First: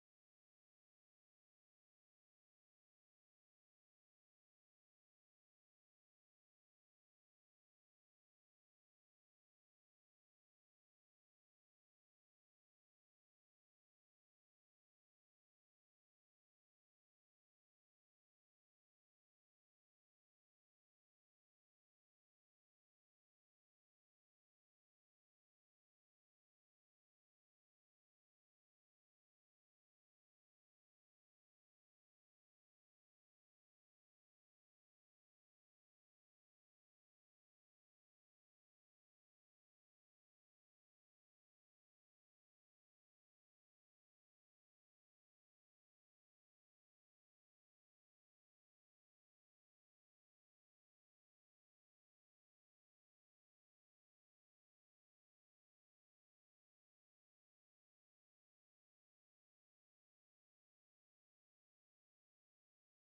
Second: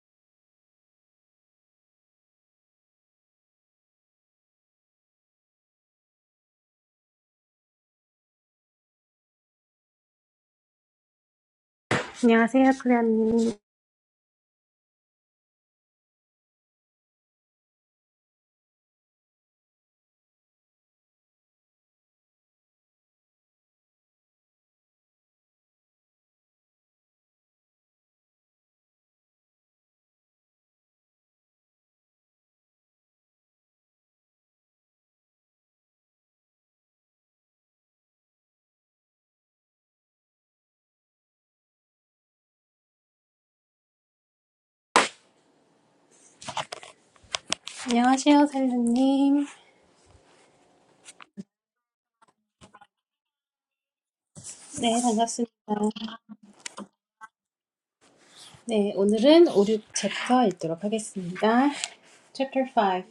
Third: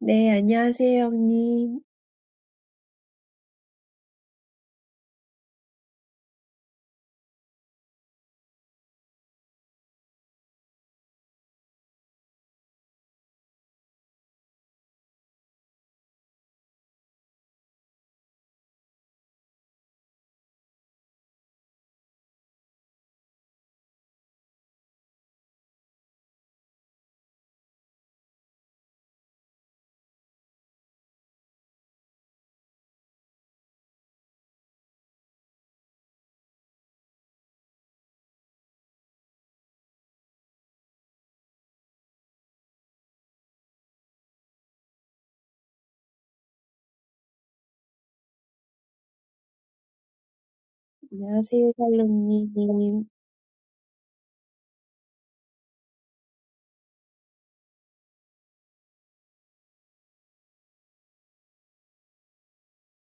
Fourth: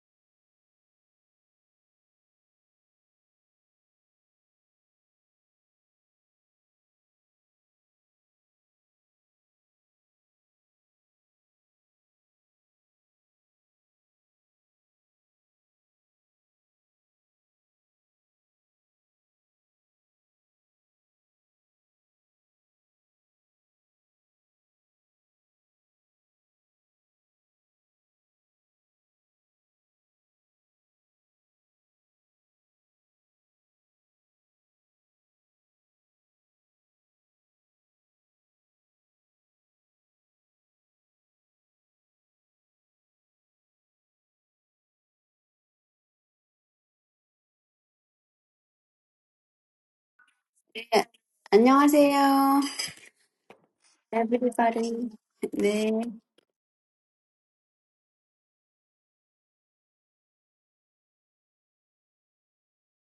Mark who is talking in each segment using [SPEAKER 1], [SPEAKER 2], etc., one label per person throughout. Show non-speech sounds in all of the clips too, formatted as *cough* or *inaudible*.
[SPEAKER 1] 네, 안녕하세요, 형님.
[SPEAKER 2] 안녕하세요, 클레어님. 안녕하세요, 살루님.
[SPEAKER 3] 네,
[SPEAKER 1] 안녕하세요,
[SPEAKER 3] 안녕하세요,
[SPEAKER 1] 샬롬님.
[SPEAKER 2] 네,
[SPEAKER 3] everybody.
[SPEAKER 2] 반갑습니다.
[SPEAKER 3] 네,
[SPEAKER 2] 네, 오늘은 5, 6 챕터 읽도록 하겠습니다. Chapter 5.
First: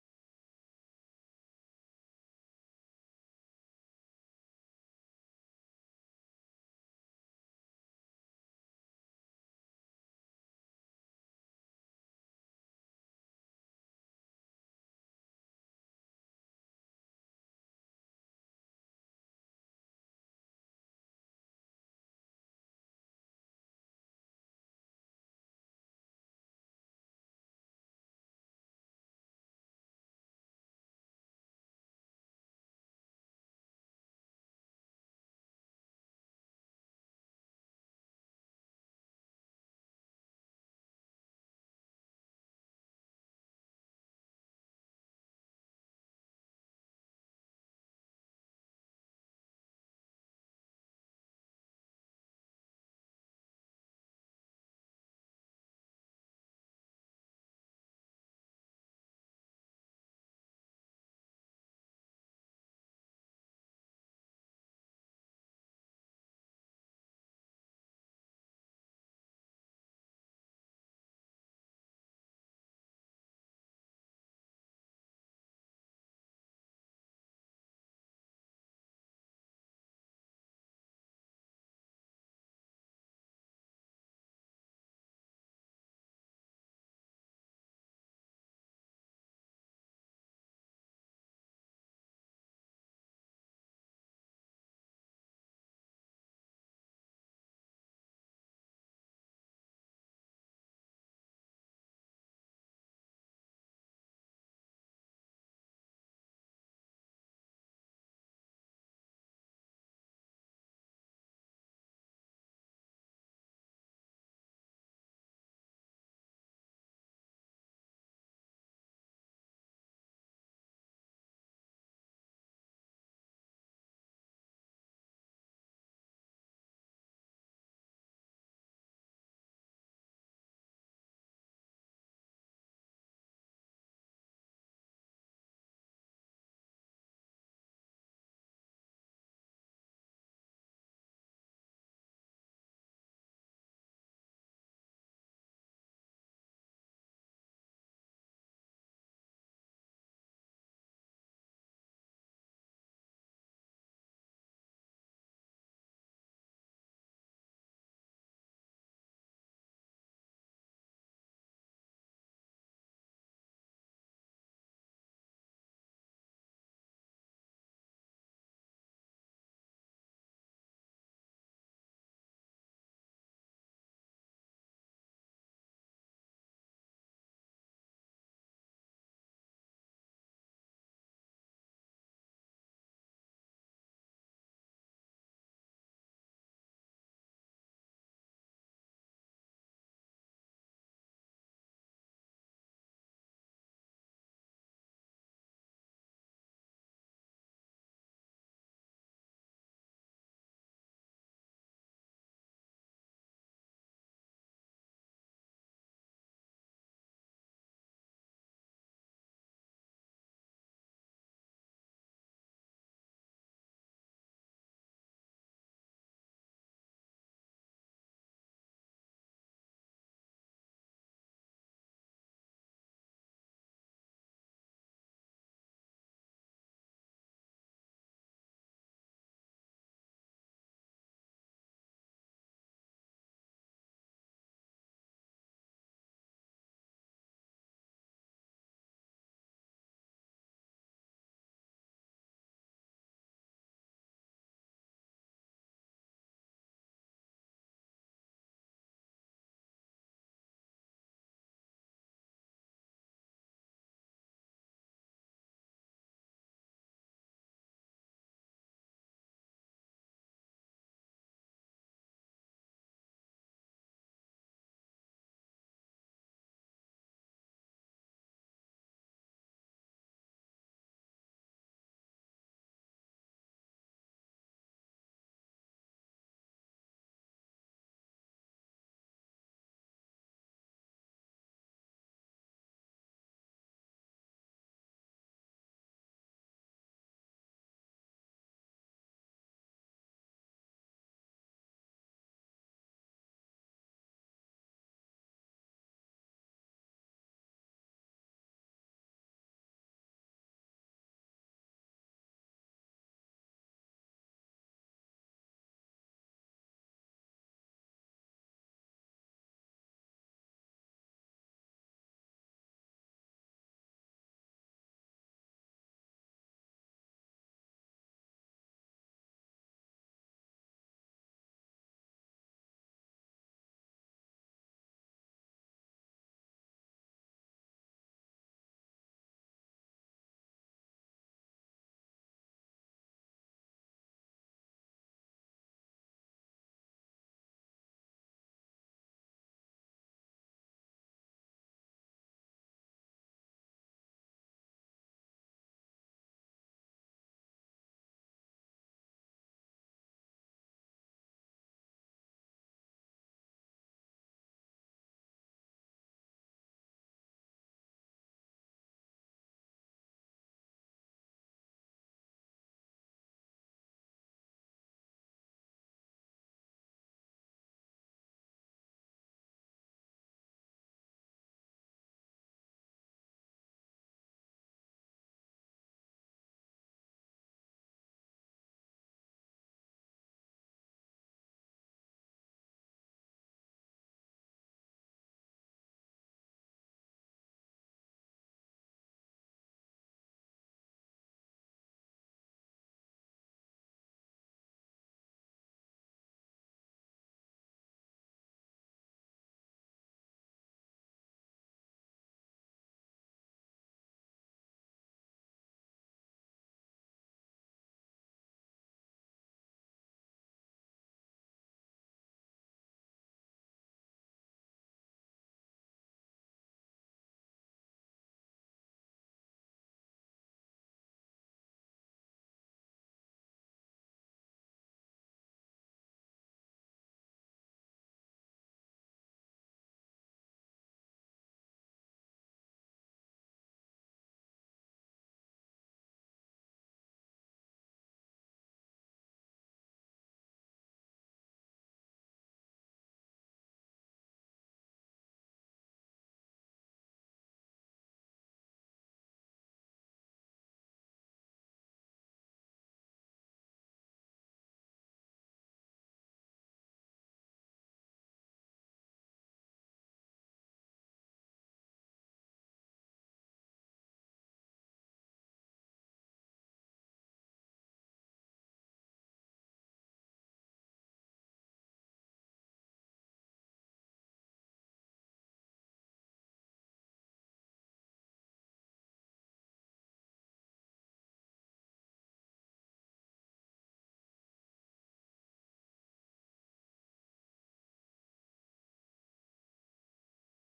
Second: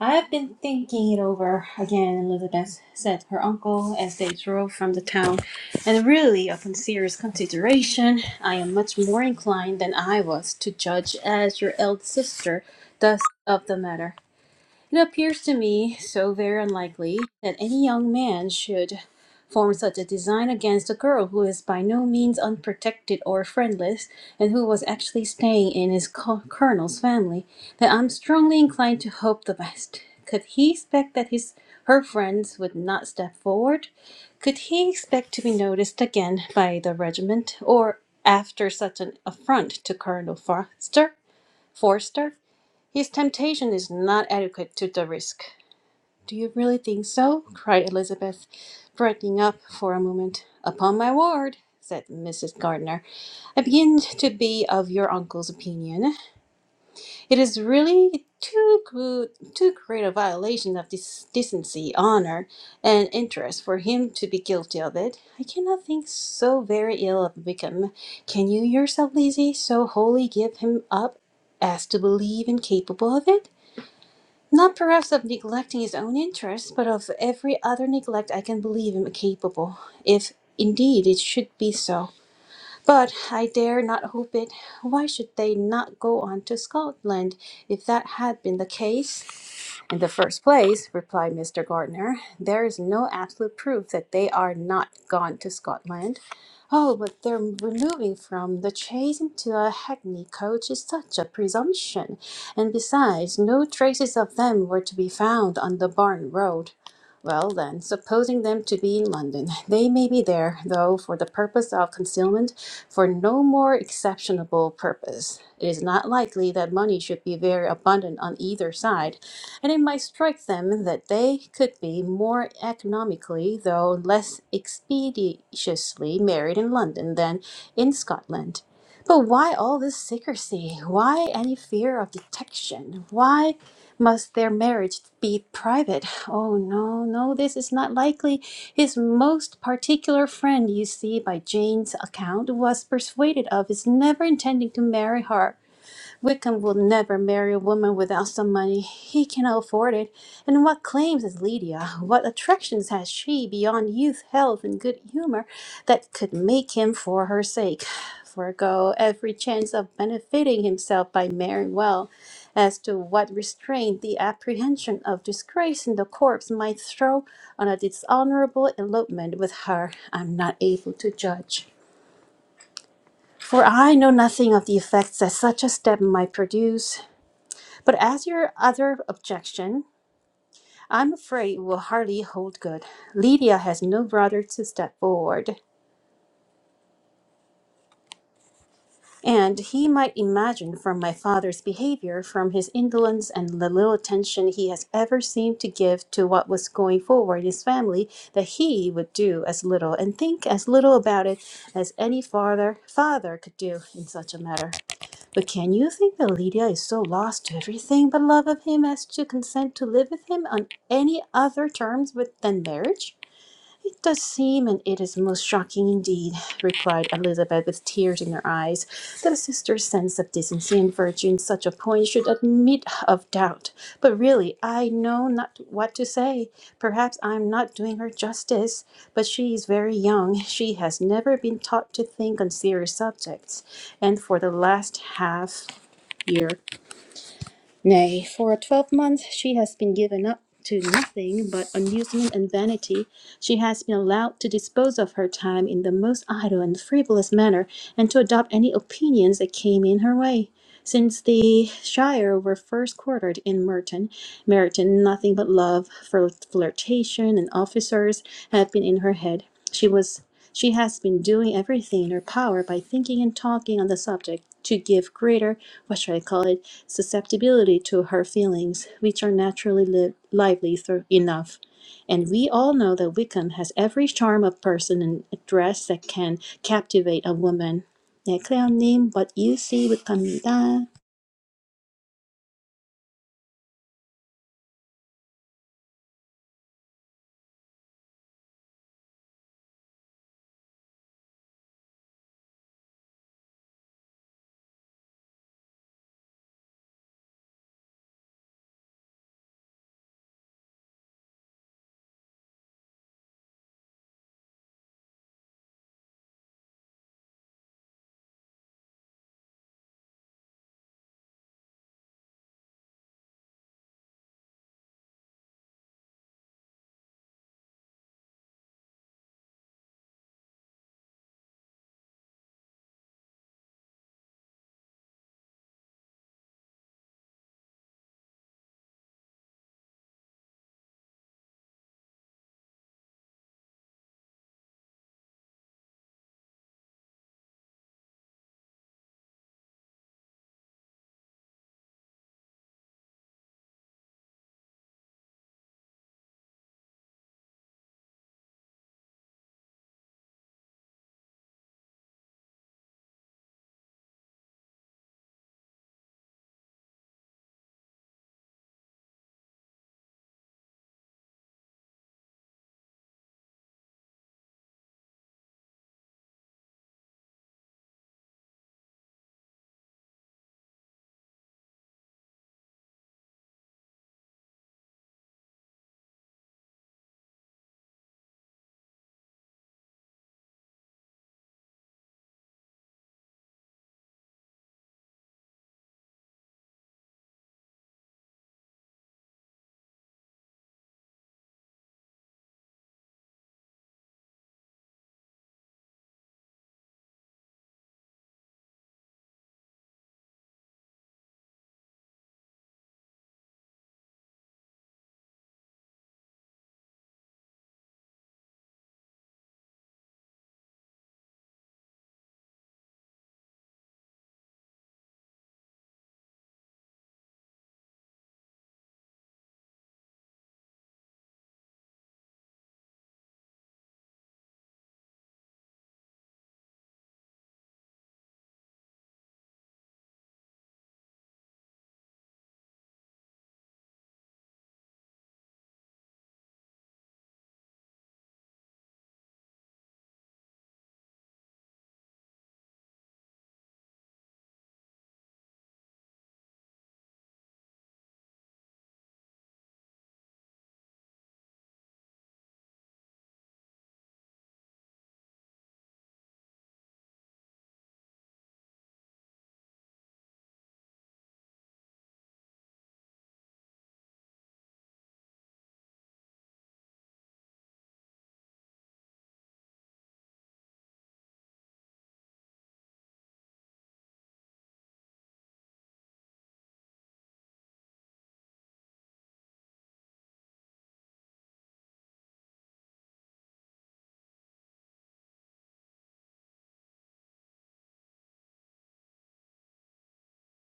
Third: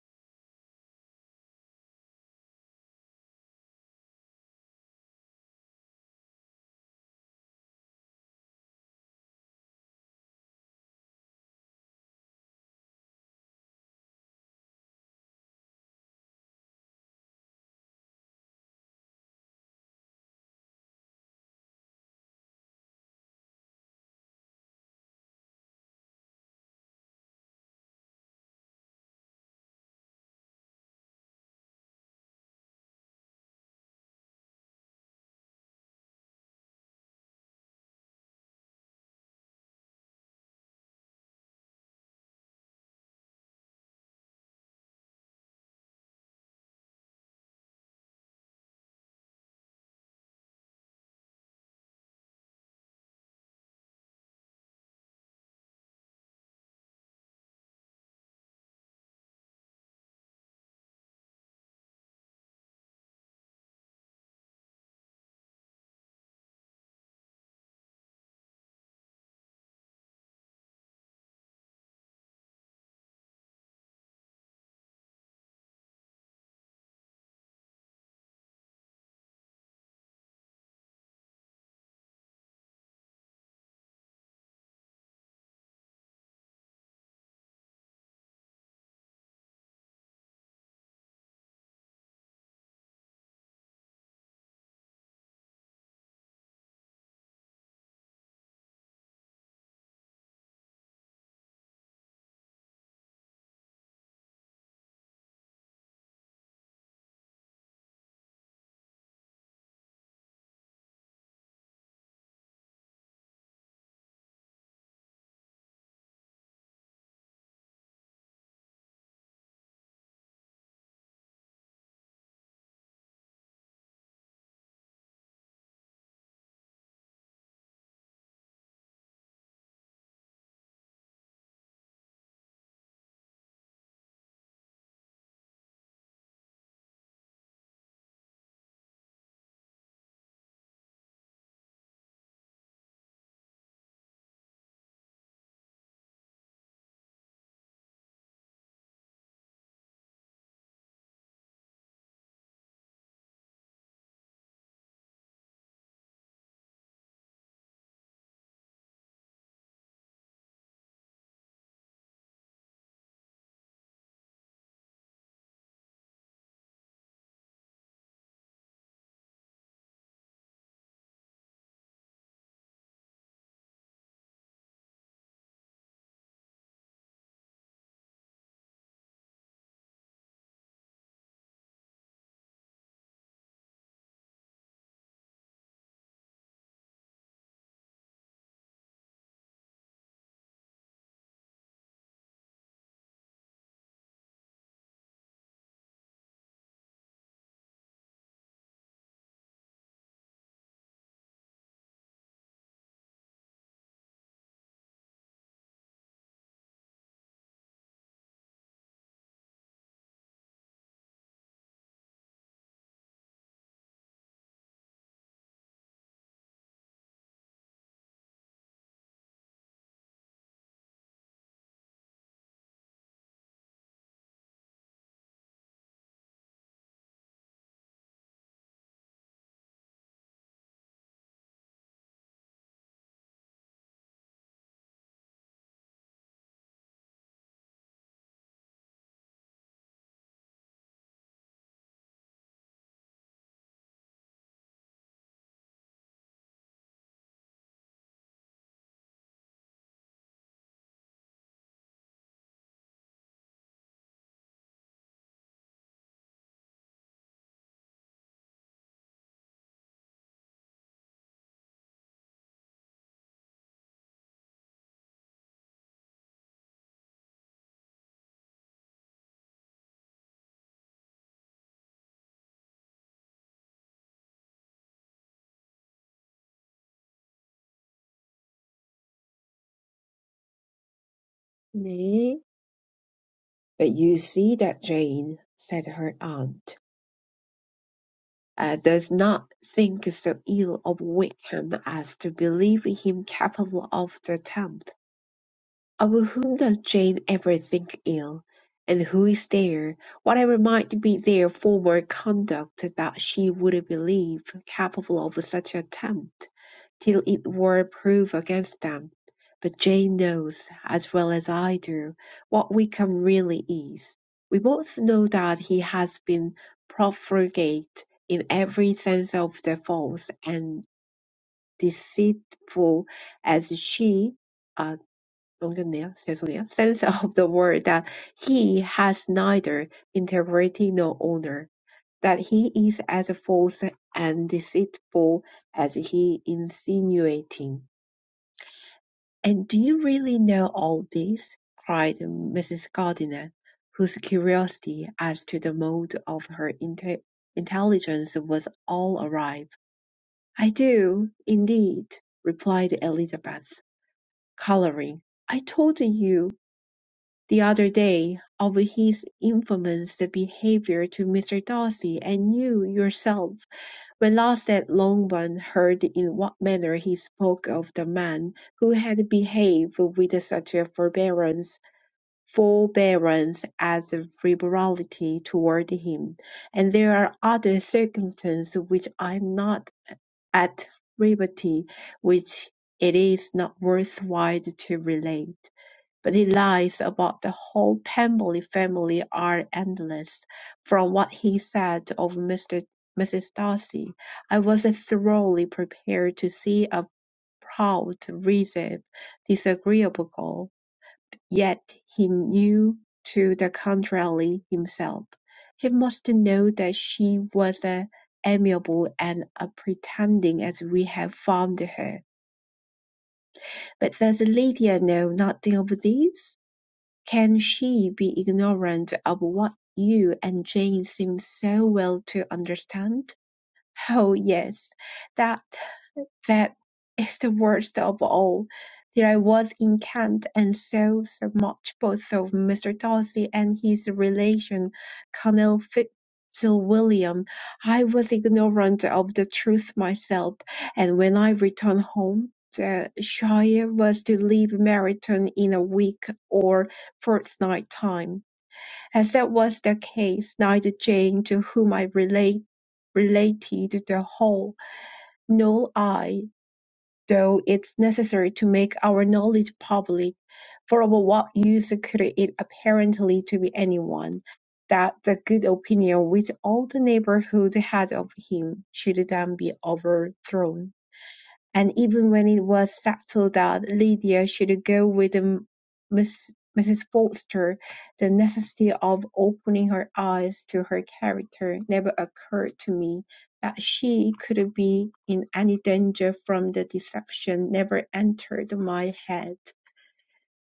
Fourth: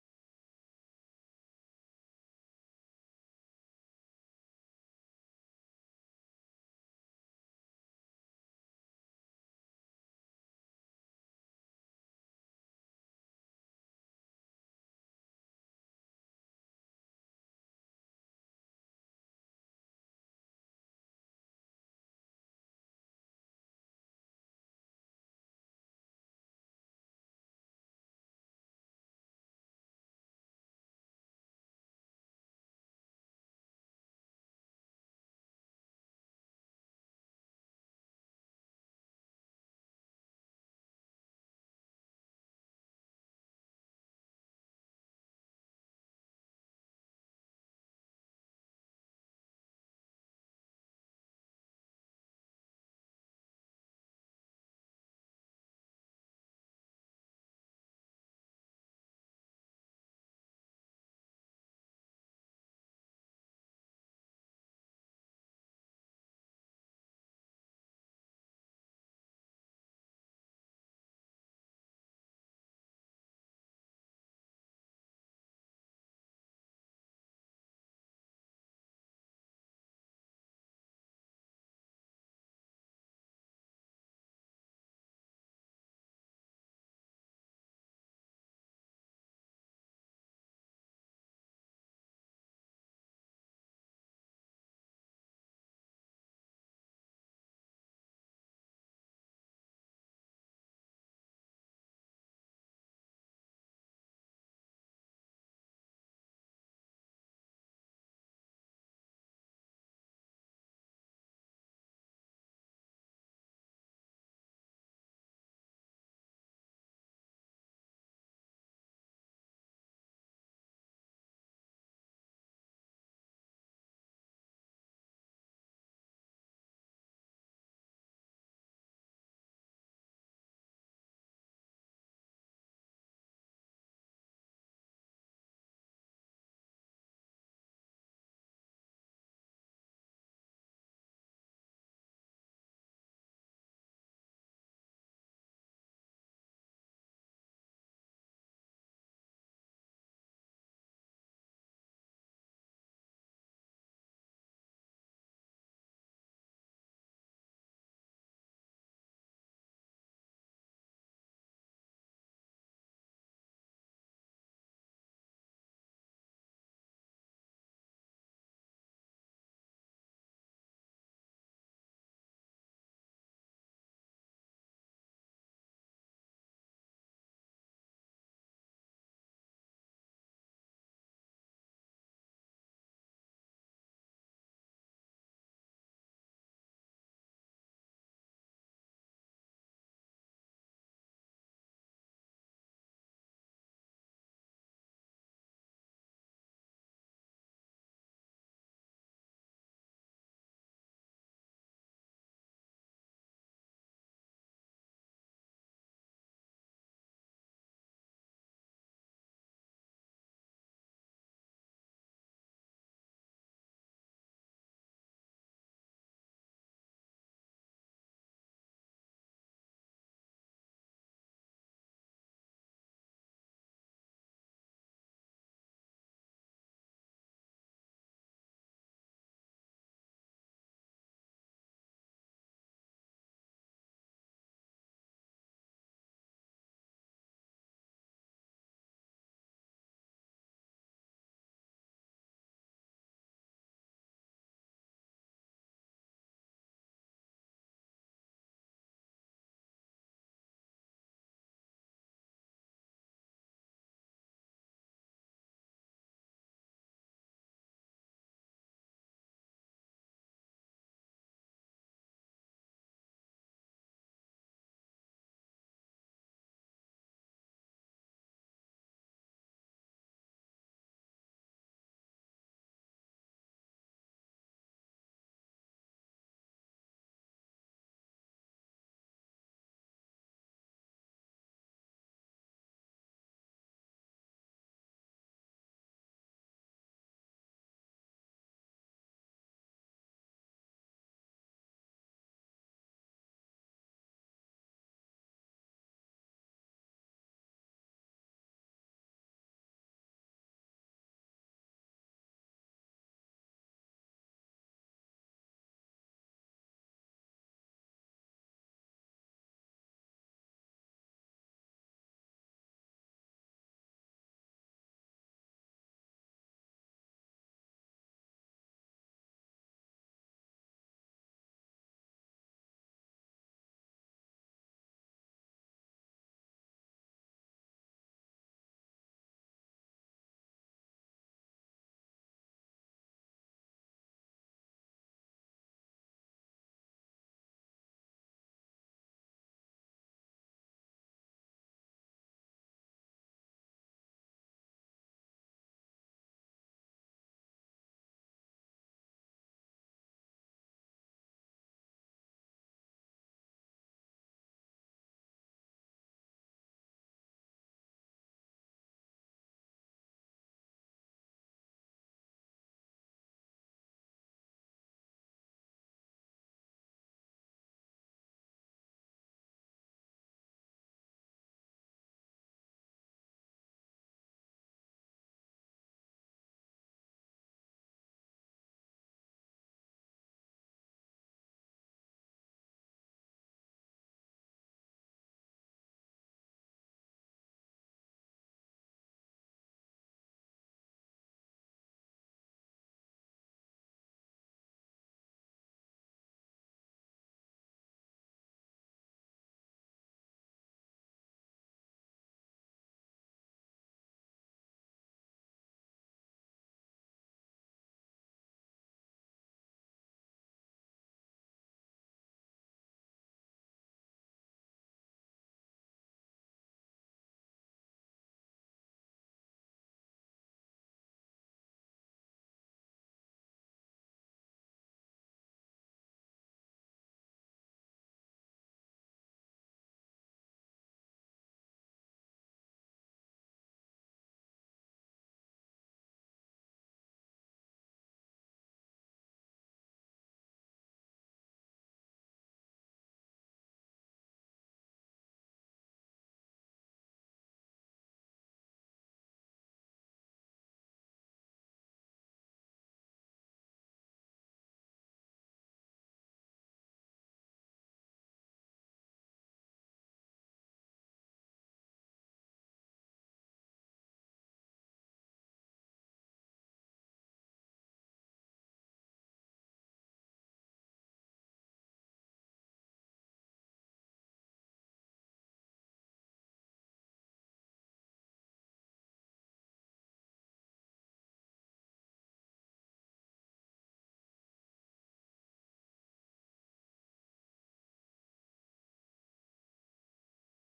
[SPEAKER 2] I have been thinking it over again, Elizabeth said her uncle as they drove from the town. And really, upon serious consideration, I am much more inclined than I was to judge as your eldest sister does of the matter. It appears to me so very unlikely that any young man should form such a design against a girl who is by no means unprotected or friendless, and who was actually staying in his co- colonel's family, that I'm strongly inclined to hope the best. Could he expect that his her friends would not step forward? Could he expect to be noticed again by the regiment, or after such an affront to Colonel Foster? Forster, his temptation is not adequate to the risk. Do you really think so? cried Elizabeth, brightening up for a moment. Upon my word, said Mrs. Gardiner, I begin to be of your uncle's opinion. It is really too good, too great a violation of this decency, honor, and interest for him to be guilty of it. I cannot think so very ill of Wickham. Can you yourself, Lizzie, so wholly give him up as to believe him capable of it? Not perhaps of neglecting his own interests, but of every other neglect I can believe him capable, if indeed it should be so. But I dare not hope it. Why should they not go on to Scotland if that had been the case? In the first place, replied Mr. Gardner, there is no absolute proof that they are not gone to Scotland. Oh, but their removing from the chaise into a hackney coach is such a presumption. And besides, no traces of them were to be found on the Barn Road. Well, then, supposing them to be in London, they may be there, though, for the purpose of concealment, for no more exceptionable purpose. It is not likely that money should be very abundant on either side, and it might strike them that they could be more economically, though less expeditiously, married in London than in Scotland. But why all this secrecy? Why any fear of detection? Why must their marriage be private? Oh, no, no, this is not likely. His most particular friend, you see, by Jane's account, was persuaded of his never intending to marry her Wickham will never marry a woman without some money. He cannot afford it. And what claims is Lydia? What attractions has she beyond youth, health, and good humor that could make him for her sake forego every chance of benefiting himself by marrying well? As to what restraint the apprehension of disgrace in the corpse might throw on a dishonorable elopement with her, I'm not able to judge. For I know nothing of the effects that such a step might produce. But as your other objection, I'm afraid will hardly hold good. Lydia has no brother to step forward, and he might imagine from my father's behavior, from his indolence and the little attention he has ever seemed to give to what was going forward in his family, that he would do as little and think as little about it as any father father could do in such a matter. But can you think that Lydia is so lost to everything but love of him as to consent to live with him on any other terms with, than marriage? It does seem, and it is most shocking indeed, replied Elizabeth with tears in her eyes, that a sister's sense of decency and virtue in such a point should admit of doubt. But really, I know not what to say. Perhaps I am not doing her justice, but she is very young. She has never been taught to think on serious subjects and for the last half year. Nay, for twelve months she has been given up to nothing but amusement and vanity. She has been allowed to dispose of her time in the most idle and frivolous manner, and to adopt any opinions that came in her way. Since the Shire were first quartered in Merton, Meryton, nothing but love, flirt- flirtation, and officers have been in her head. She was she has been doing everything in her power by thinking and talking on the subject to give greater, what should I call it, susceptibility to her feelings, which are naturally live, lively through enough. And we all know that Wickham has every charm of person and dress that can captivate a woman. 네, 클레어님, what you see Wickham입니다.
[SPEAKER 1] 네. But you see that Jane, said her aunt, uh, does not think so ill of Wickham as to believe him capable of the attempt. Of whom does Jane ever think ill, and who is there, whatever might be their former conduct, that she would believe capable of such attempt, till it were proved against them? But Jane knows, as well as I do, what Wickham really is. We both know that he has been profligate in every sense of the false and deceitful as she uh, Ungenia, Cesunia, sense of the word that he has neither integrity nor honor, that he is as false and deceitful as he insinuating. And do you really know all this? cried Mrs. Gardiner, whose curiosity as to the mode of her inte- intelligence was all alive. I do, indeed, replied Elizabeth, colouring. I told you. the other day of his infamous behaviour to Mr. Darcy, and you yourself, when last at Longbourn, heard in what manner he spoke of the man who had behaved with such a forbearance forbearance as liberality toward him, and there are other circumstances which I am not at liberty, which it is not worth while to relate. But his lies about the whole Pemberley family are endless. From what he said of Mr. Mrs. Darcy, I was thoroughly prepared to see a proud, reserved, disagreeable girl. Yet he knew to the contrary himself. He must know that she was as amiable and a pretending as we have found her. But does Lydia know nothing of this? Can she be ignorant of what you and Jane seem so well to understand? Oh yes, that that is the worst of all. There I was in Kent and saw so much both of Mr. Darcy and his relation, Colonel Fitzwilliam. I was ignorant of the truth myself, and when I returned home, the Shire was to leave Meryton in a week or fortnight time. As that was the case, neither Jane, to whom I relate related the whole, nor I (though it's necessary to make our knowledge public, for of what use could it apparently to be anyone?) that the good opinion which all the neighbourhood had of him should then be overthrown. And even when it was settled that Lydia should go with the Miss, Mrs. Forster, the necessity of opening her eyes to her character never occurred to me. That she could be in any danger from the deception never entered my head.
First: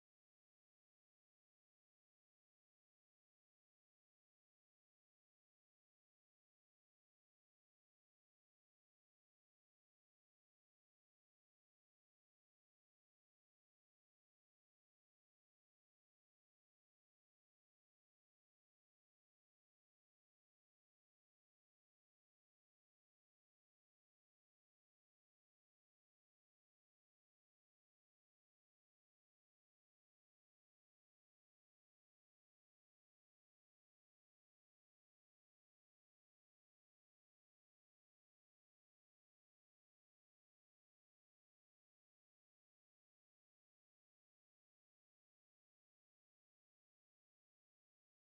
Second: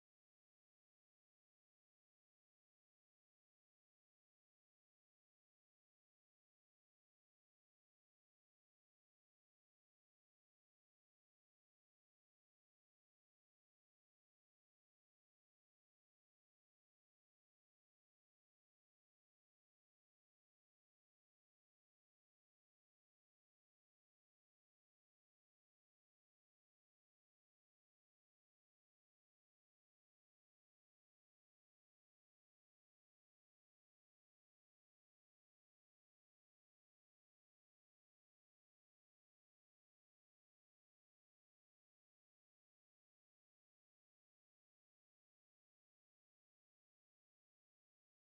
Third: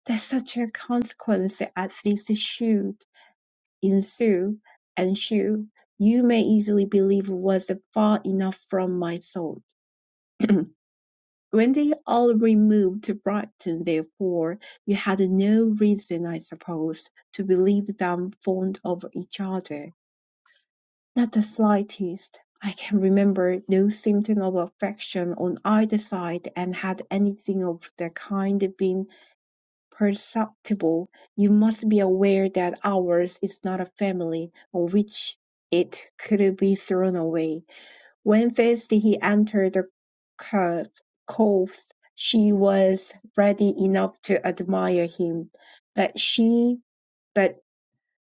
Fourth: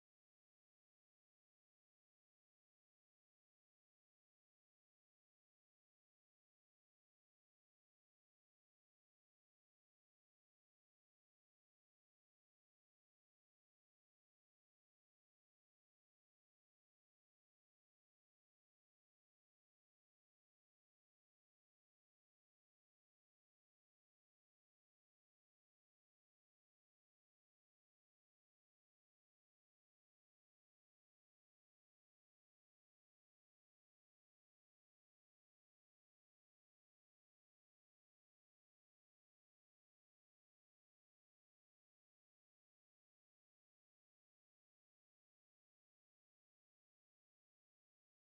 [SPEAKER 1] That such a consequence as this should ensue, ensue, you may easily believe was far enough from my thought. When they all removed to Brighton, therefore, you had no reason, I suppose, to believe them fond of each other. Not the slightest. I can remember no symptom of affection on either side, and had anything of the kind been perceptible, you must be aware that ours is not a family on which it could be thrown away. When first he entered the court, she was ready enough to admire him, but she but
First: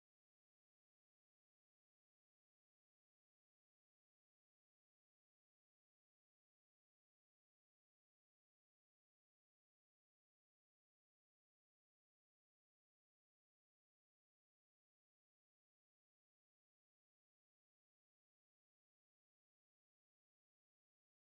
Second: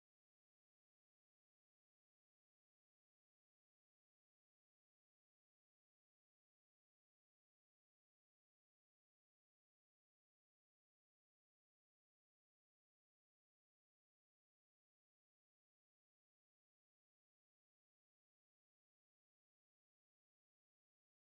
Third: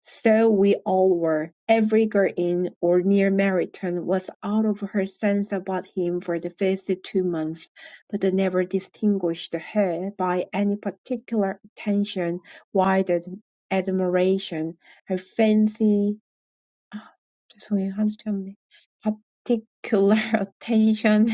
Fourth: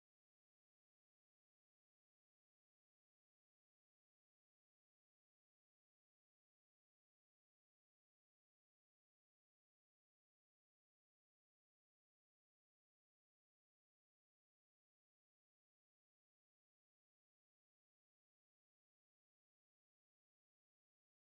[SPEAKER 1] so we all were. Every girl in or near Meryton was out of her sense about him for the first two months, but they never distinguished her by any particular attention, wide ad- admiration. Her fancy 아 죄송해요. 하루 참네. Particular *laughs* attention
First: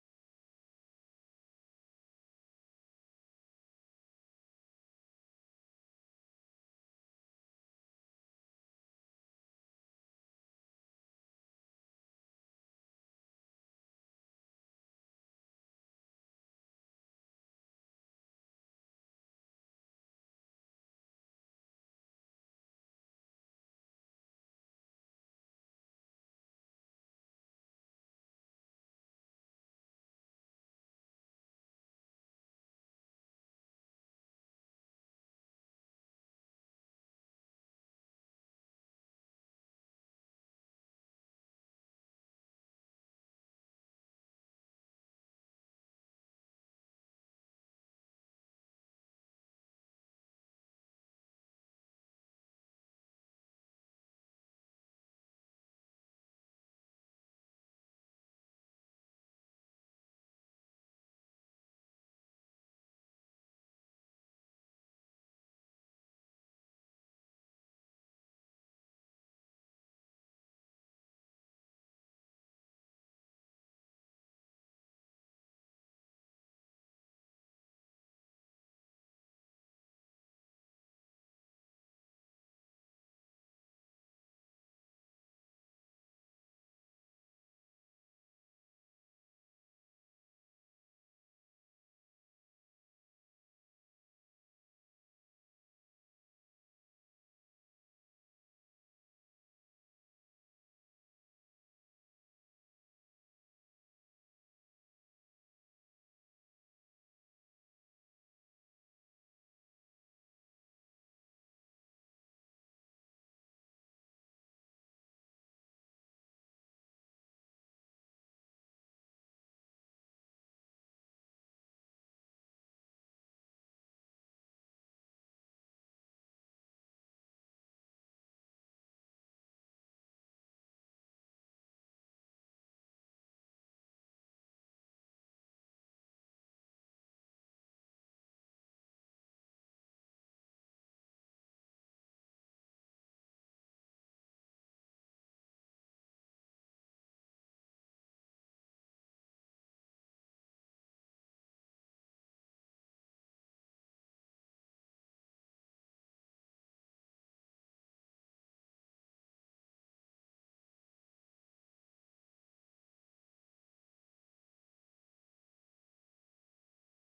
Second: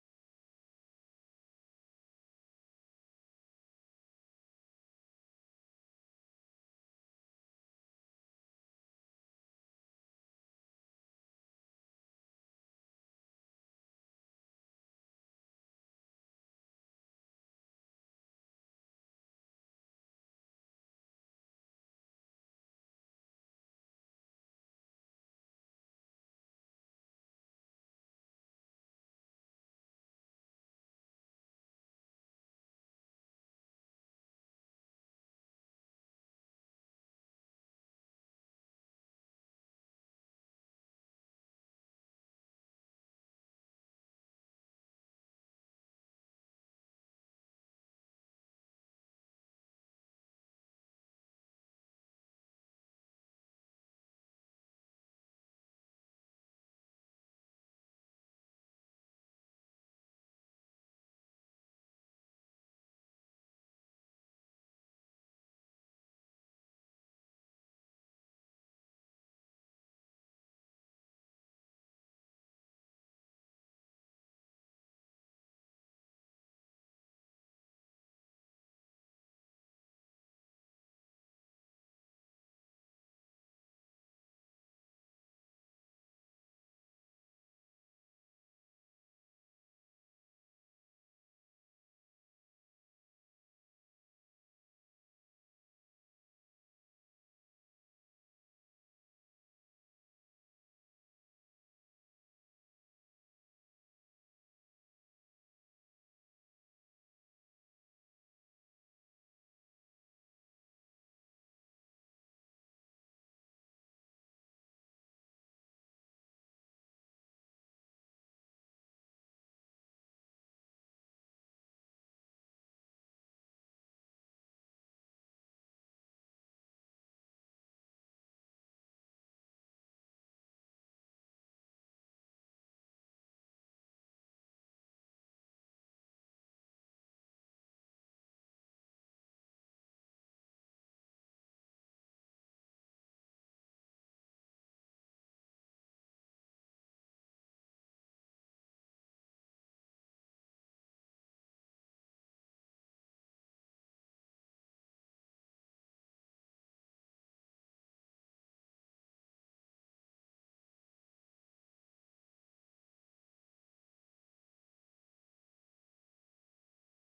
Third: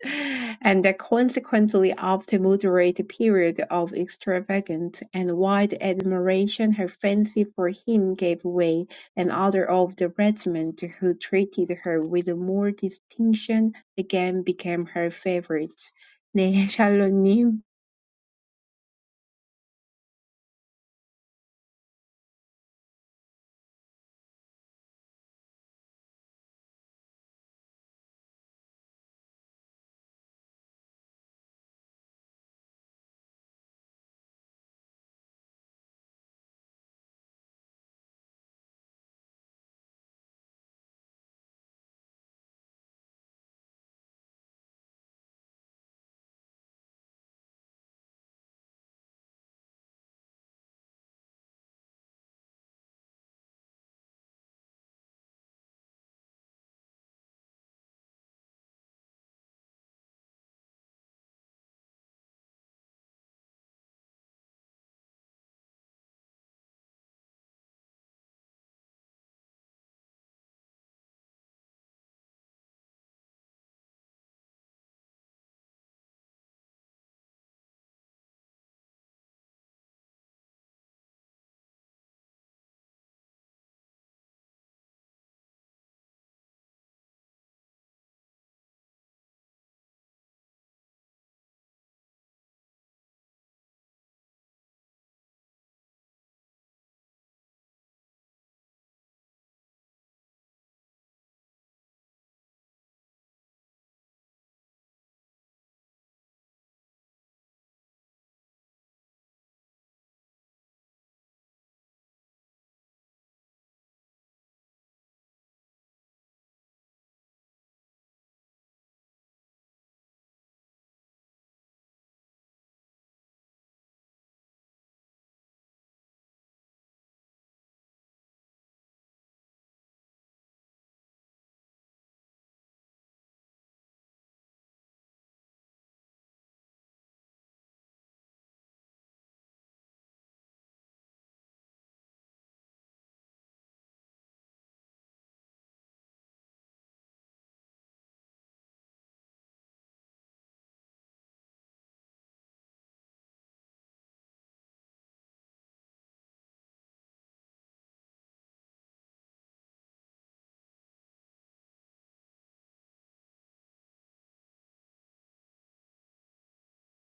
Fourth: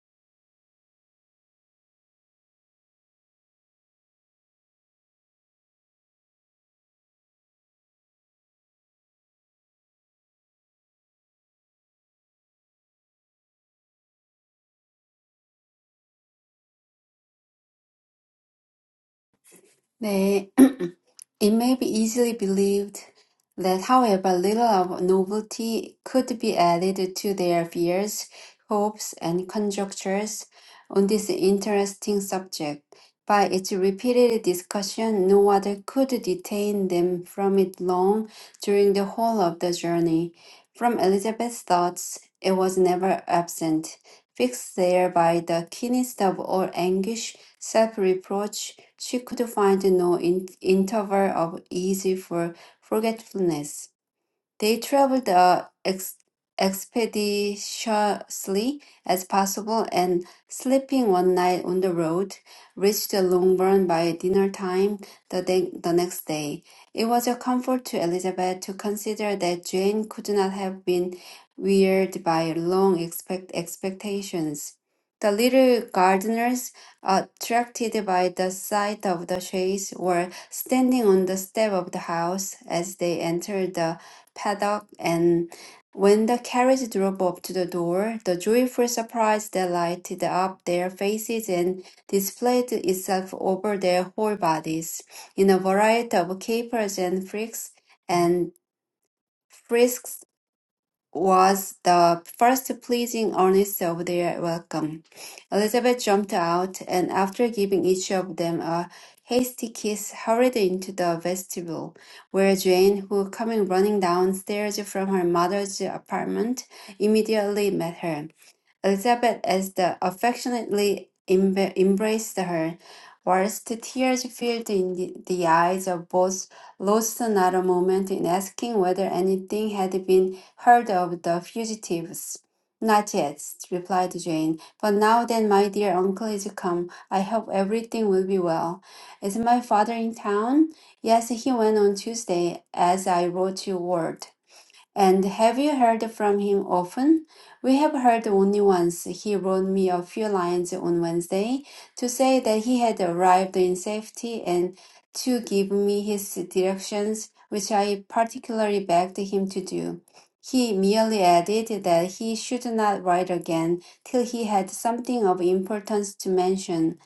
[SPEAKER 1] *laughs* and consequently of the moderate period of extravagant and wide admiration her fancy for him gave way, and other of the regiment who treated her with more distinction again became her favorites. 네, *laughs* 샬로님.
[SPEAKER 3] 네. *clears throat* It may be easily believed that, however, little of novelty could be added to their fears, hopes, and conjectures on this interesting subject. By its repeated discussion, no other could detain them from it long during the whole of the journey. From Elizabeth's thoughts, it was never absent, fixed there by the keenest of all anguish, self reproach, she could find no in- interval of ease for forgetfulness. They traveled as ex- expeditiously as possible, and sleeping one night on the road, reached Longbourn by dinner time the, day- the next day. It was a comfort to Elizabeth to consider that Jane could not have been wearied by long expect- expectations. The little gardeners, attracted by the sight of the chaise, were standing on the step of the house as they entered. the paddock, and when the carriage drove up to the door, the joyful surprise that lighted up their faces and displayed itself over their whole bodies in a variety of capers and freaks and frisks was the first pleasing earnest of their welcome. Elizabeth jumped out, and after giving each of them a hasty kiss, hurried into the vestibule, where Jane, who coming running downstairs from her mother's apartment, immediately met her. Elizabeth, as the affectionately emb- embraced her, whilst tears filled in the, the eyes of both, lost not a moment in asking whether anything had been heard of the fugitives. Not yet, replied Jane. But now that my dear uncle is come, I hope everything will be well. Is my father in town? Yes, he went on Tuesday, as I wrote you word. And have you heard from him often? We have heard only once. He wrote me a few lines on Wednesday to say that he had arrived in safety and to give me his directions, which I particularly begged him to do. He merely added that he should not write again till he had something of importance to mention.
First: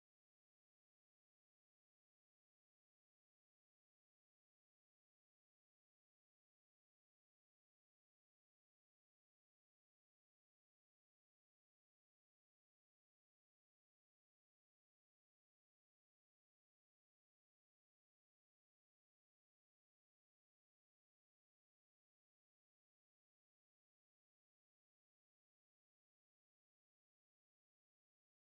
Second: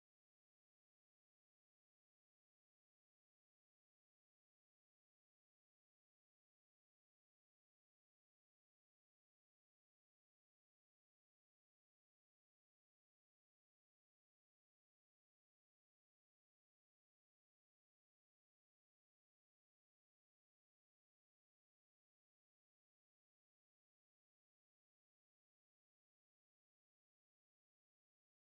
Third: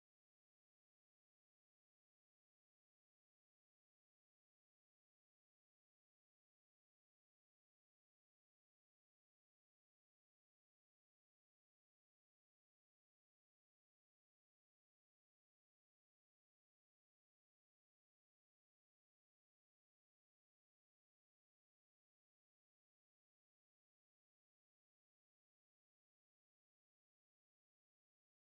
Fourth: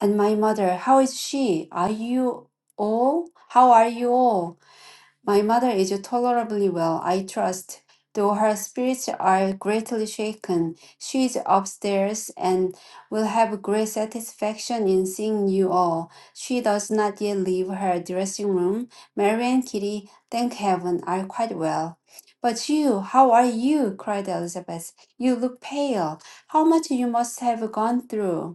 [SPEAKER 3] And my mother, how is she? Are you all? How are you all? My mother is tolerably well, I trust, though her spirits are greatly shaken. She is upstairs and will have great satisfaction in seeing you all. She does not yet leave her dressing room. Mary and Kitty, thank heaven, are quite well. But you, how are you? cried Elizabeth. You look pale. How much you must have gone through.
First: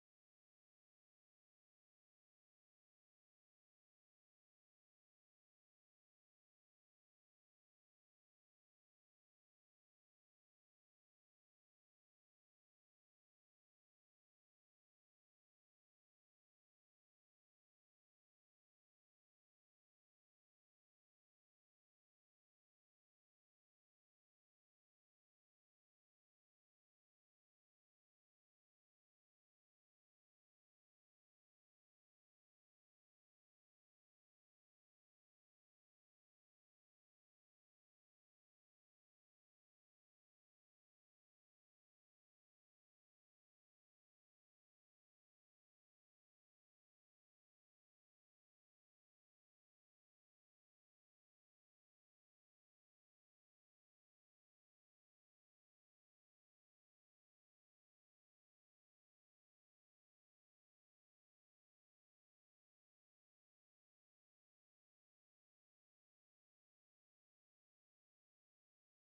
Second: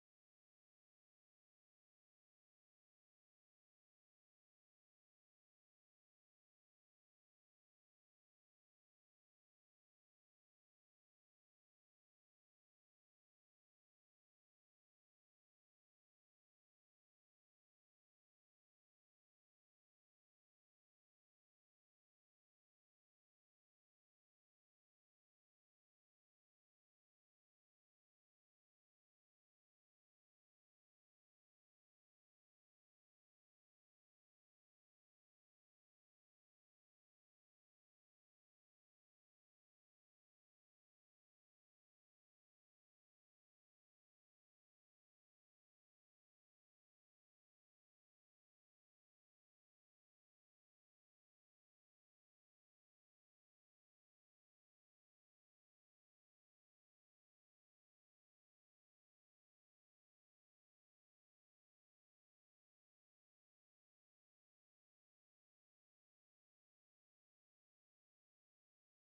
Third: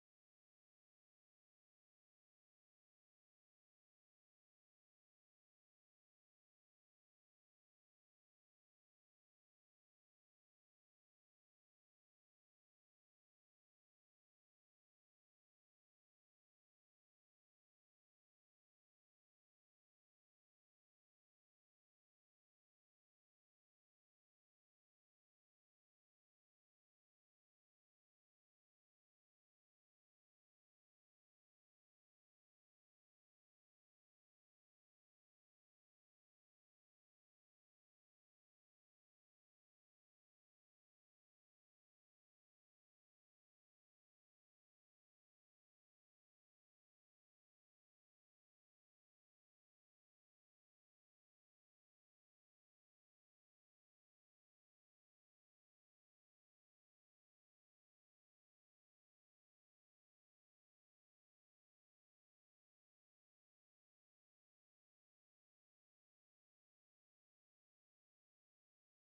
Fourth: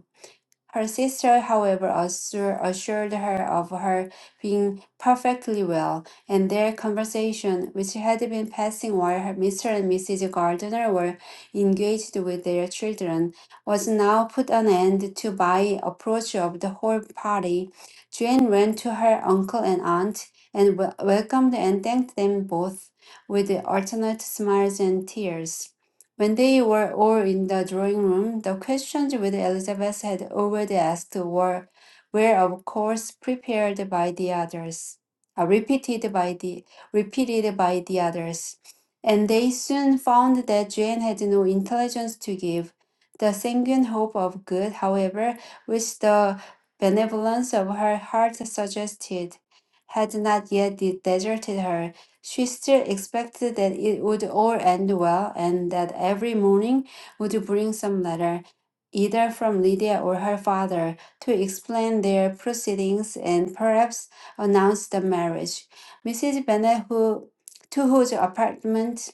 [SPEAKER 3] Her sister, however, assur- assured her of her being perfectly well, and their conversation, which had been passing while her- Mr. and Mrs. Gardiner were engaged with their children, was now put an end to by approach of the whole party. Jane ran to her uncle and aunt and wel- welcomed and thanked them both with alternate smiles and tears. When they were all in the drawing room, the questions which Elizabeth had already asked were, were of course prepared by the others, uh, repeated by the repeated by the others, and they soon found that Jane had no intelligence to give. The sanguine hope of good, however, which the benevolence of her heart suggested, had not yet de- deserted her, she still expected that it would all end well and that every morning would bring some letter, either from Lydia or her father, to explain their proceedings and perhaps announce the marriage. Mrs. Bennet, who, to whose apartment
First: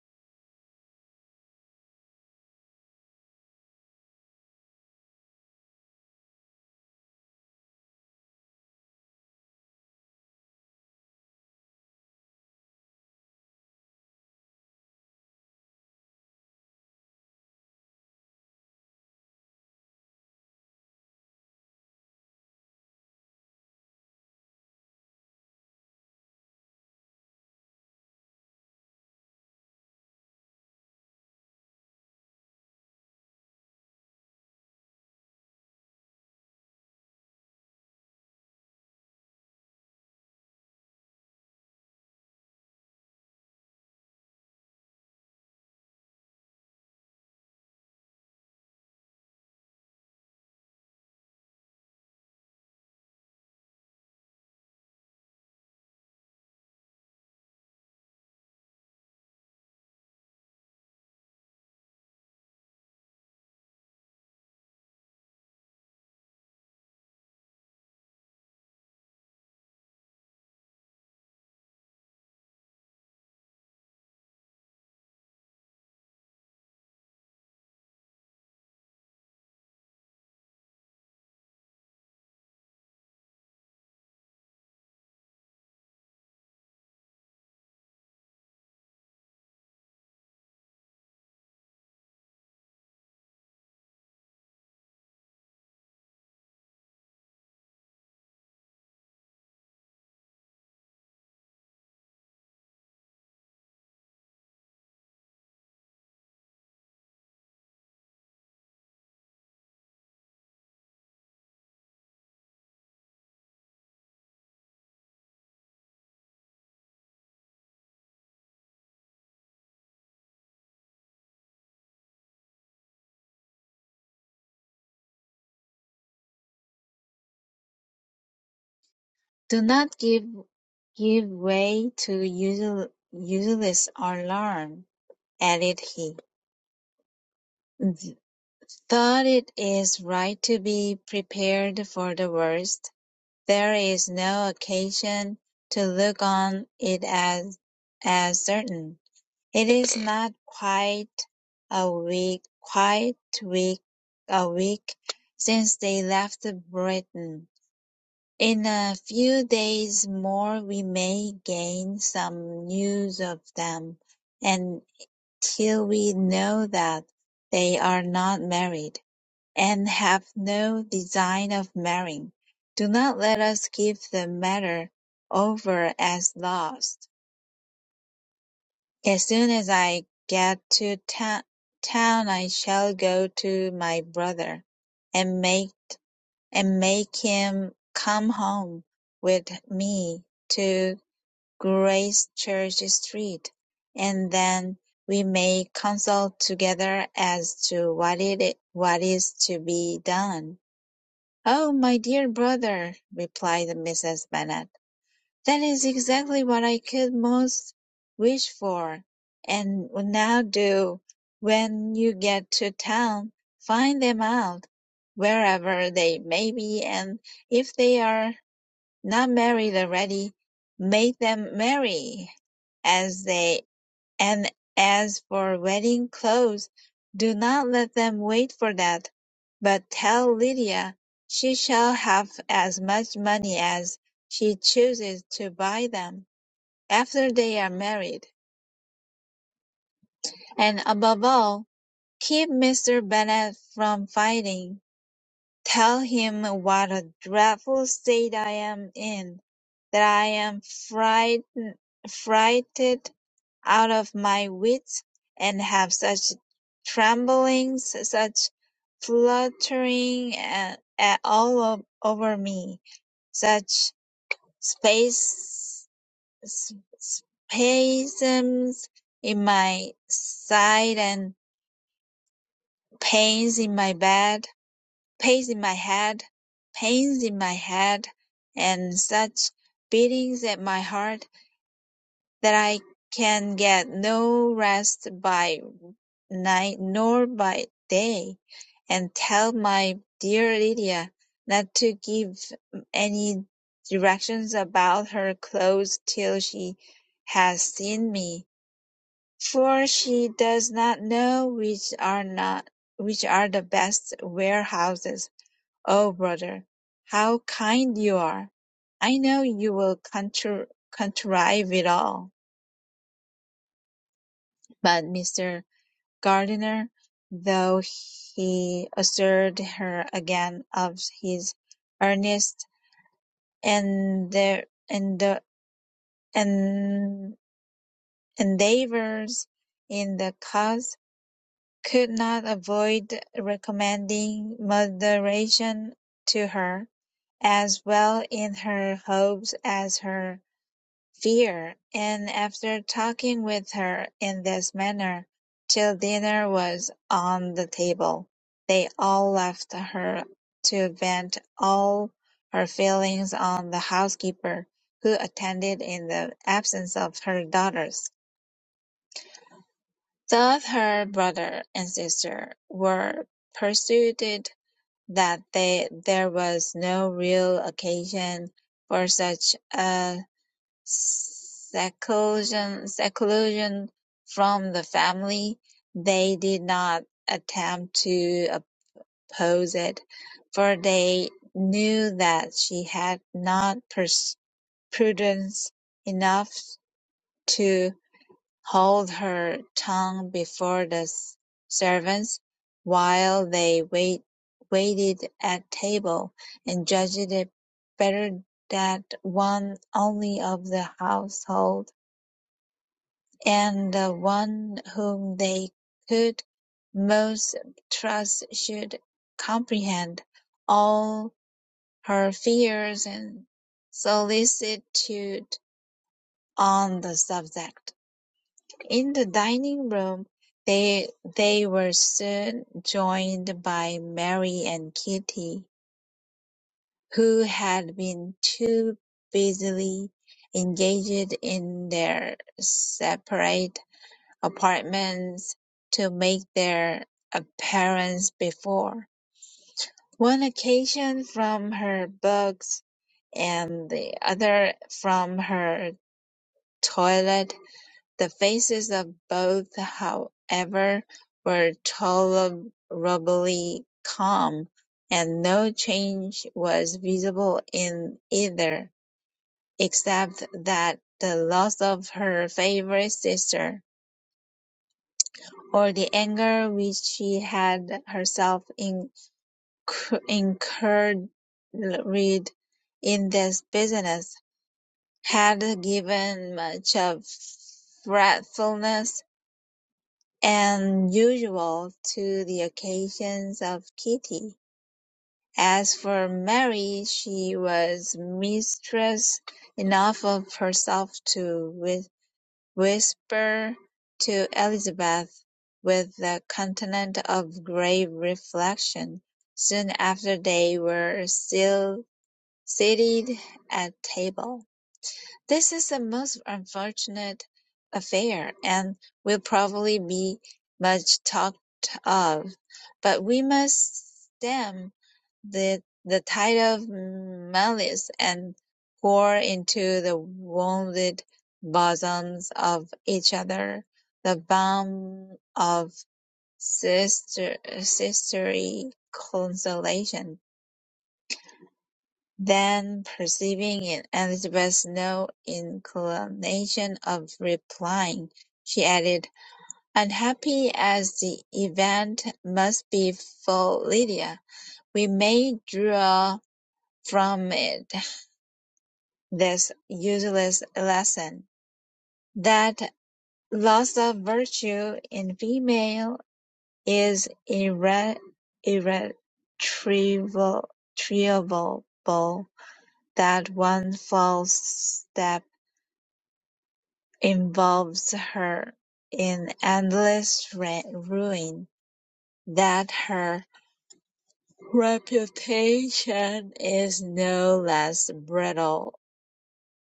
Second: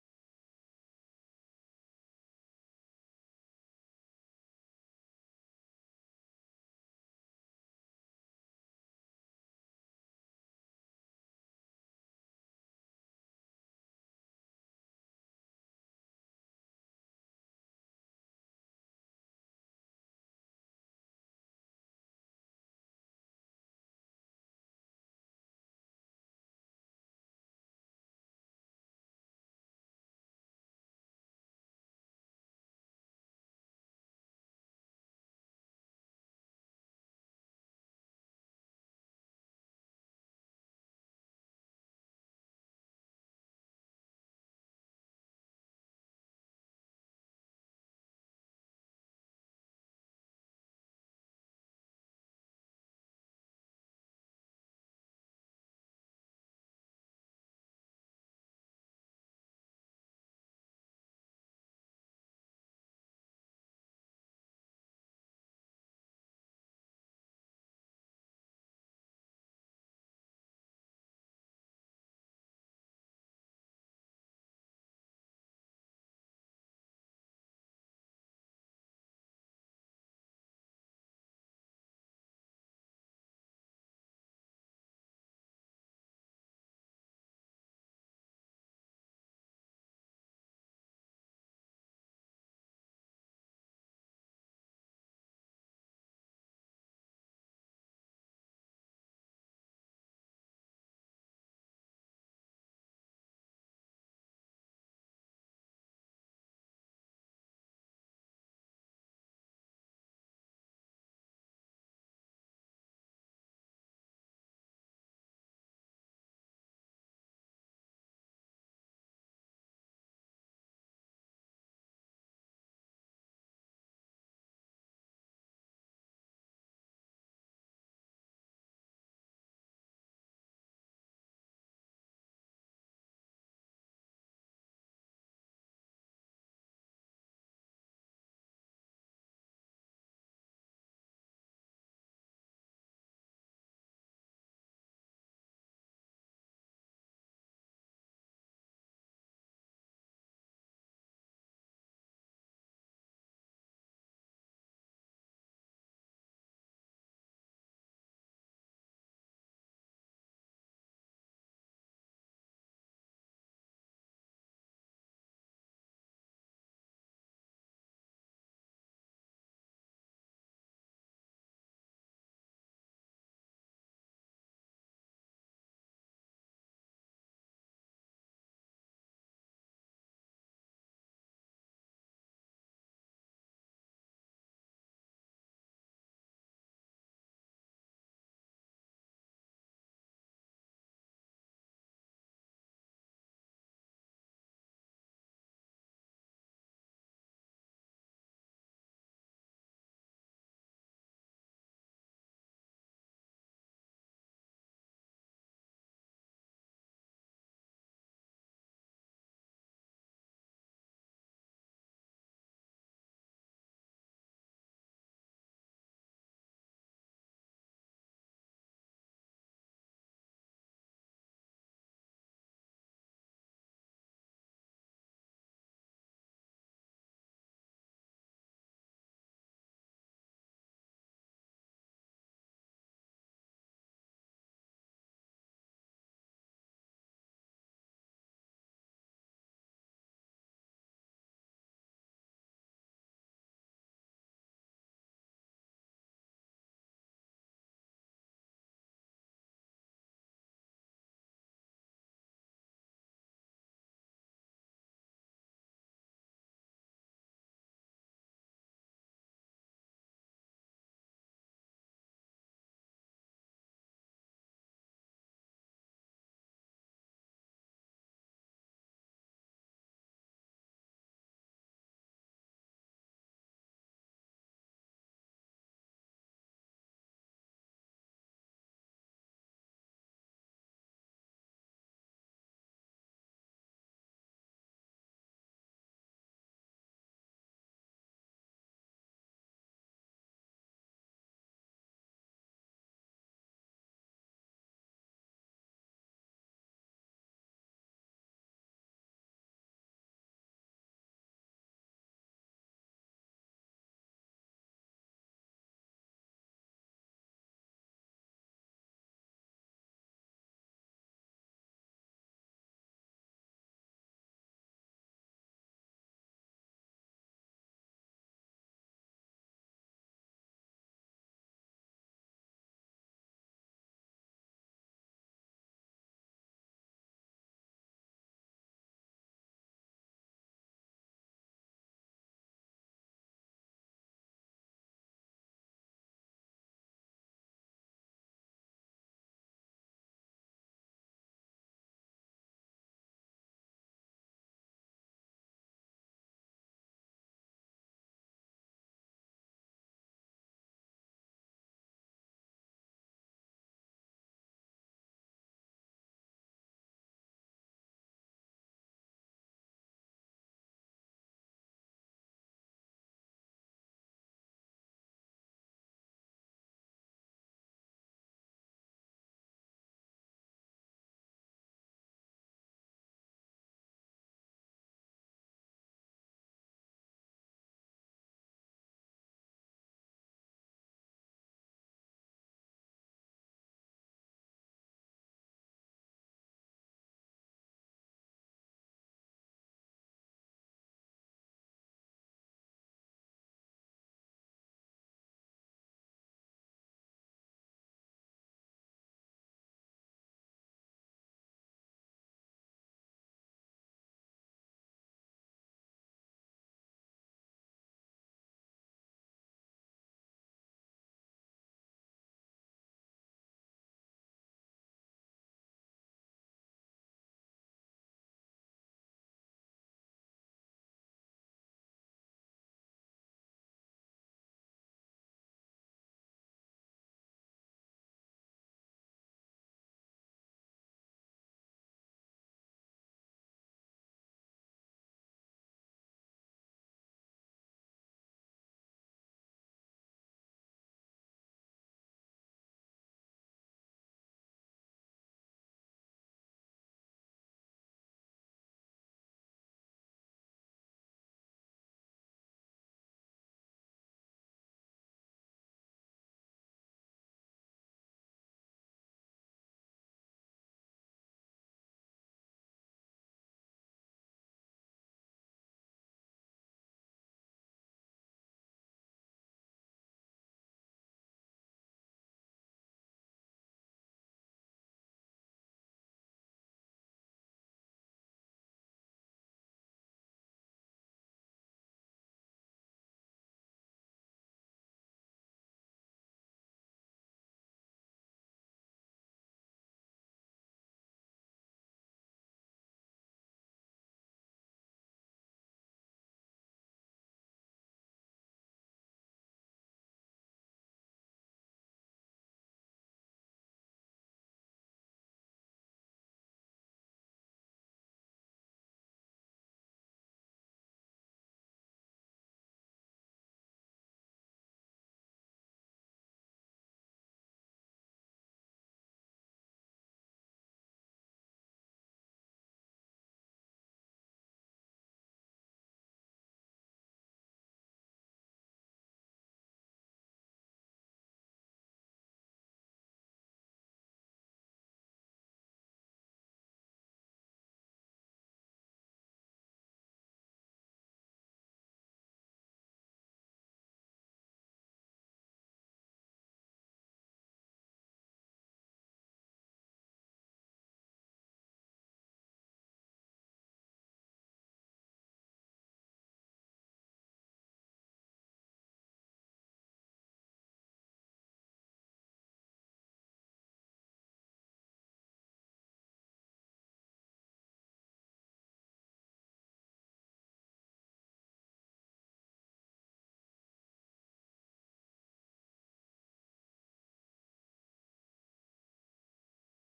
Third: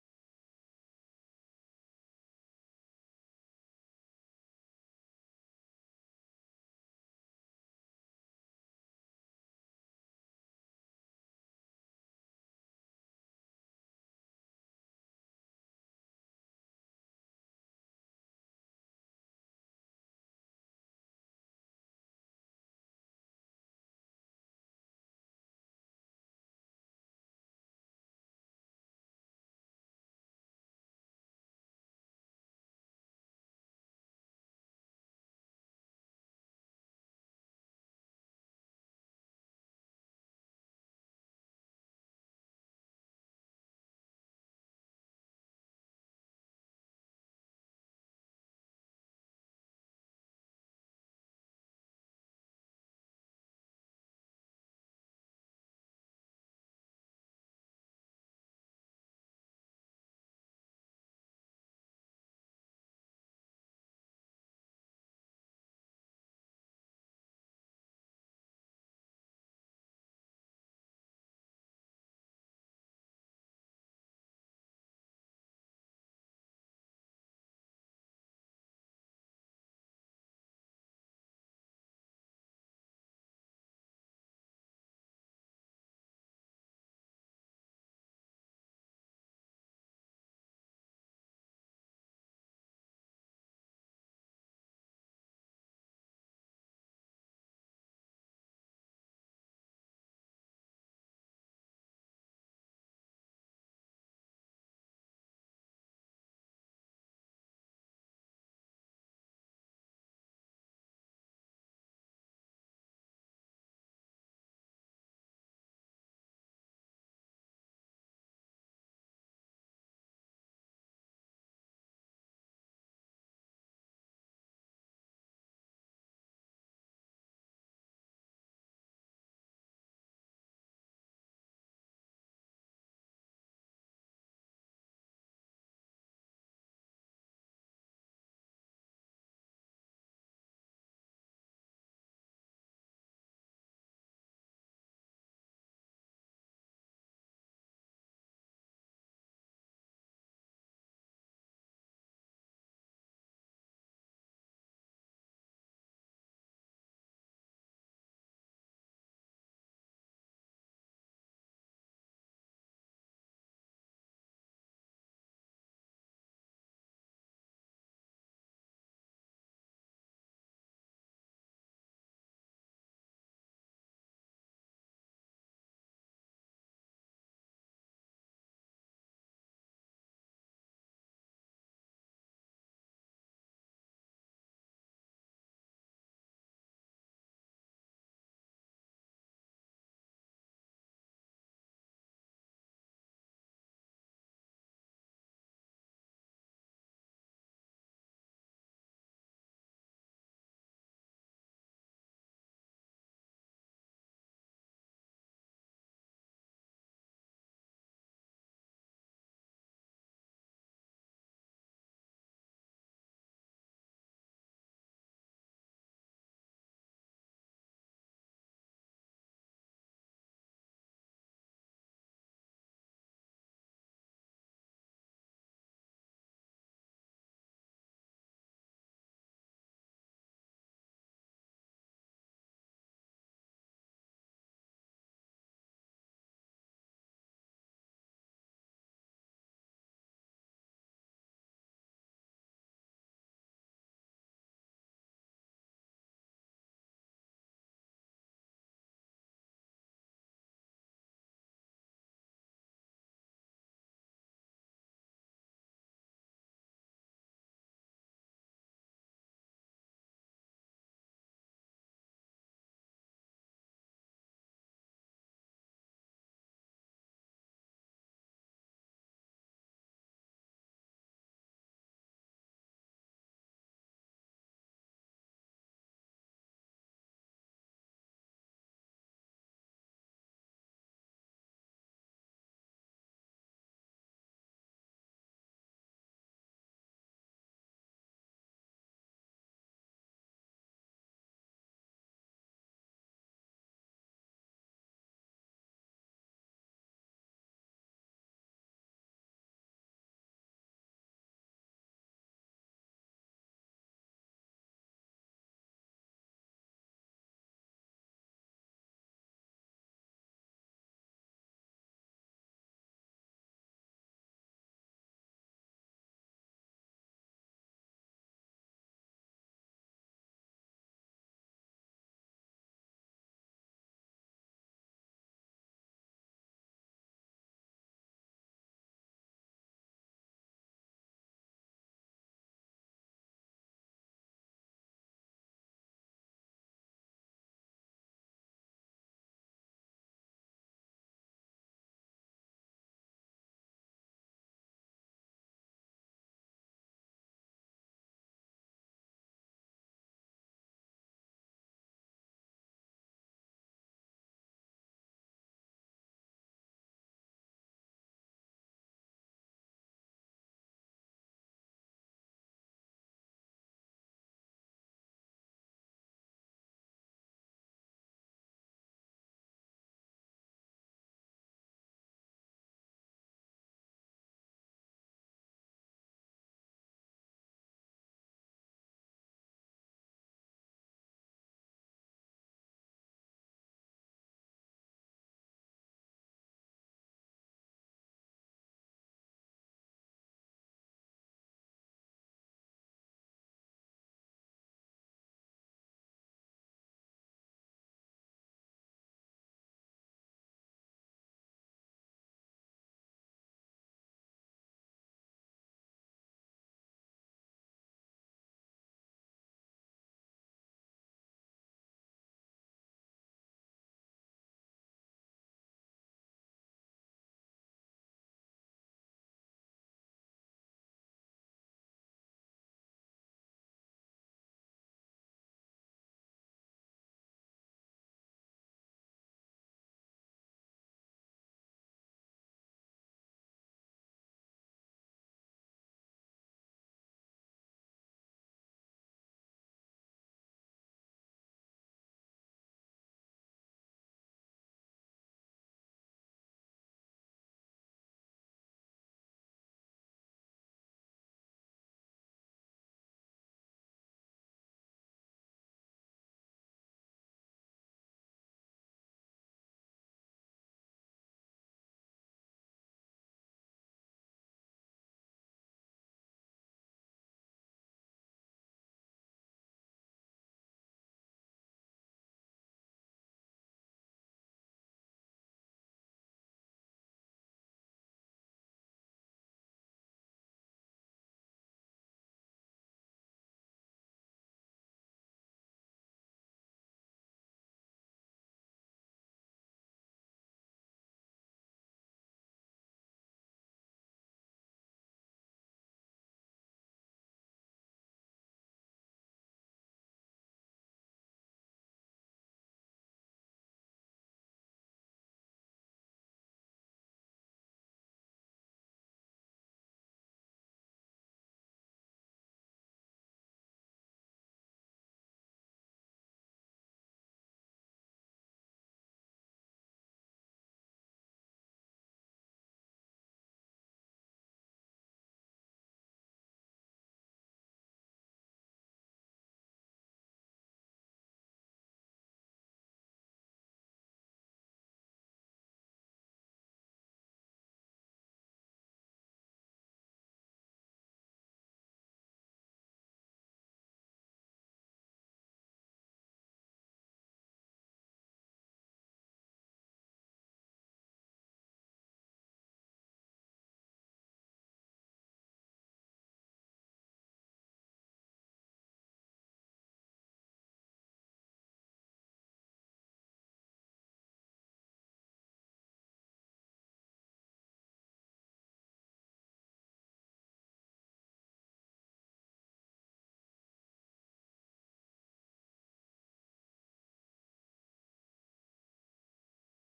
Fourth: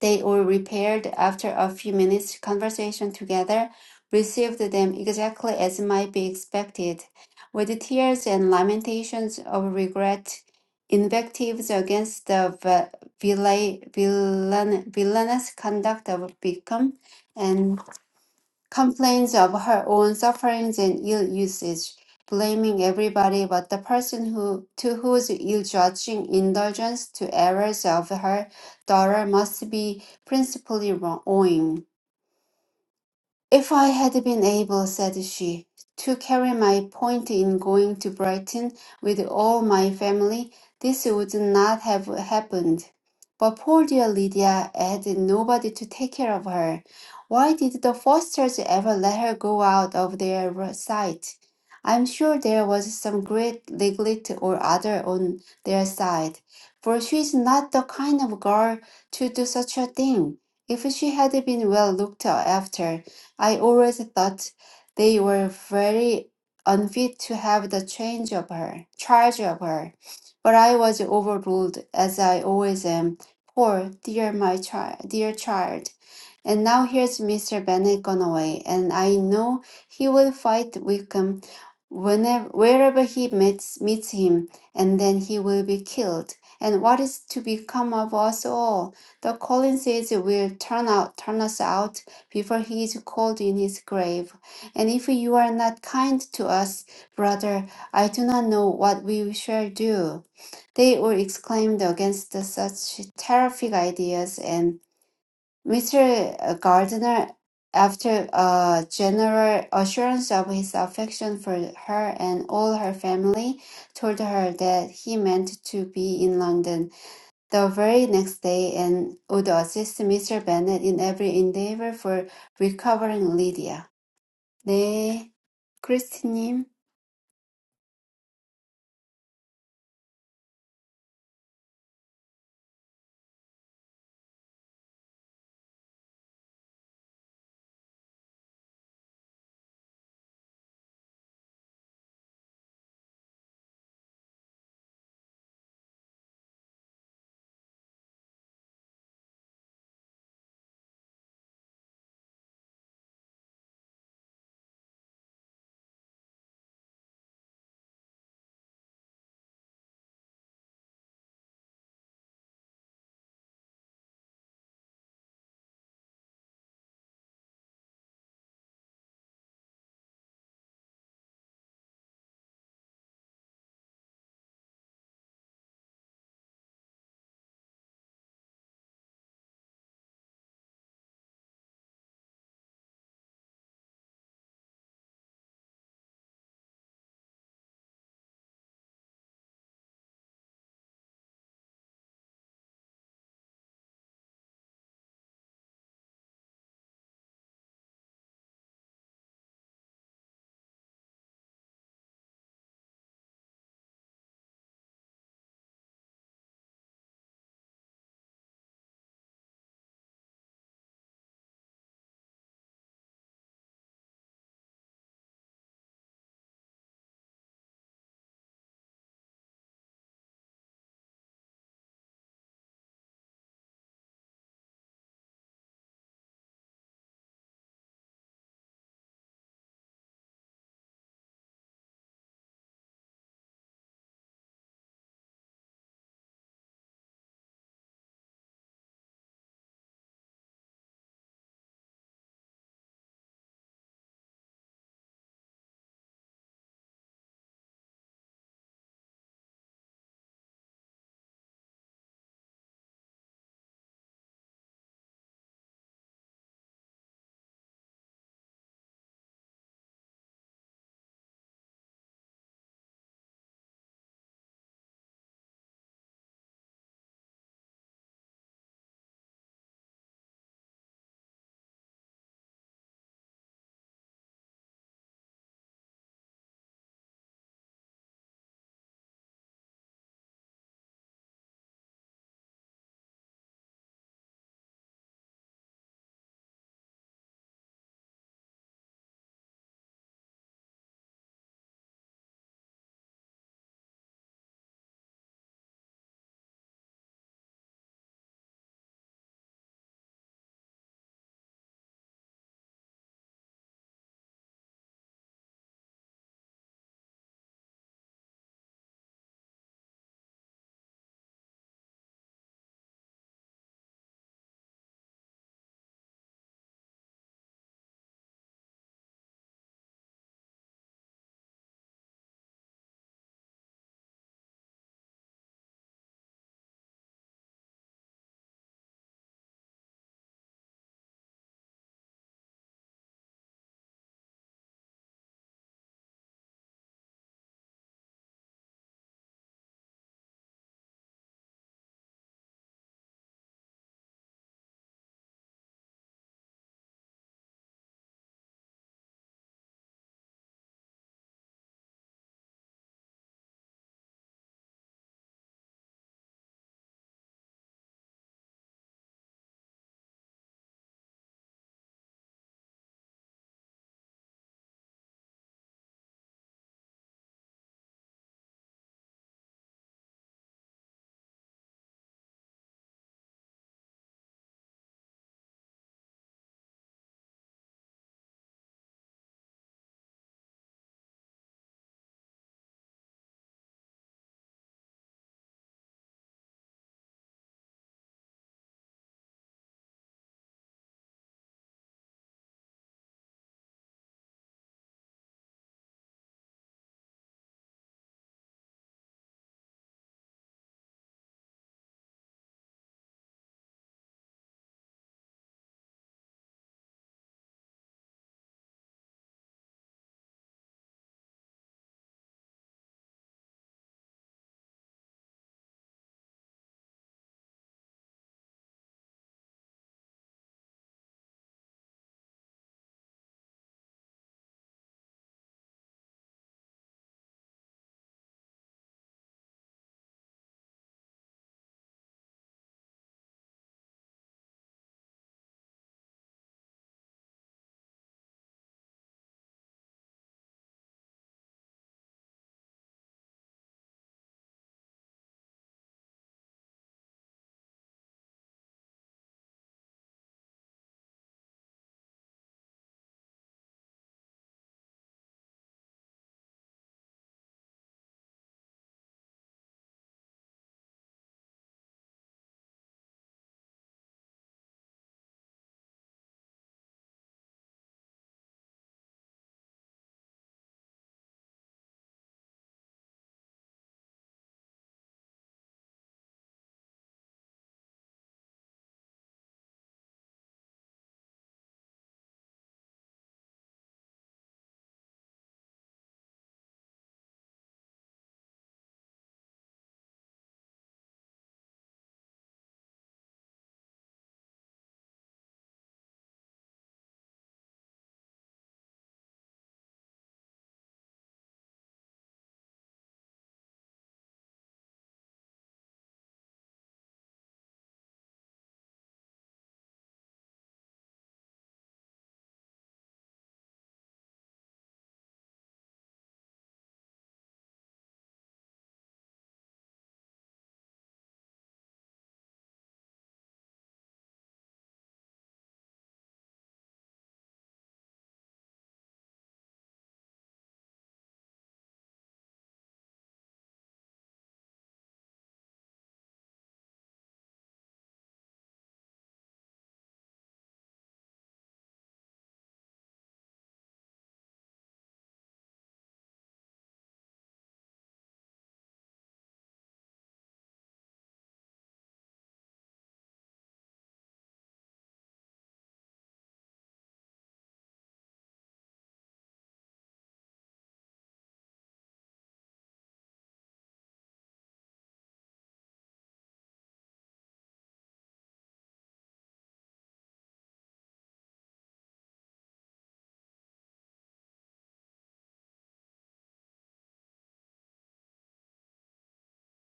[SPEAKER 3] they all repaired after a few minutes' conversation together, received them exactly as might be expected, with tears and lamentations of regret, invectives against the va- villa- villan- villainous conduct of Beacom, and complains of her own sufferings and ill usage, blaming everybody but the person who to whose ill-judging indulgence to errors of her daughter must be principally wrong- owing. If I had been able, said she, to carry my point in going to Brighton with all my family, this would not have happened. But poor dear Lydia had nobody to take care of her. Why did the Fosters ever let her go out of their sight? I'm sure there was some great neglect or other on their side, for she's not the kind of girl to do such a thing. If she had been well looked after, I always thought they were very unfit to have the change of her, charge of her. But I was overruled, as I always am. Poor dear my child, dear child. And now here's Mr. Bennet gone away, and I know he will fight Wickham whenever wherever he meets meets him, and then he will be killed. And what is to become of us all? The Collinses will turn out turn us out before he is cold in his grave. And if you are not kind to us, brother, I do not know what we shall do. They all exclaimed against such terrific ideas, and Mr. Gardiner, after a general assurance of his affection for her and all her family, told her that he meant to be in London the very next day and would assist Mr. Bennet in every endeavour for recovering Lydia. 네, 크리스티님.
[SPEAKER 4] Do not give give way to usel- useless alarm, added he. Though it is right to be prepared for the worst, there is no occasion to look on it as as certain. It is not quite a week quite week a week since they left Britain In a few days more we may gain some news of them, and till we know that they are not married, and have no design of marrying, do not let us give the matter over as lost. As soon as I get to ta- town I shall go to my brother, and make and make him come home with me to Grace Church Street, and then we may consult together as to what it what is to be done. Oh, my dear brother, replied Mrs. Bennet. That is exactly what I could most wish for, and will now do. When you get to town, find them out, wherever they may be, and if they are not married already, make them marry, as they and as for wedding clothes, do not let them wait for that, but tell Lydia she shall have as much money as she chooses to buy them after they are married. And above all, keep Mr. Bennet from fighting. Tell him what a dreadful state I am in, that I am frightened, frighted out of my wits, and have such tremblings, such fluttering a- a- all o- over me, such space, s- spasms in my side and pains in my bed pains in my head, pains in my head, and such beatings at my heart that I can get no rest by night nor by day, and tell my dear Lydia not to give any directions about her clothes till she has seen me, for she does not know which are not which are the best warehouses Oh, brother, how kind you are! I know you will contr- contrive it all. But Mr. Gardiner, though he assured her again of his earnest and the, and the, and endeavors in the cause, could not avoid recommending moderation to her, as well in her hopes as her fear, and after talking with her in this manner till dinner was on the table, they all left her to vent all her feelings on the housekeeper, who attended in the absence of her daughters. Thus her brother and sister were persuaded that they, there was no real occasion for such a Seclusion seclusion from the family, they did not attempt to oppose it, for they knew that she had not pers- prudence enough to hold her tongue before the s- servants while they wait- waited at table, and judged it better that one only of the household and the one whom they could most trust should comprehend all her fears and solicitude on the subject. In the dining room, they they were soon joined by Mary and Kitty, who had been too busily engaged in their separate apartments to make their appearance before, one occasion from her books and the other from her toilet. The faces of both, however, were tolerably calm, and no change was visible in either, except that the loss of her favourite sister or the anger which she had herself inc- incurred in this business, had given much of fretfulness and usual to the occasions of Kitty. As for Mary, she was mistress enough of herself to whisper to Elizabeth with a continent of grave reflection. Soon after they were still seated at table. This is a most unfortunate affair, and will probably be much talked of, but we must stem the the tide of malice and pour into the wounded bosoms of each other the balm of sister sisterly consolation. Then, perceiving in Elizabeth no inclination of replying, she added, "Unhappy as the event must be for Lydia, we may draw from it this useless lesson, that loss of virtue in female is irre- irretrievable, that one false step involves her in endless ruin, that her reputation is no less brittle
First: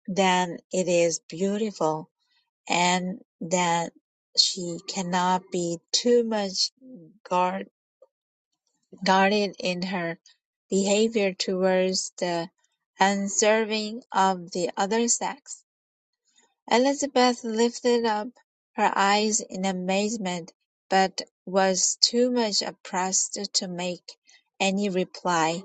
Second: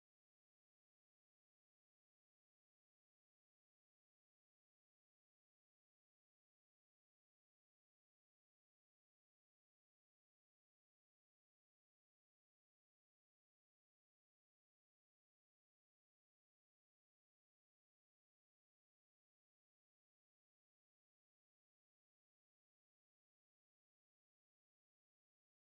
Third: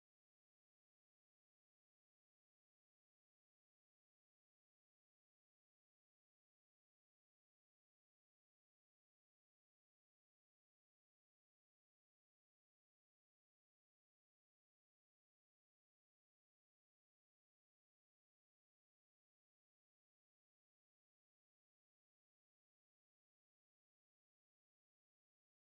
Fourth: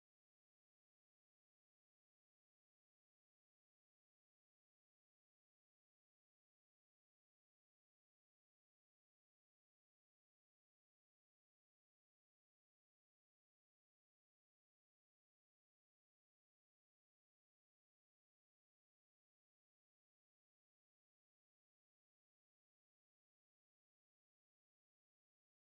[SPEAKER 4] than it is beautiful, and that she cannot be too much guard- guarded in her behavior towards the unserving of the other sex. Elizabeth lifted up her eyes in amazement, but was too much oppressed to make any reply.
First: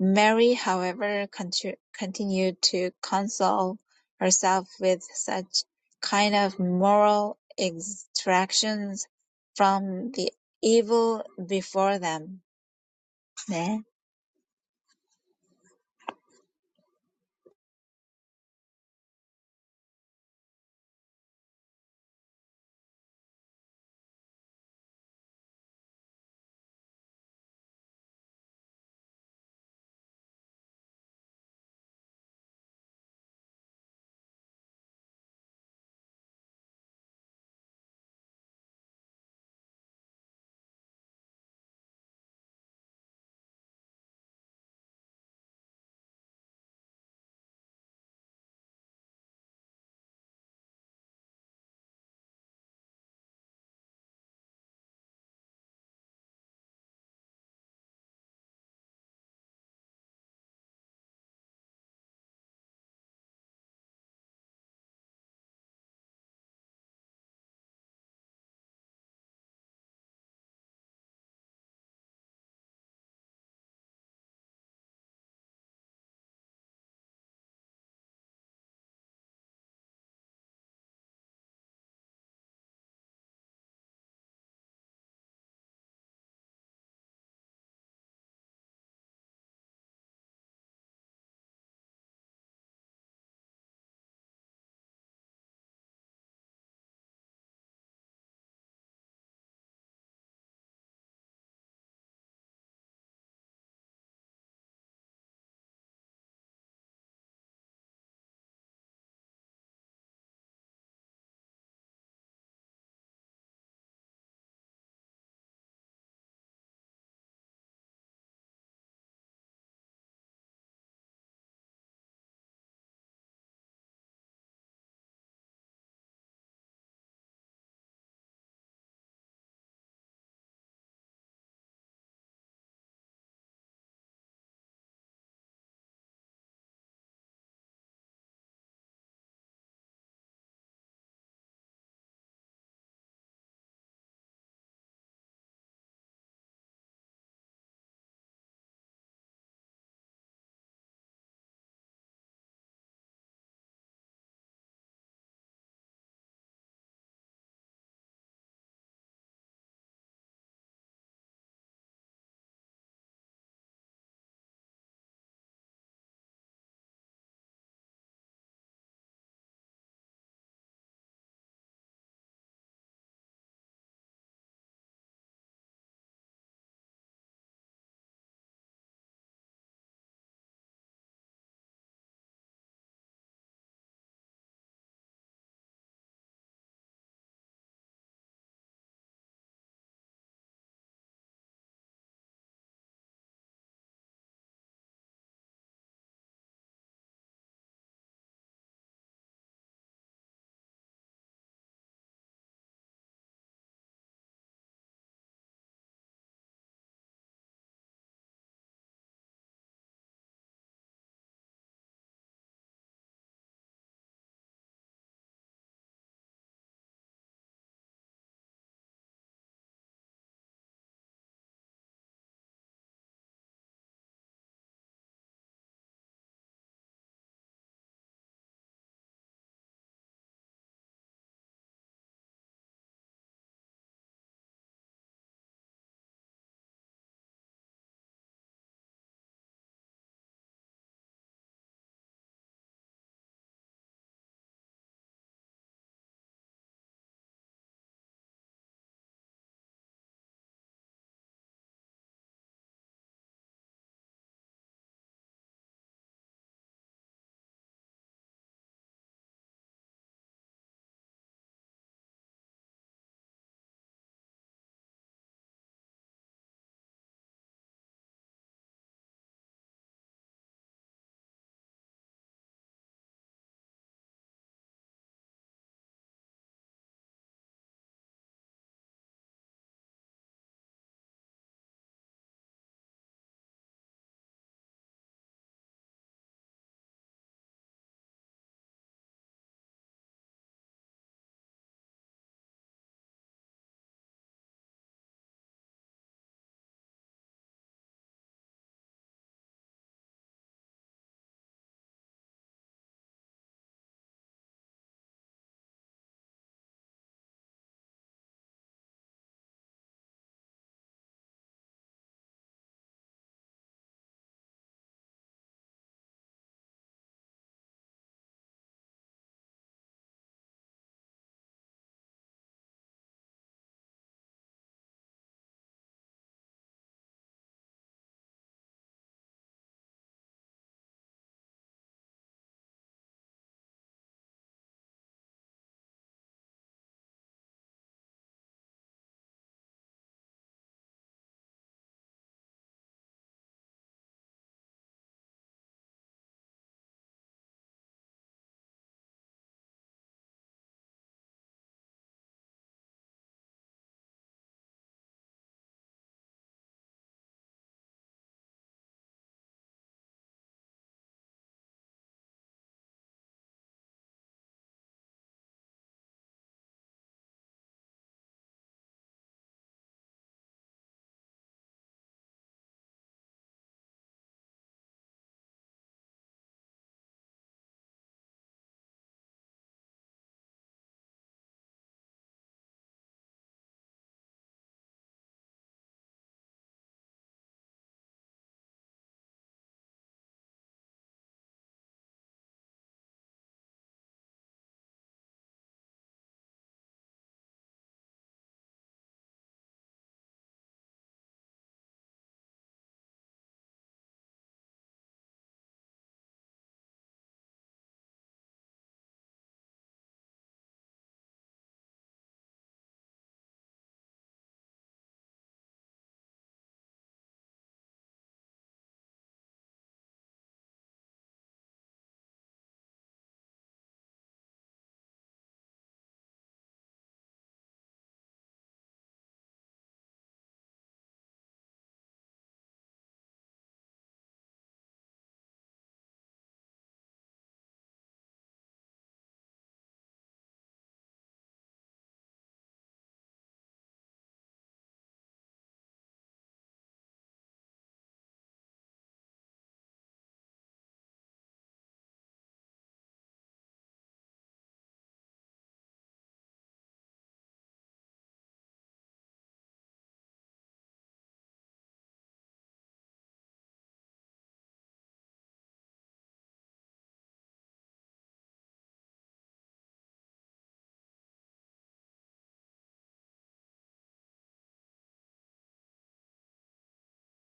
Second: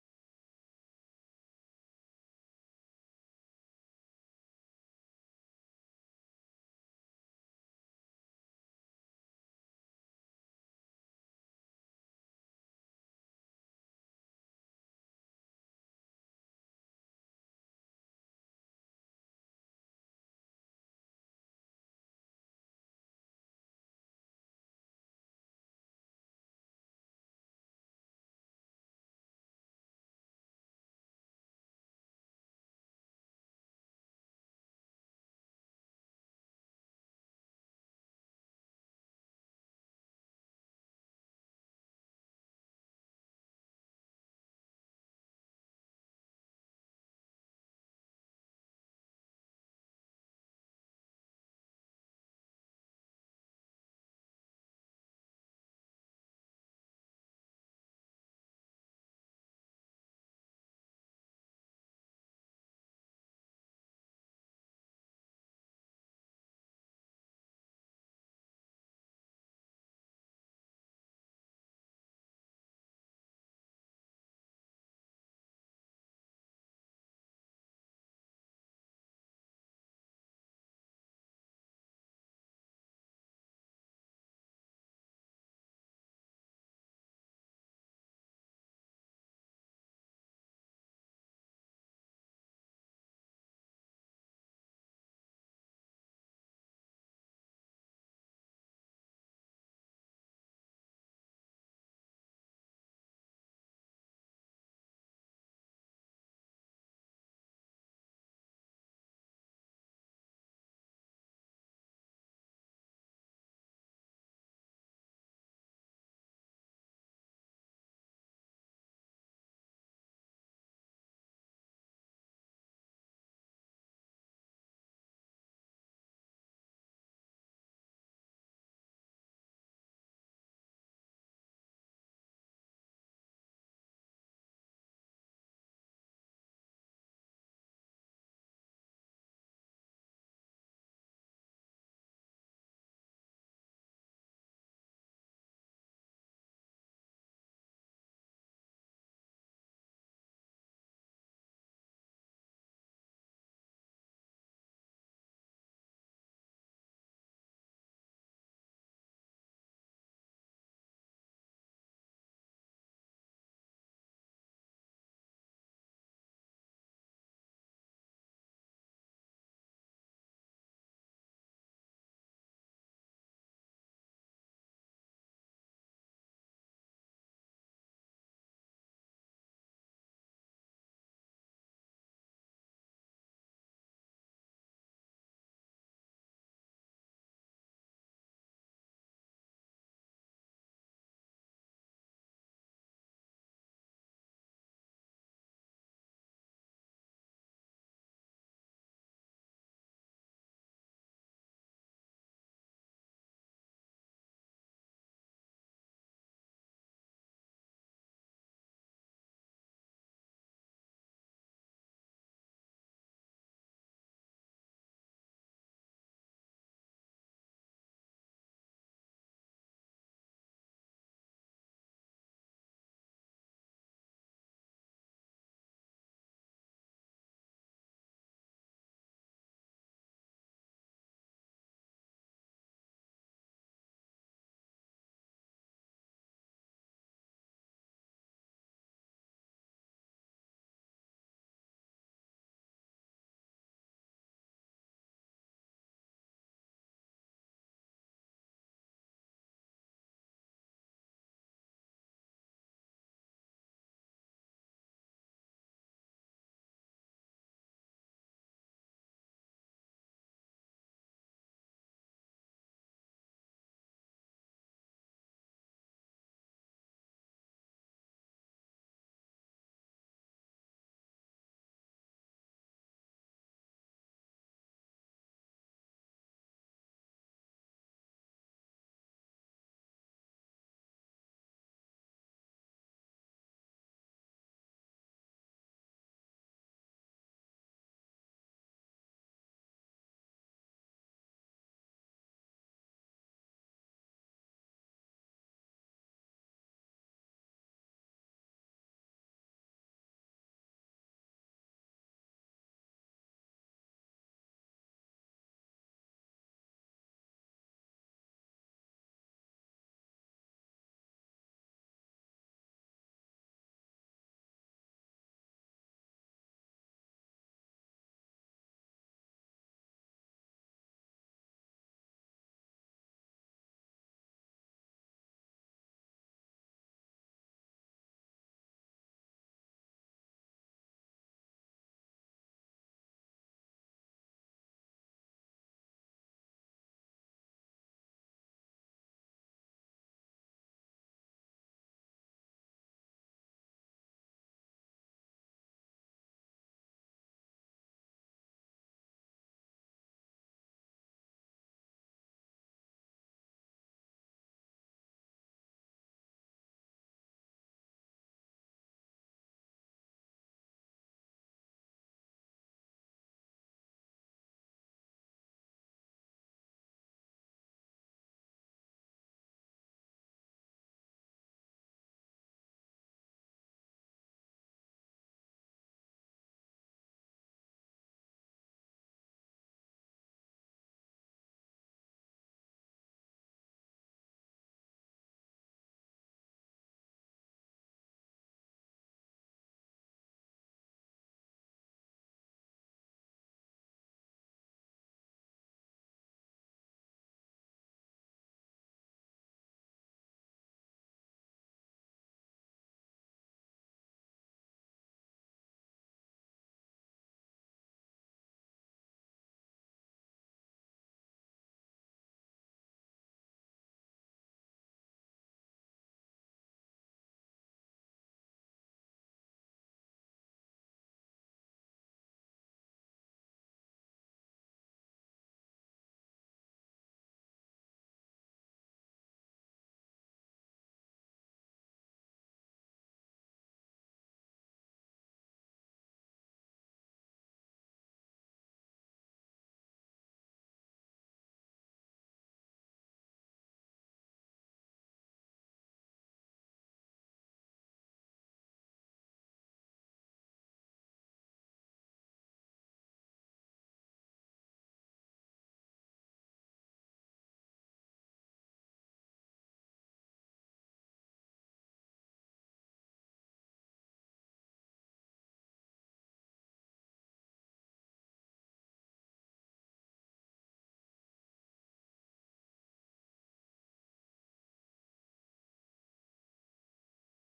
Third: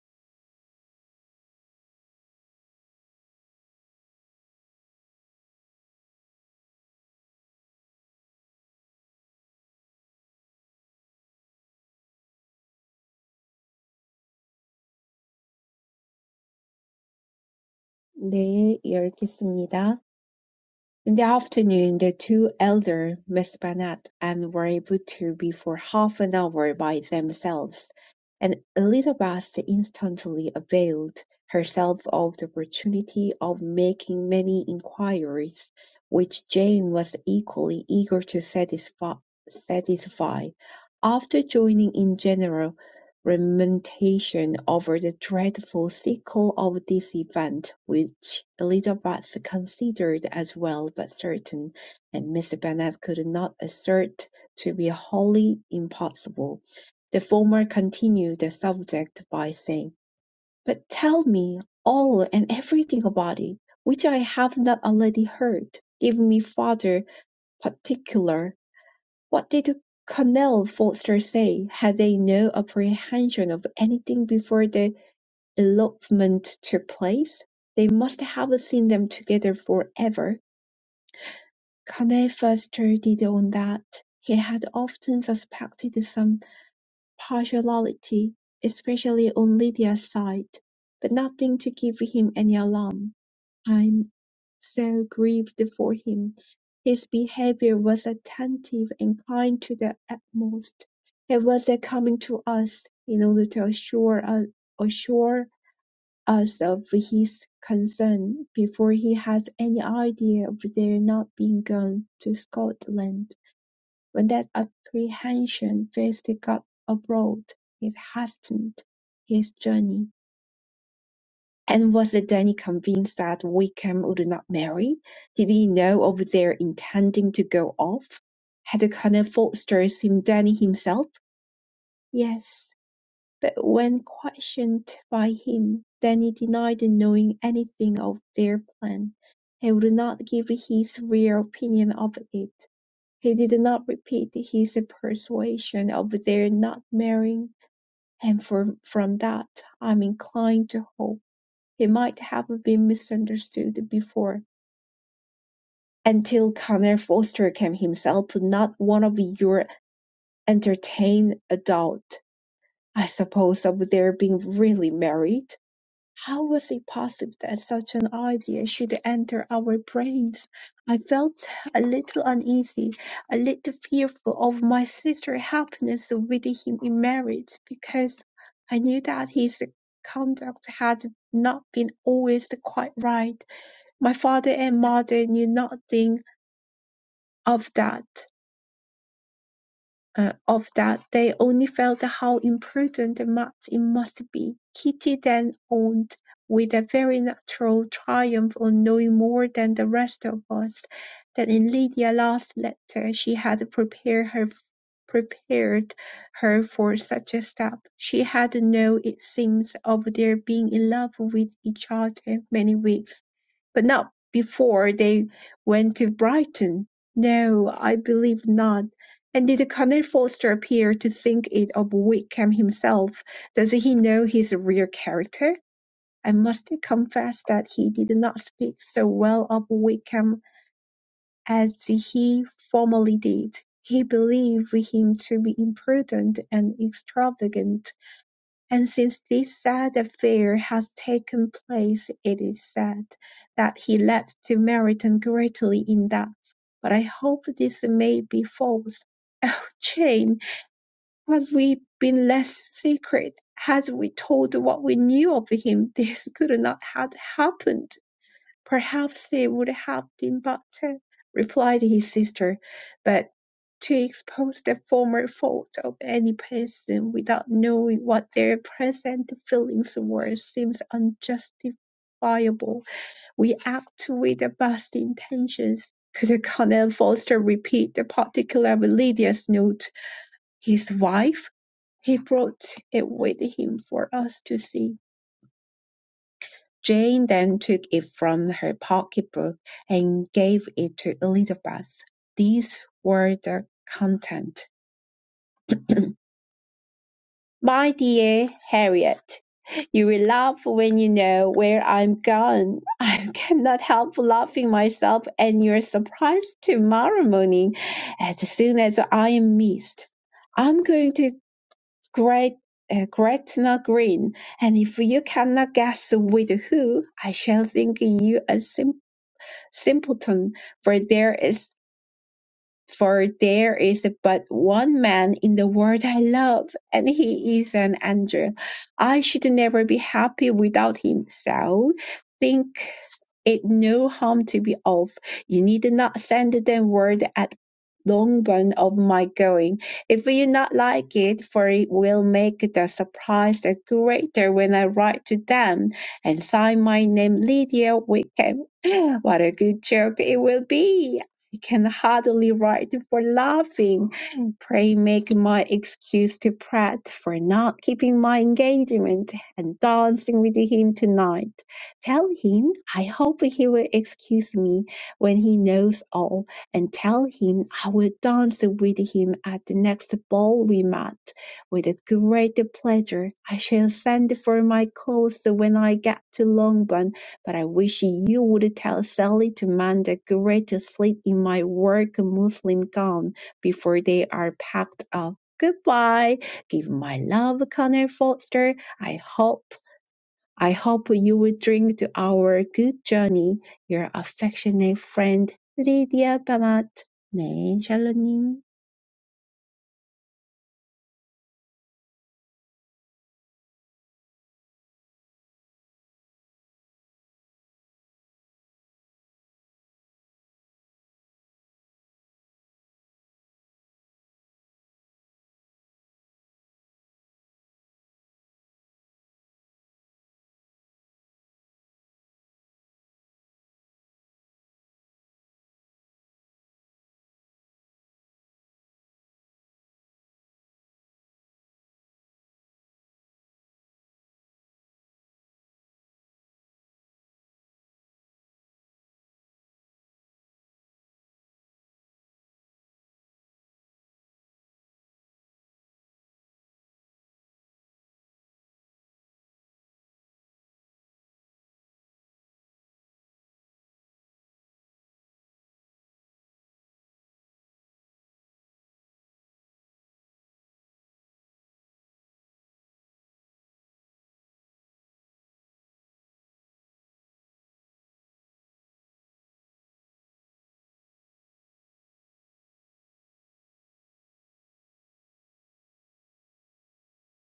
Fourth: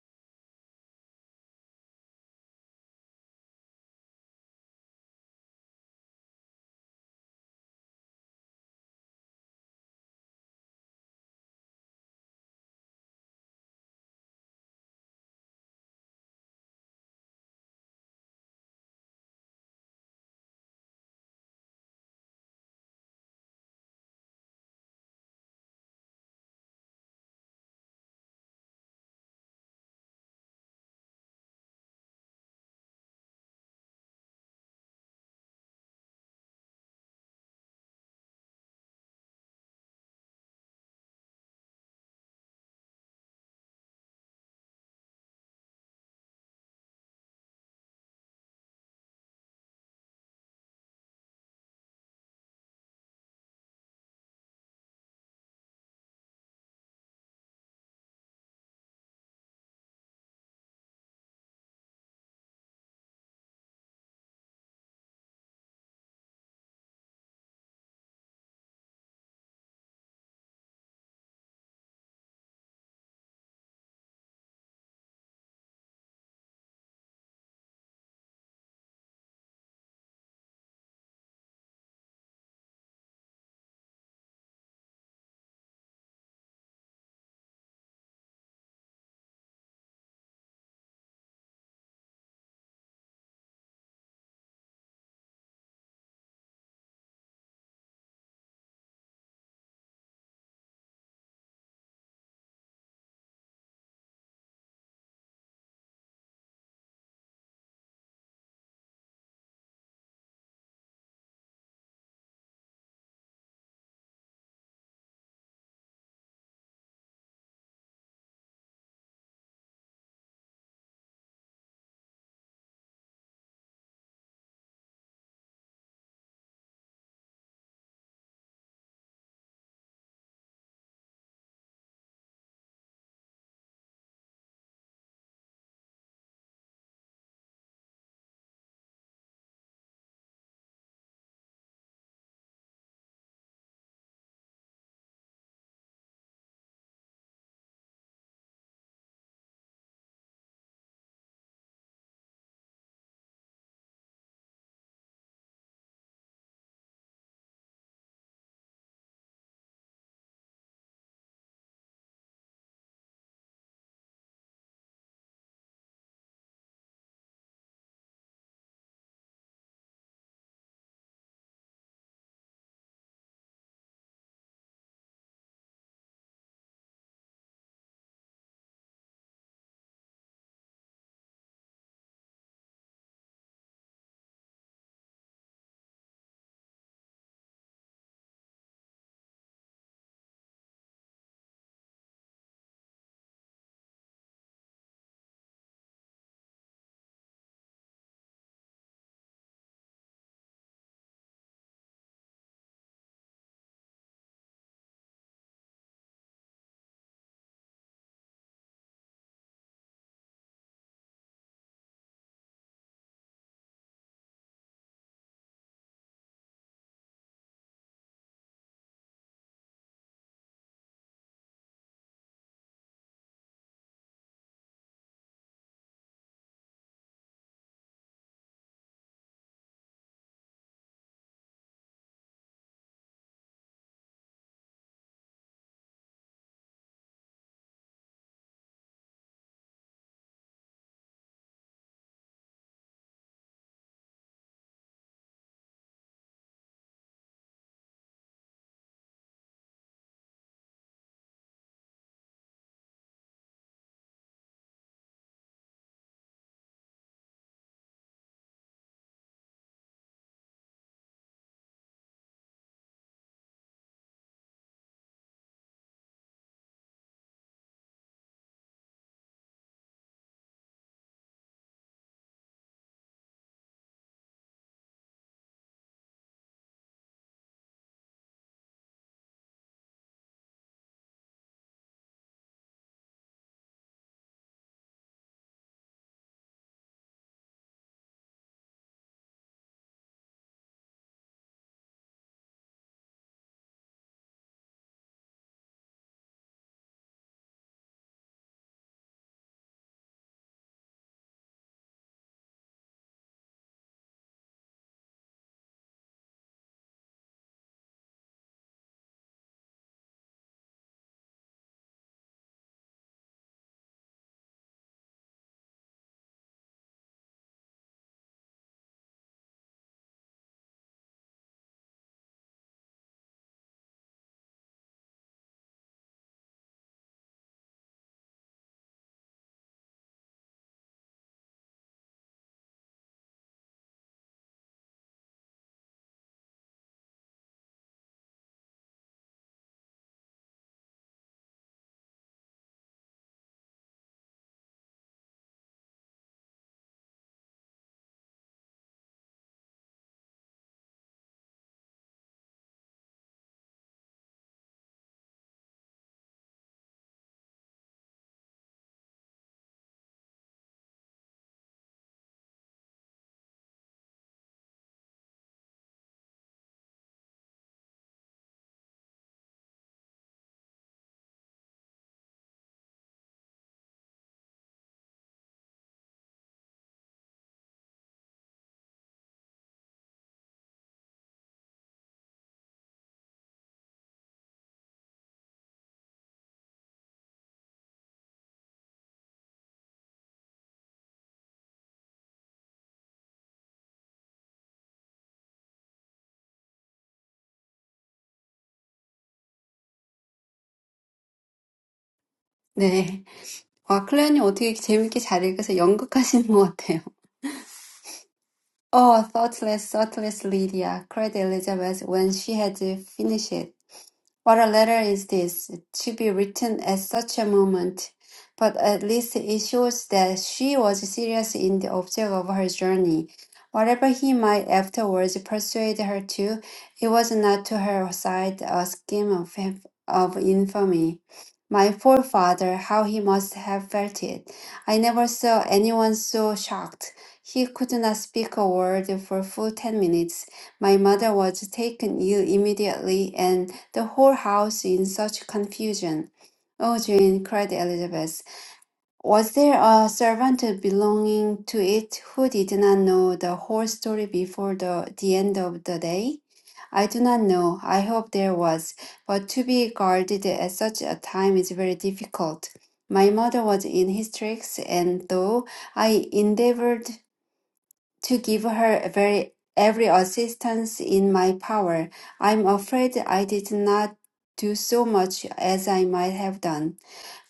[SPEAKER 4] Mary, however, contu- continued to console herself with such kind of moral extractions from the evil before them. 네,
[SPEAKER 1] 네, 열겠습니다. In the afternoon, the two elder, Miss Bennet, and were able to be for half an hour by themselves, and Elizabeth instantly availed herself of the opportunity of making many inquiries, which Jane was equally eager to satisfy. satisfy. After joining in general lamentation over the dreadful sequel of this event, which Elizabeth considered as well but certain, and Miss Bennet could not assert to be wholly impossible. The former continued the subject by saying, "But tell me all and everything about it, which I have not already heard. Give me farther particular what did Colonel Forster say? Had they no apprehension of anything before the elopement took place? They must have seen them together forever. Colonel Forster did own that. He had often suspected some partiality, especially on Lydia's side, but nothing to give him any alarm. I'm so grieved for him. His behavior was attentive and kind to the utmost. He was uh, coming to us in order to assure us, assure us of his concern before he had any idea of their not being gone to Scotland. When that apprehension first got abroad, it hastened his journey. And was the Danny convinced that Wickham would not marry? Did he know of their intending to go off? Had Colonel Forster seen Danny himself? Yes, but when questioned by him, Danny denied knowing anything of their plan. He would not give his real opinion of it. He did not repeat his persuasion of their not marrying, and from, from that I am inclined to hope. He might have been misunderstood before, until Connor Foster came himself, not one of your entertained adult. I suppose of their being really married. How was it possible that such an idea should enter our brains? I felt a little uneasy, a little fearful of my sister's happiness with him in marriage, because I knew that his conduct had not been always quite right. My father and mother knew nothing of that Uh, of that; they only felt how imprudent and much it must be. Kitty then owned, with a very natural triumph on knowing more than the rest of us, that in Lydia's last letter she had prepared her prepared her for such a step. She had known, it seems, of their being in love with each other many weeks. But not before they went to Brighton. No, I believe not. And did Colonel Forster appear to think it of Wickham himself? Does he know his real character? I must confess that he did not speak so well of Wickham as he formerly did. He believed him to be imprudent and extravagant. And since this sad affair has taken place, it is said that he left to Meryton greatly in debt. But I hope this may be false. *laughs* Oh, Jane, had we been less secret, had we told what we knew of him, this could not have happened. Perhaps it would have been better, replied his sister, but to expose the former fault of any person without knowing what their present feelings were seems unjustifiable. We act with the best intentions. Could Colonel Foster repeat the particular of Lydia's note? His wife? He brought it with him for us to see. Jane then took it from her pocketbook and gave it to Elizabeth. These were the contents. *clears throat* My dear Harriet, you will laugh when you know where I'm gone. *laughs* I cannot help laughing myself and your surprise tomorrow morning as soon as I am missed. I'm going to Gret- uh, Gretna Green, and if you cannot guess with who, I shall think you a simpleton. simpleton, for there is for there is but one man in the world I love, and he is an angel. I should never be happy without him, so think it no harm to be off. You need not send them word at Longbourn of my going, if you not like it, for it will make the surprise the greater when I write to them, and sign my name Lydia Wickham. *gasps* What a good joke it will be! I can hardly write for laughing. Pray make my excuse to Pratt for not keeping my engagement and dancing with him tonight. Tell him I hope he will excuse me when he knows all, and tell him I will dance with him at the next ball we met. With great pleasure, I shall send for my clothes when I get to Longbourn but I wish you would tell Sally to mend the gray to sleep in my work muslin gown before they are packed up. Goodbye. Give my love, Connor Foster. I hope I hope you will drink to our good journey. Your affectionate friend, Lydia Bamat. 네, 샬로님.
[SPEAKER 3] 네. 와, 클레어님 어떻게 재밌게 잘 읽어서 연극하시는 것 같아요. Oh, thoughtless, thoughtless Lydia, cried Elizabeth when she had finished. What a letter is this, to be written at such a moment! But at least it shows that she was serious in the object of her journey. Whatever he might afterwards persuade her to, it was not to her side a scheme of, of infamy. My forefather, how he must have felt it! I never saw anyone so shocked. He could not speak a word for full ten minutes. My mother was taken ill immediately, and the whole house in such confusion. Oh, Jane, cried Elizabeth, was there a servant belonging to it who did not know the whole story before the, the end of the day? I do not know. I hope there was, but to be guarded at such a time is very difficult. My mother was in hysterics, and though I endeavored to give her very every assistance in my power. I'm afraid I did not do so much as I might have done,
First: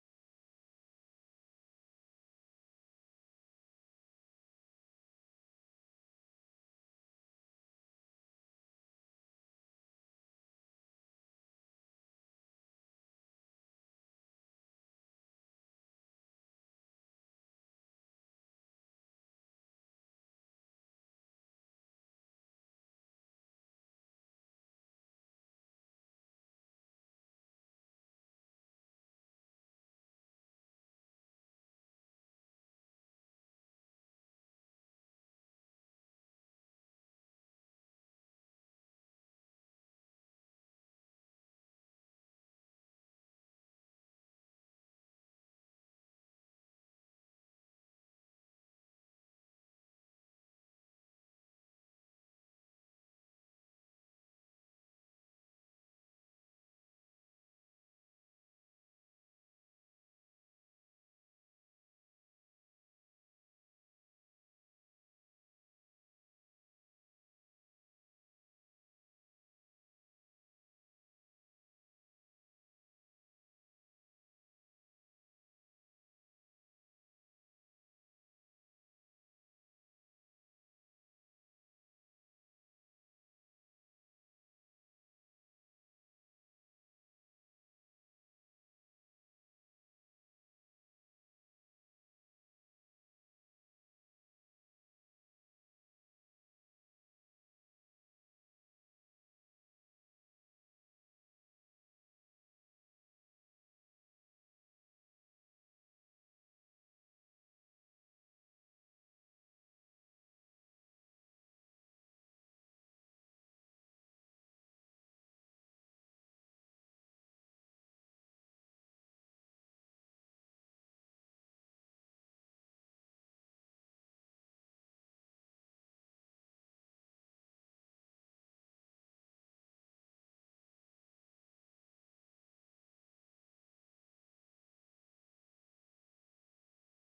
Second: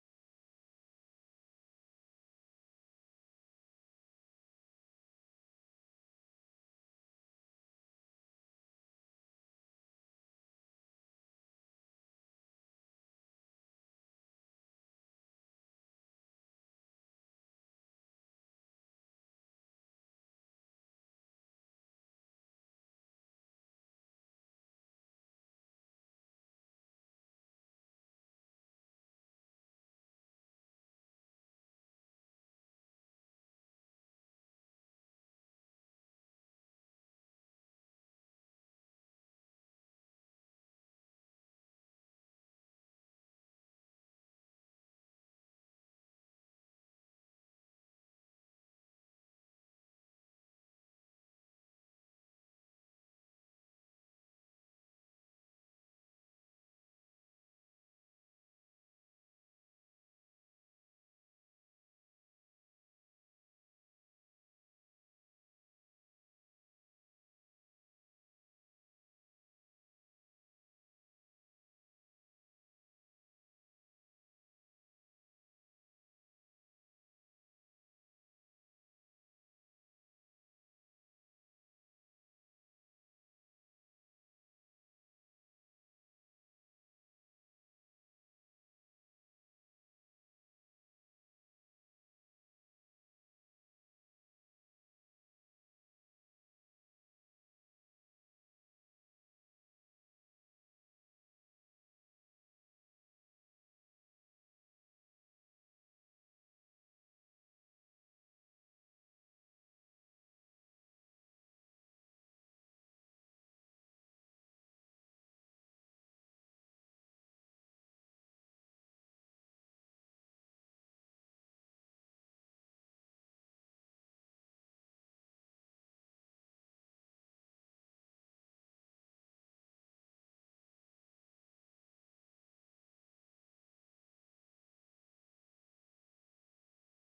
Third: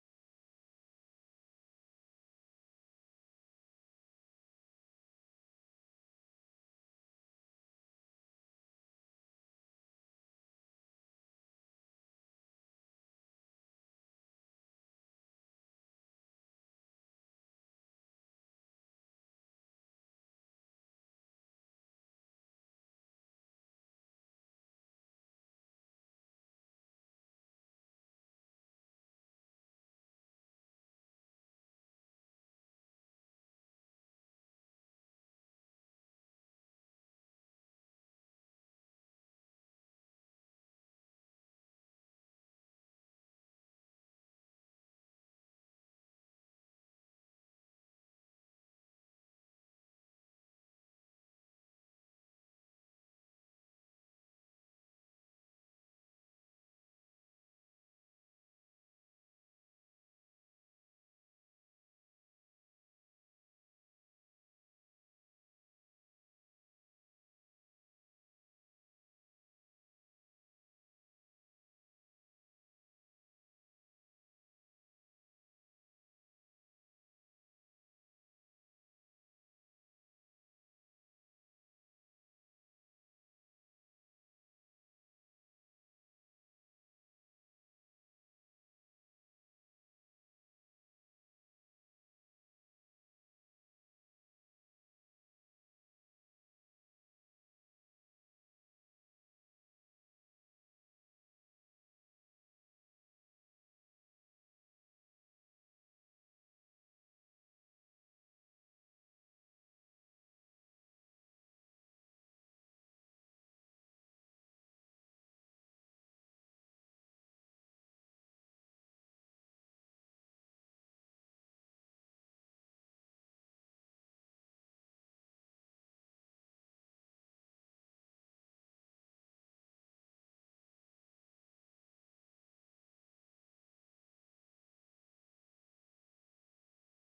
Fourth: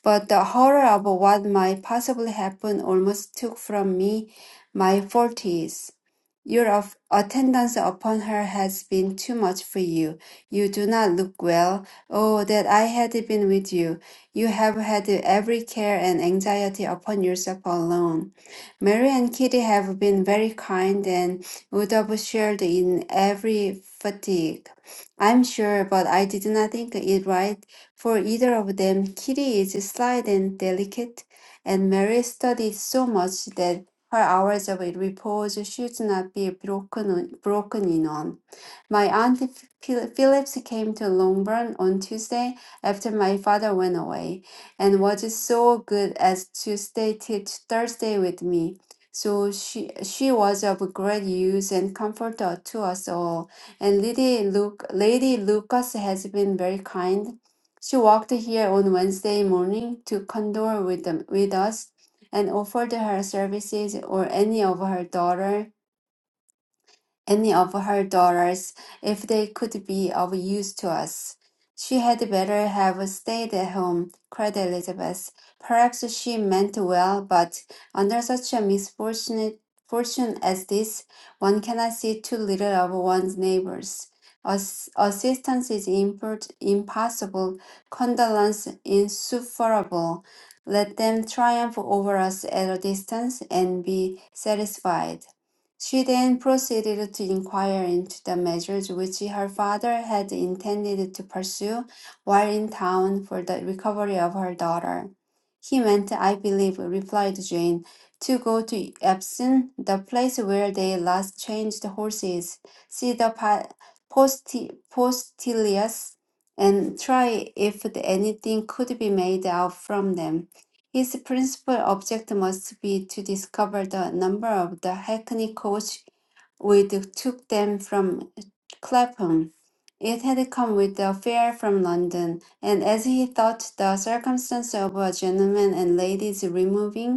[SPEAKER 3] but the horror of what might possibly happen almost took from me my forties. Your attendance upon her has been too much for you. You do not look well. Oh, that I had been with you. You have had every care and anxiety upon yourself alone. Mary and Kitty have been very kind and would have shared in every fatigue. I'm sure, but I did not think it right for either of them. Kitty is slight and delicate, and Mary studied so much that her hours of repose should not be broken, broken in on. My aunt Phil- Phillips came to Longbourn on Tuesday after my father went away, and was so good as to stay till Thursday with me. So she she was of great use and comfort to us all. And Lady Luke, Lady Lucas has been very kind. She walked here on Wednesday morning to condole with them, with us and offered her services or any of her daughter any of her daughters if they could be of use to us. She had better have stayed at home, cried Elizabeth. Perhaps she meant well, but under such a misfortunate fortune as this, one cannot see too little of one's neighbors. Ass- assistance is import- impossible, condolence insufferable. Let them triumph over us at a distance and be satisfied. She then proceeded to inquire into the measures which her father had intended to pursue while in town for the recovery of her daughter. He meant, I believe, replied Jane, to go to Epsom, the place where they last changed horses, see the pa- posti- postilions, and try if anything could be made out from them. His principal object must be to discover the number of the hackney coach which took them from Clapham. It had come with a fare from London, and as he thought the circumstance of a gentleman and lady's removing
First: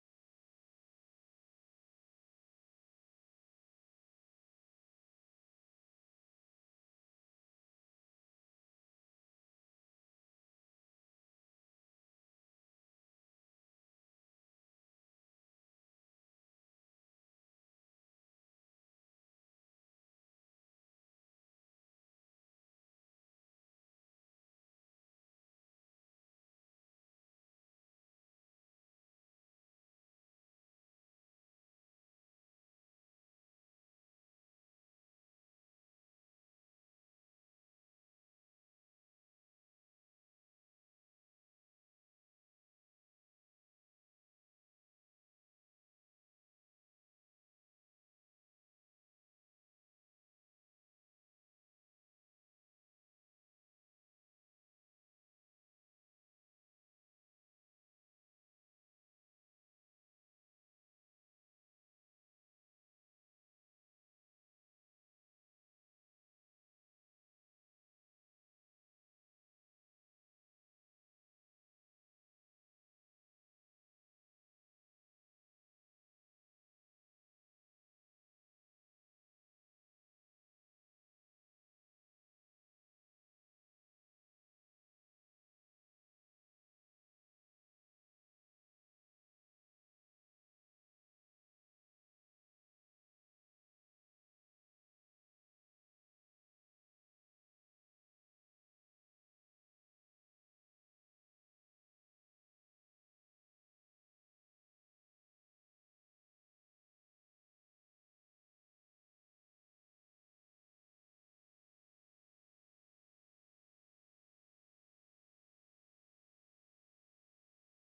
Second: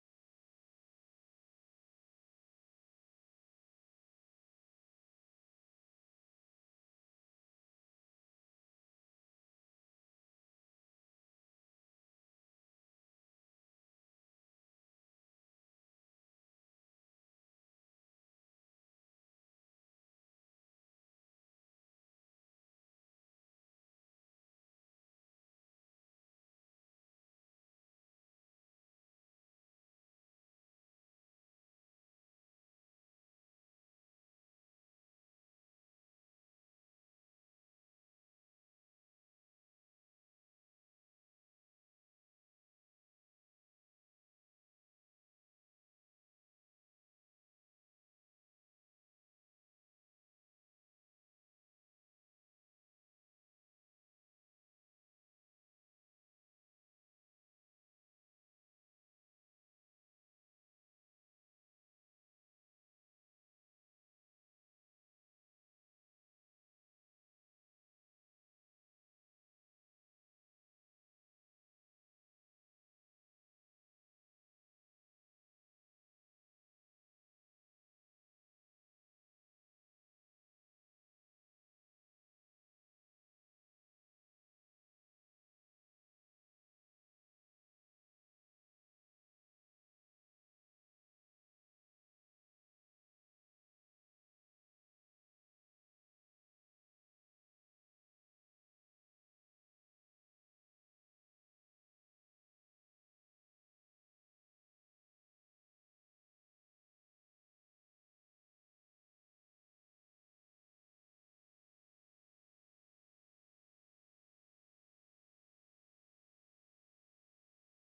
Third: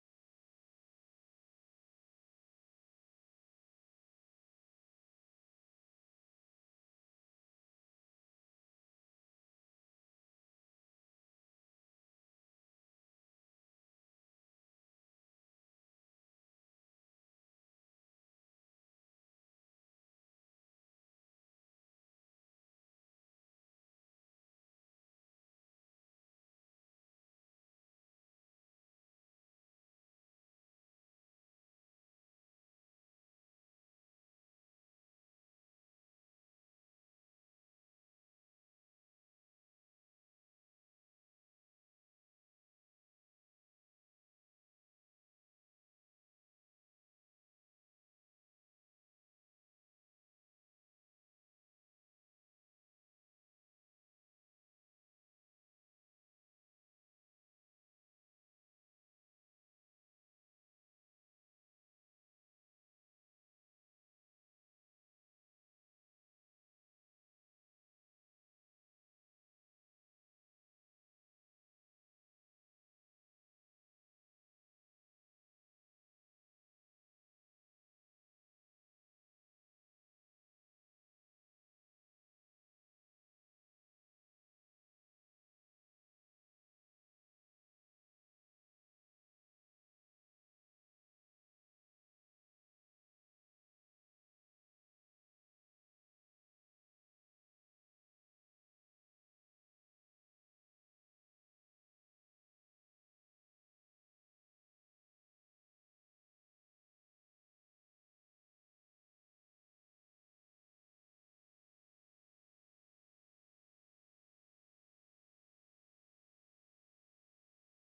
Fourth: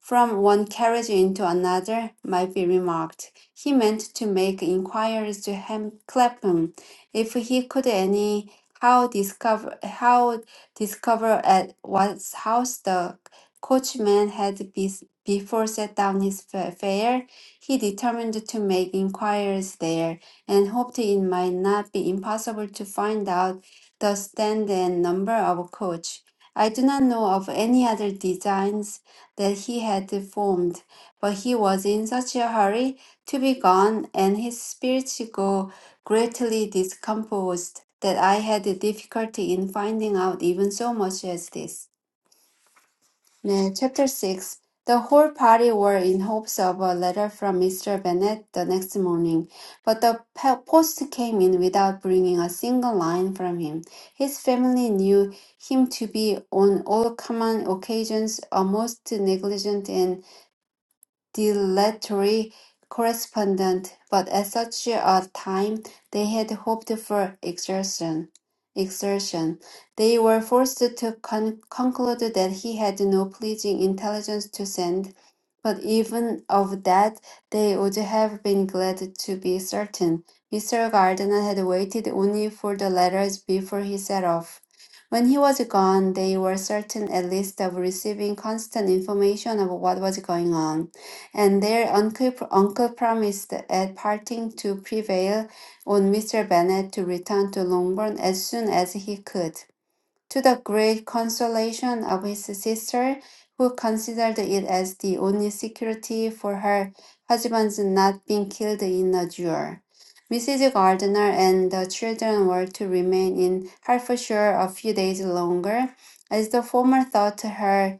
[SPEAKER 3] from one carriage into another might be remarked. He meant to make inquiries to Ham Clapham, if he could any how discover how discover at what house the coachman had be, before set down his fa- fare. He determined to make inquiries there, and hoped it might not be impossible to find out the stand and number of a coach. I do not know of any other designs that he had formed, but he was in such a hurry to be gone, and his spirits grew greatly discomposed, that I had difficulty in finding out even so much as this. 네, chapter 6. The whole party were in hopes of a letter from Mr. Bennet the next morning, but the pe- post came in without bringing a single line from him. His family knew him to be on all common occasions a most negligent and dilatory correspondence, but at such a time they had hoped for exertion. Exertion. They were forced to con- conclude that he had no pleasing intelligence to send, but even of that they would have been glad to be certain. Mr. Gardiner had waited only for the letters before he set off. When he was gone, they were certain at least of receiving constant information of what was going on and their uncle, uncle promised at parting to prevail on Mr. Bennet to return to Longbourn as soon as he could, to the great consolation of his sister, who considered it as the only security for her husband's not being killed in a duel. Mrs. Gardiner and the children were to remain in Hertfordshire a few days longer, as the former thought her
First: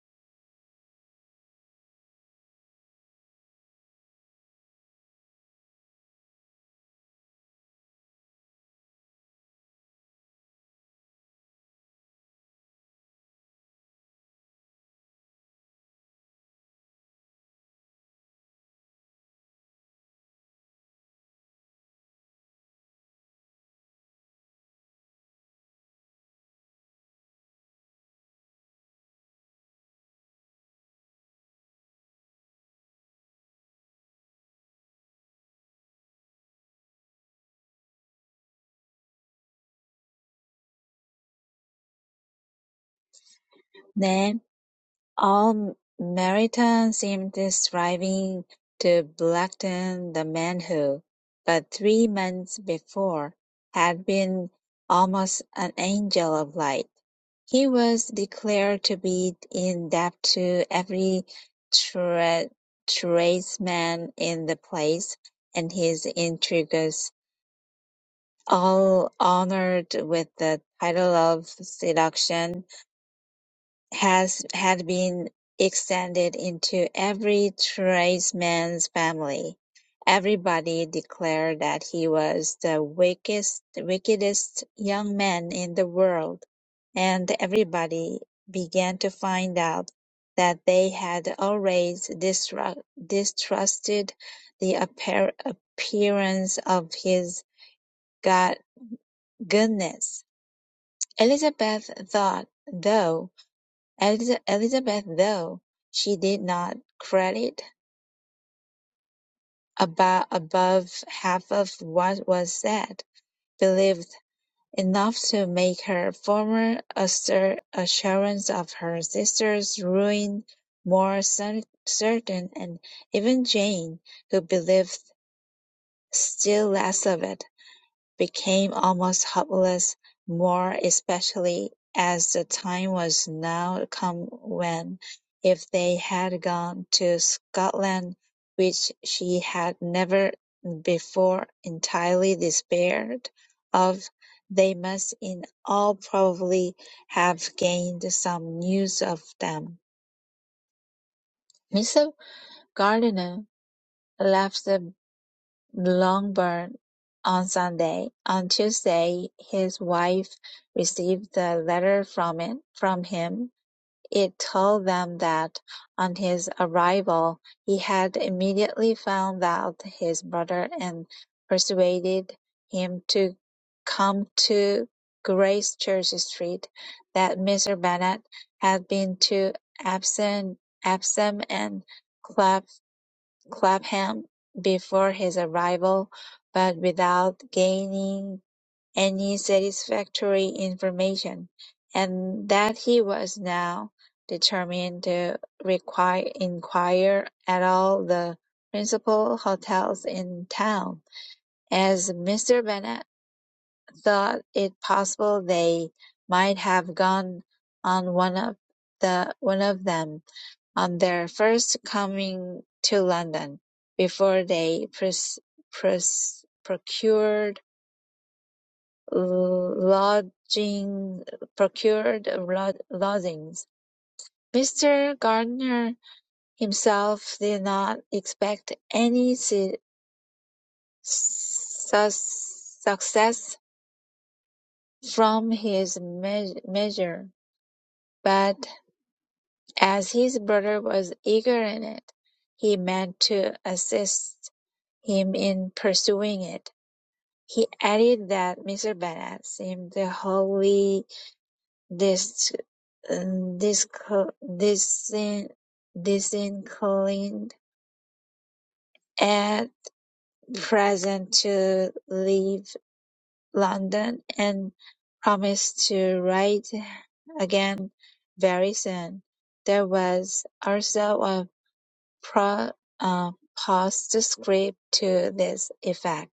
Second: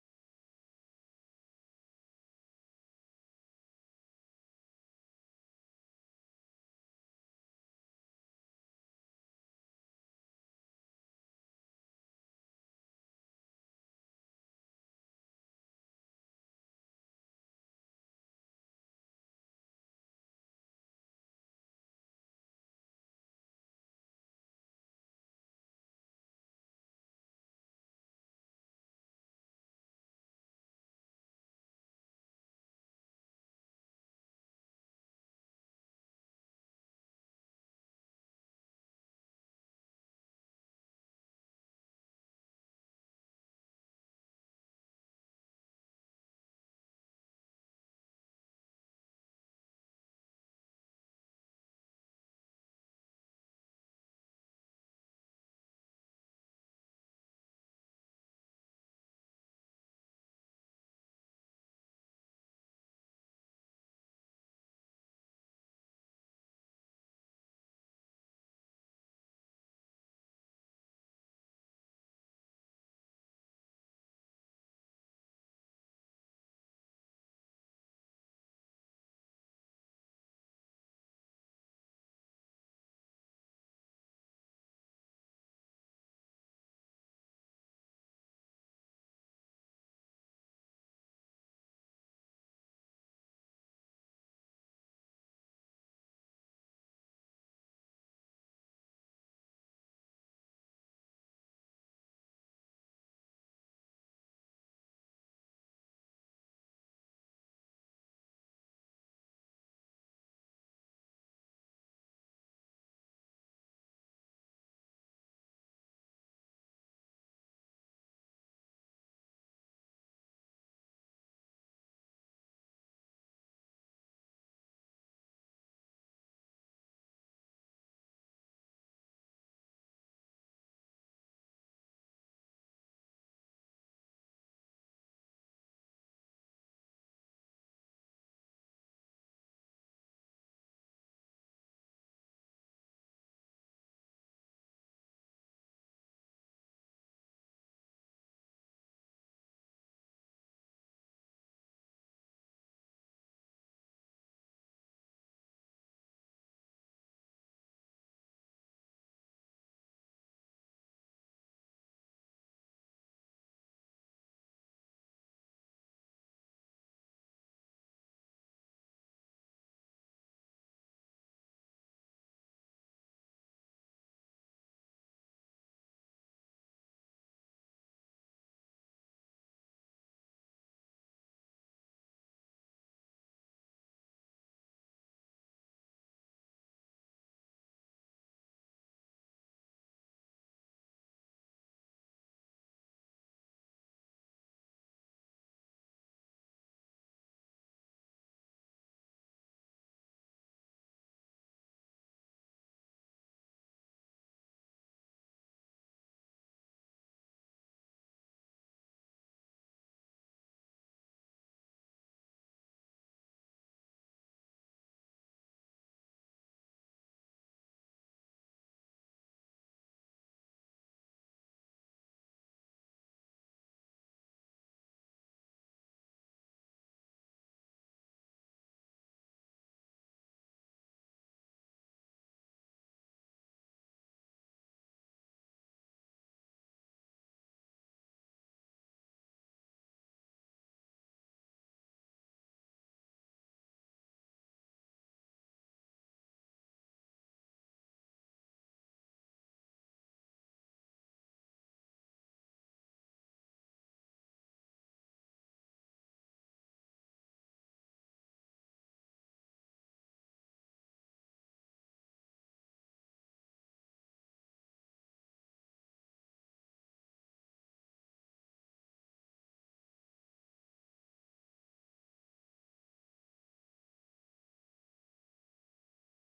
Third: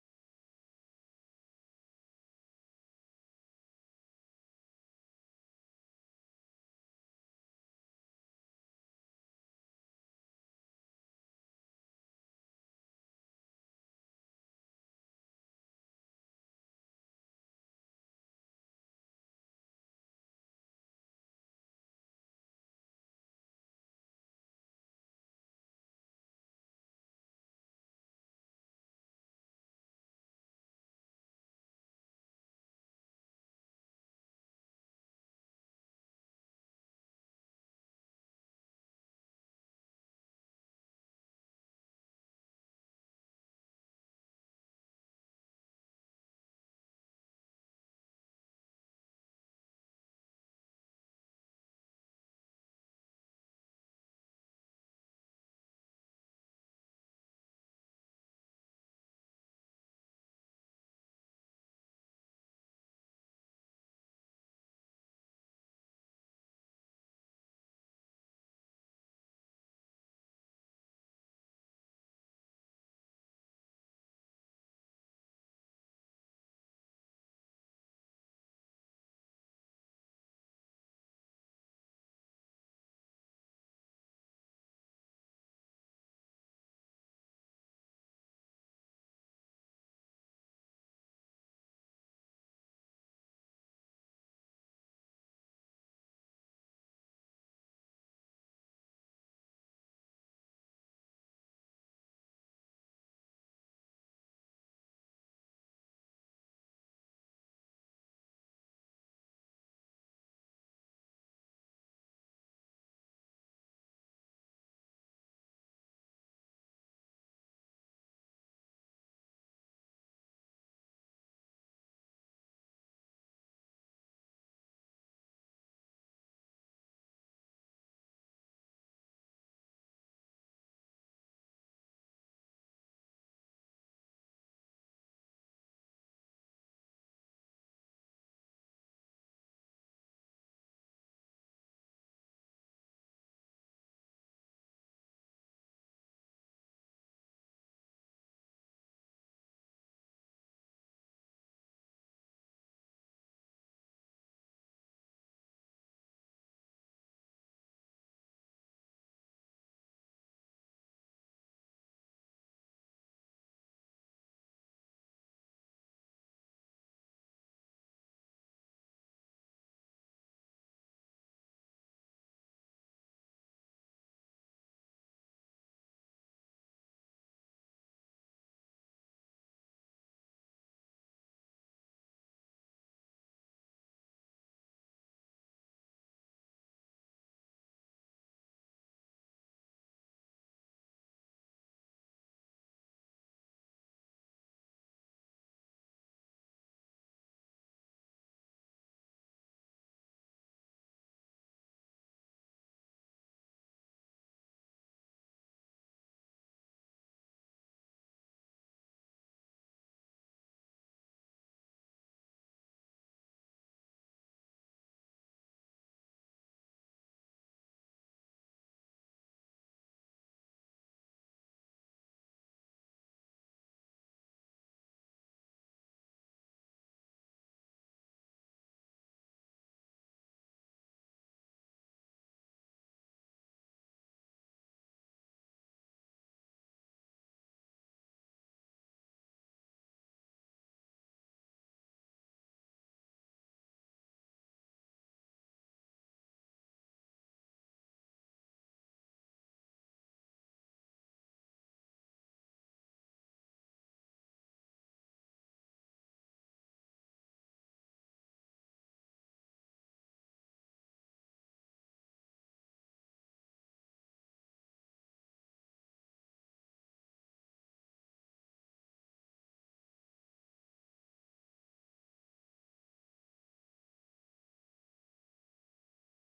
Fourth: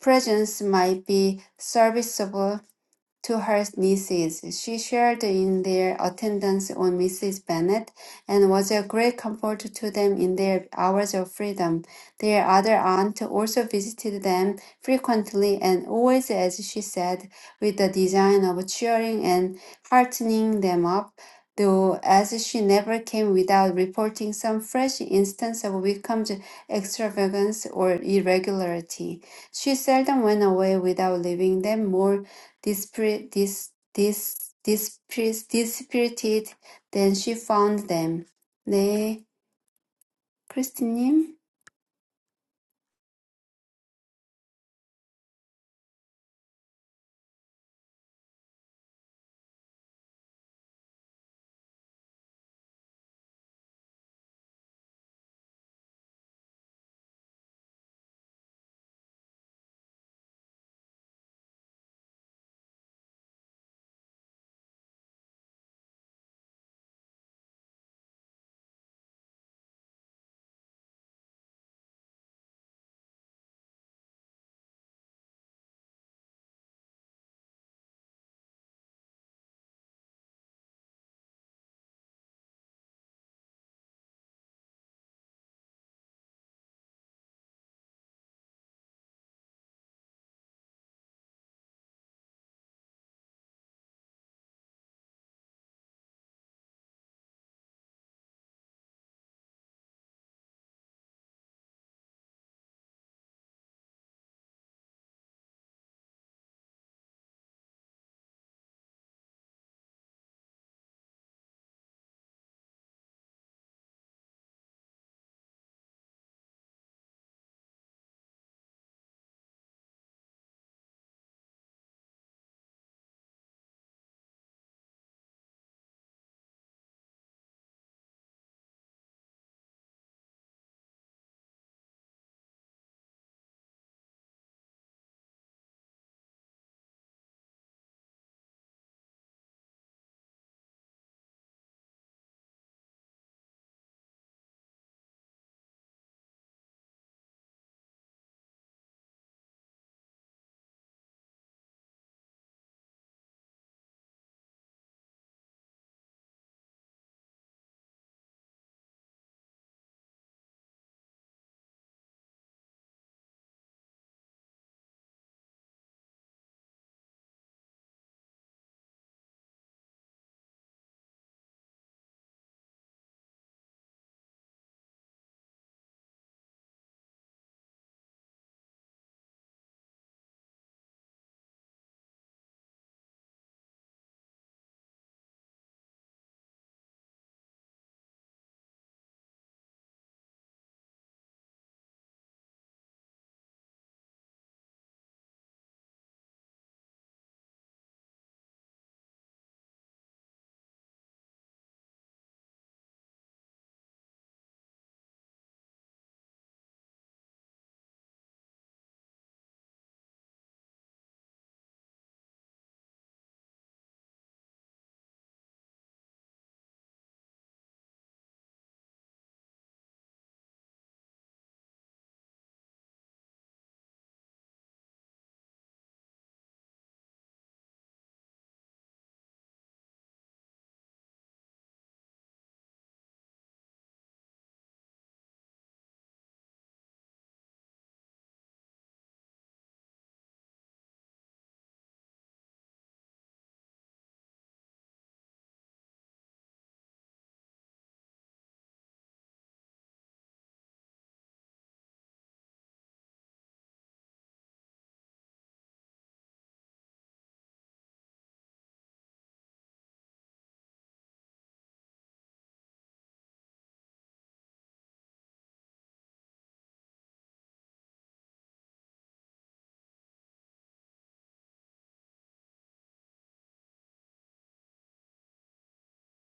[SPEAKER 3] presence might be serviceable to her nieces. She shared in their attendance on Mrs. Bennet, and was a great comfort to them in their hours of freedom. Their other aunt also visited them frequently, and always, as she said, with the design of cheering and heartening them up. Though, as she never came without reporting some fresh instance of Wickham's extravagance or irregularity, she seldom went away without leaving them more dispir- dis- dis- dispir- dispirited than she found them. 네, 크리스티님.
[SPEAKER 4] 네. All Meryton seemed striving to blacken the man who, but three months before, had been almost an angel of light. He was declared to be in debt to every tra- tradesman in the place, and his intrigues, all honoured with the title of seduction, has had been extended into every tradesman's family. Everybody declared that he was the wickedest, wickedest young man in the world, and everybody began to find out that they had always distra- distrusted the appar- appearance of his god- goodness. Elizabeth thought, though. Eliza- Elizabeth, though she did not credit about above half of what was said, believed enough to make her former asser- assurance of her sister's ruin more cer- certain, and even Jane, who believed still less of it, became almost hopeless, more especially as the time was now come when, if they had gone to Scotland, which she had never before entirely despaired of, they must in all probably have gained some news of them. Mr. Gardiner left the Longbourn on Sunday; on Tuesday his wife received a letter from it from him; it told them that, on his arrival, he had immediately found out his brother and persuaded him to come to Grace Church Street, that Mr. Bennet had been to Epsom Epsom and Clapham before his arrival, but without gaining any satisfactory information, and that he was now determined to require, inquire at all the principal hotels in town, as Mr. Bennet thought it possible they might have gone on one of the one of them on their first coming to London, before they pres- pres- procured lodging procured lod- lodgings. Mr. Gardiner himself did not expect any su- su- success from his me- measure, but as his brother was eager in it, he meant to assist him in pursuing it. He added that Mr. Bennett seemed wholly dis, dis, disin, disinclined at present to leave London and promised to write again very soon. There was also a pro, uh, postscript to this effect.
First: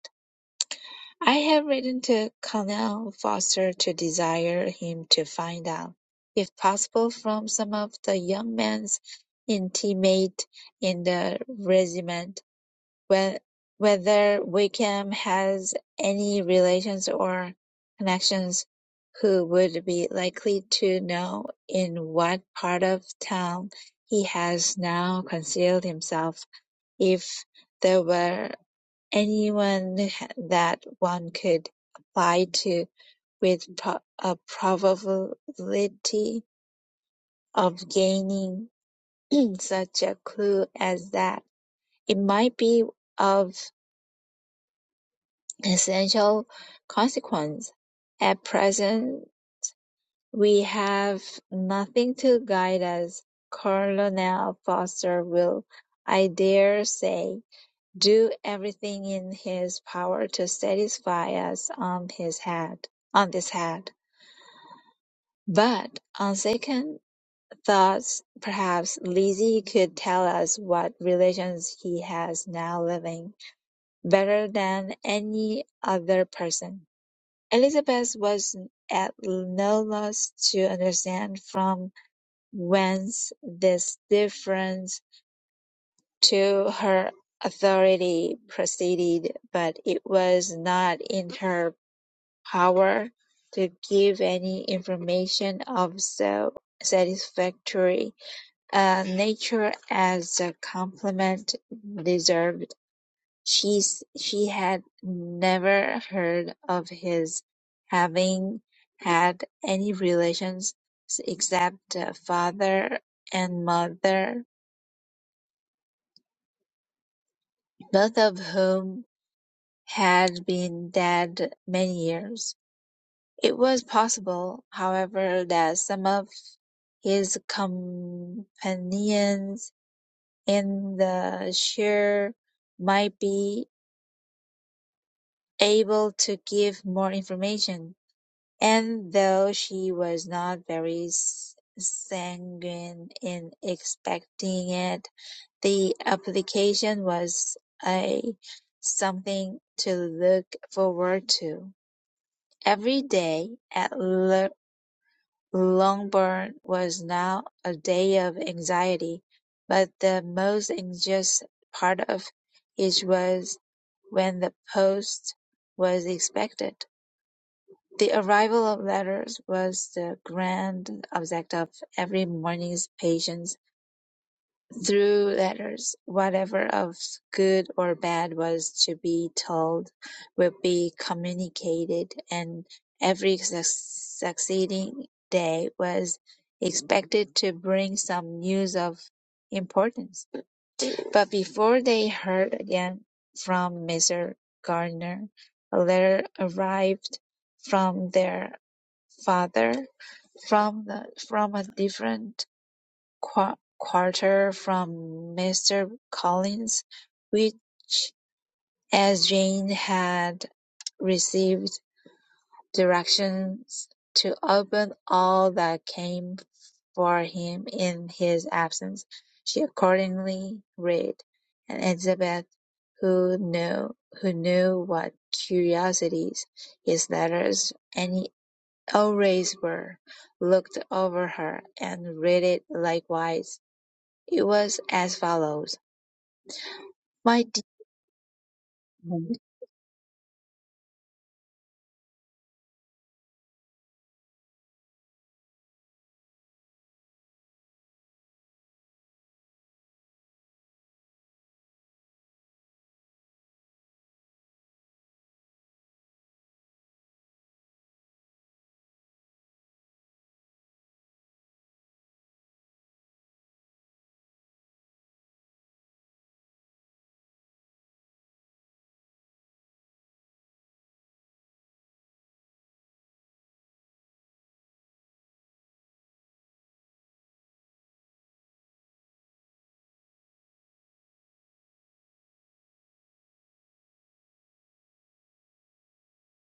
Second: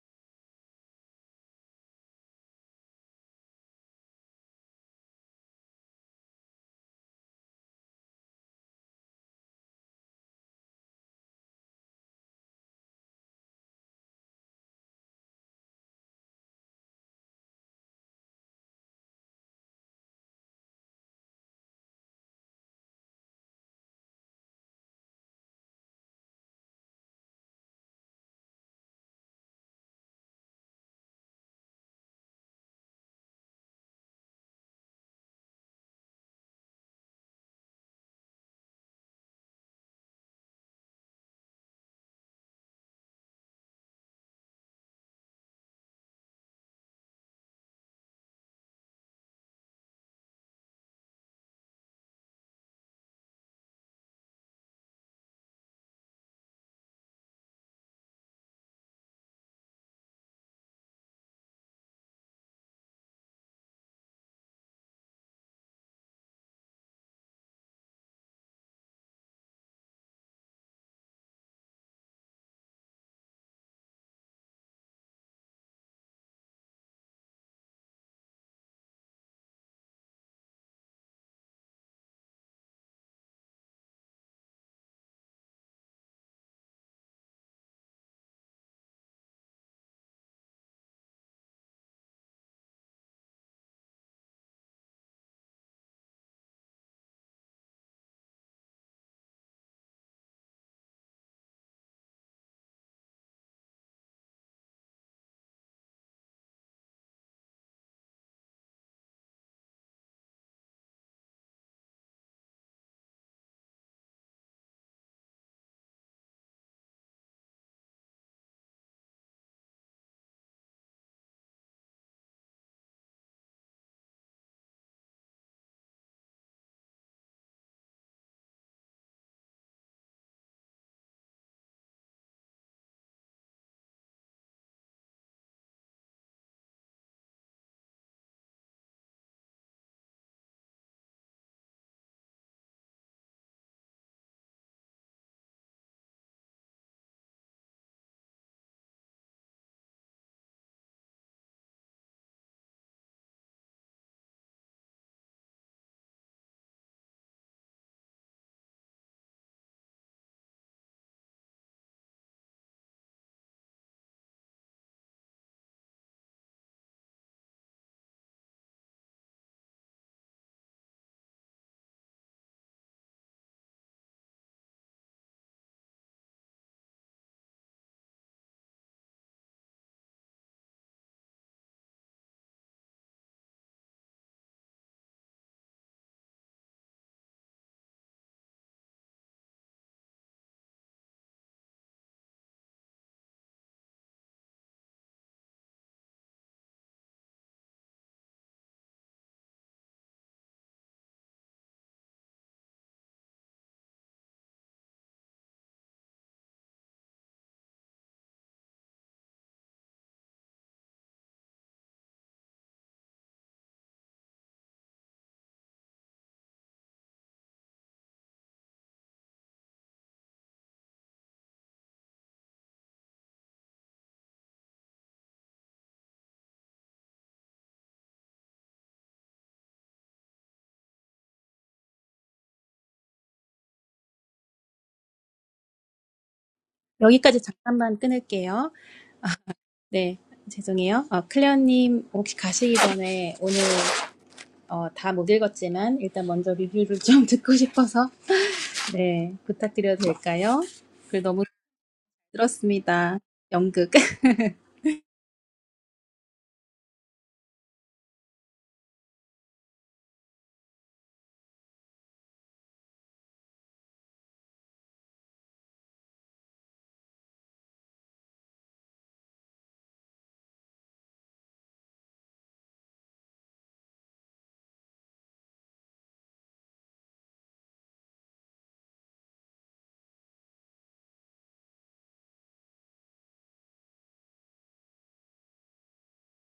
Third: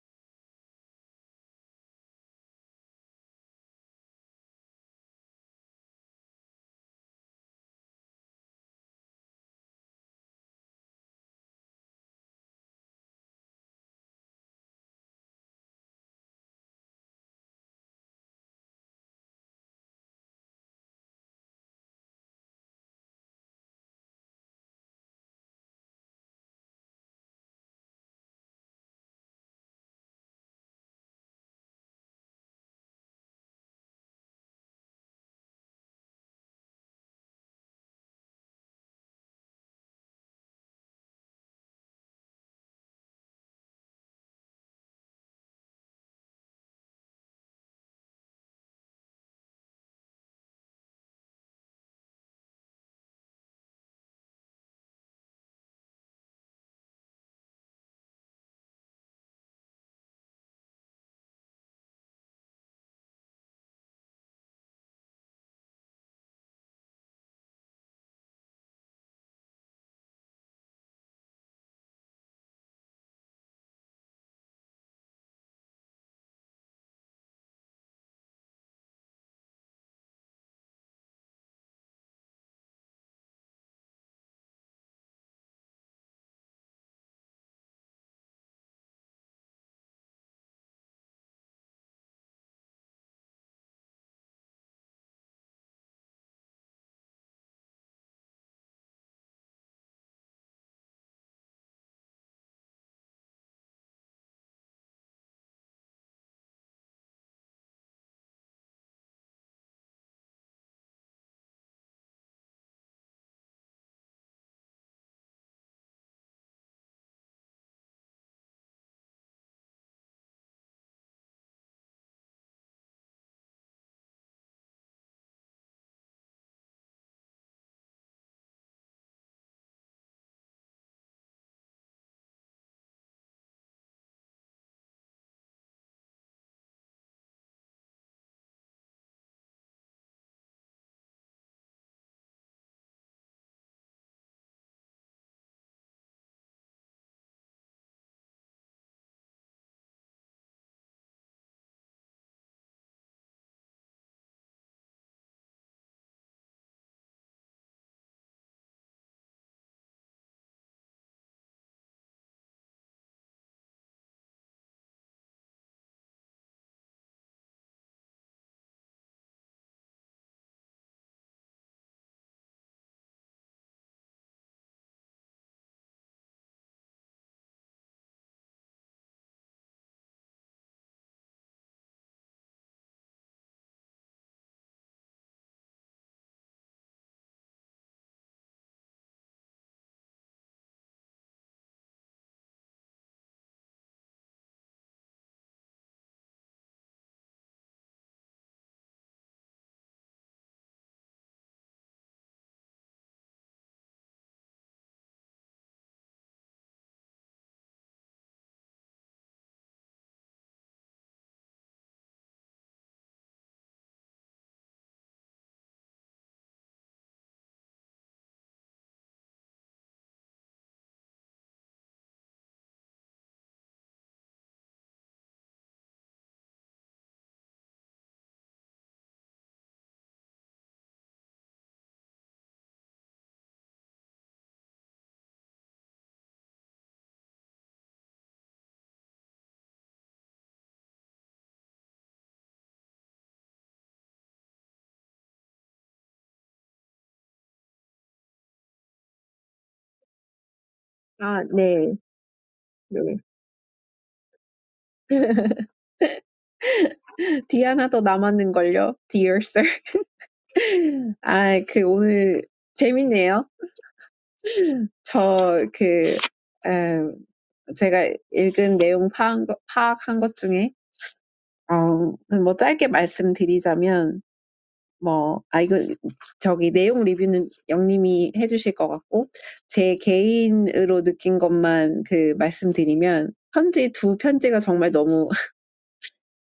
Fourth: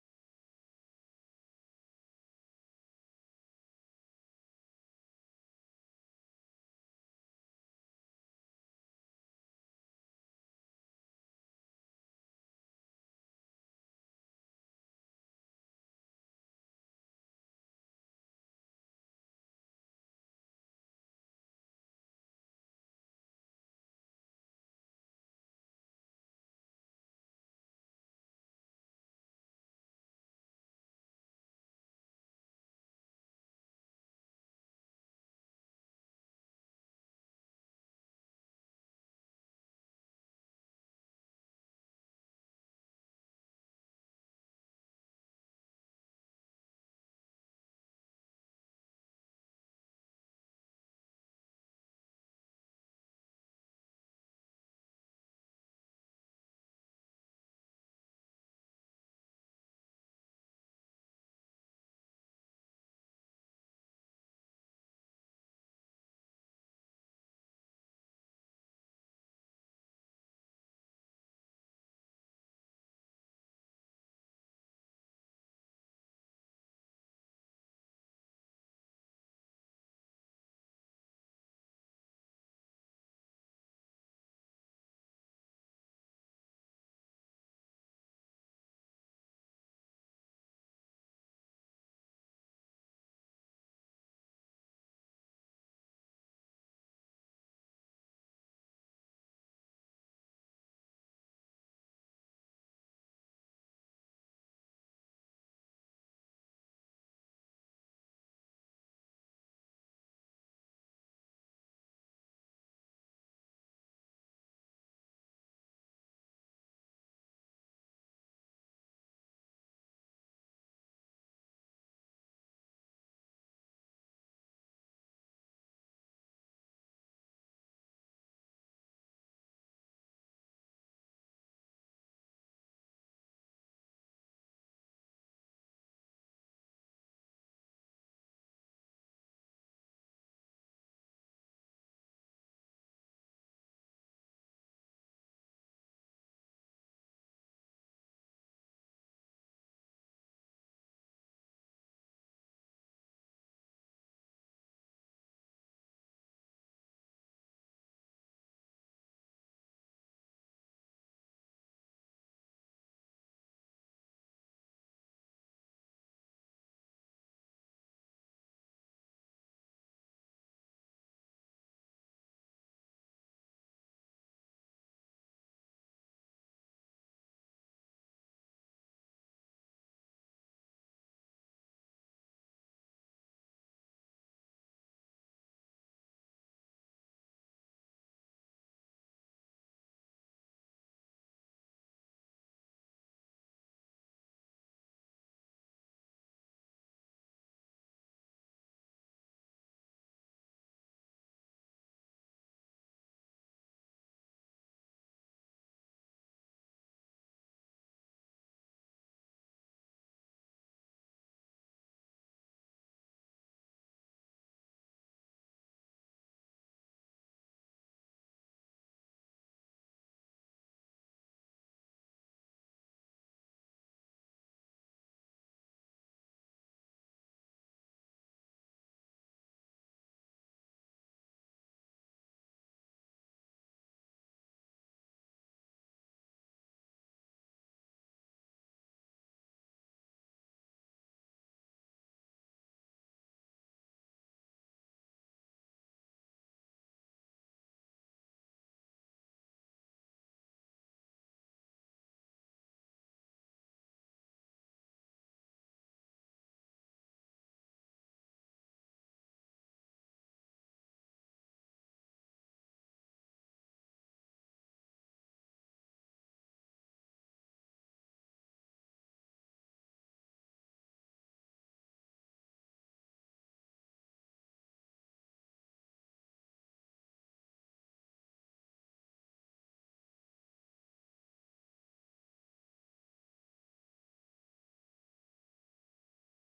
[SPEAKER 4] I have written to Colonel Foster to desire him to find out, if possible, from some of the young men's intimate in the regiment, whe- whether Wickham has any relations or connections who would be likely to know in what part of town he has now concealed himself, if there were anyone that one could apply to with pro- a probability of gaining *clears throat* such a clue as that. It might be of essential consequence. At present, we have nothing to guide us. Colonel Foster will, I dare say, do everything in his power to satisfy us on his head on this head. But on second thoughts, perhaps Lizzie could tell us what relations he has now living better than any other person. Elizabeth was at no loss to understand from whence this difference to her authority proceeded, but it was not in her power to give any information of so satisfactory a nature as the compliment deserved. She, she had never heard of his having had any relations except uh, father and mother, both of whom had been dead many years. It was possible, however, that some of his companions in the shire might be able to give more information, and though she was not very sanguine in expecting it, the application was a something to look forward to. Every day at Longbourn was now a day of anxiety, but the most anxious part of it was when the post was expected. The arrival of letters was the grand object of every morning's patience through letters, whatever of good or bad was to be told would be communicated, and every succeeding day was expected to bring some news of importance. But before they heard again from Mr. Gardner, a letter arrived from their father from the, from a different qu- quarter from Mr. Collins, which, as Jane had received directions to open all that came for him in his absence, she accordingly read; and Elizabeth, who knew who knew what curiosities his letters any always were, looked over her, and read it likewise. It was as follows.
[SPEAKER 2] 여기까지
[SPEAKER 4] My de-
[SPEAKER 2] 잠깐만 끊을게요. 네, 죄송해요. 어, 클레어님, 혹시 가시기 전에 오늘 어, 다 못 읽었지만 일단 먼저 리뷰를 좀 *laughs* 듣고 싶어서 네, 부탁드려도 될까요? 글
[SPEAKER 1] 아,
[SPEAKER 2] 너무
[SPEAKER 1] 네. 네.
[SPEAKER 2] 들었습니다. 연극. *laughs*
[SPEAKER 1] *laughs* 디아나 더 남았는걸요? Dear sir. *laughs* 아, 그 오늘 재밌네요. 저 그, 음, 제가 읽은 내용 파악한 것, 파악한 것 중에, 어, 뭐 짧게 말씀드리자면, 뭐, 아, 이거, 저기 내용 리뷰는 영님이 해주실 것 같고, 제 개인으로 느낀 것만 그 말씀드리면, 편지, 두 편지가 정말 너무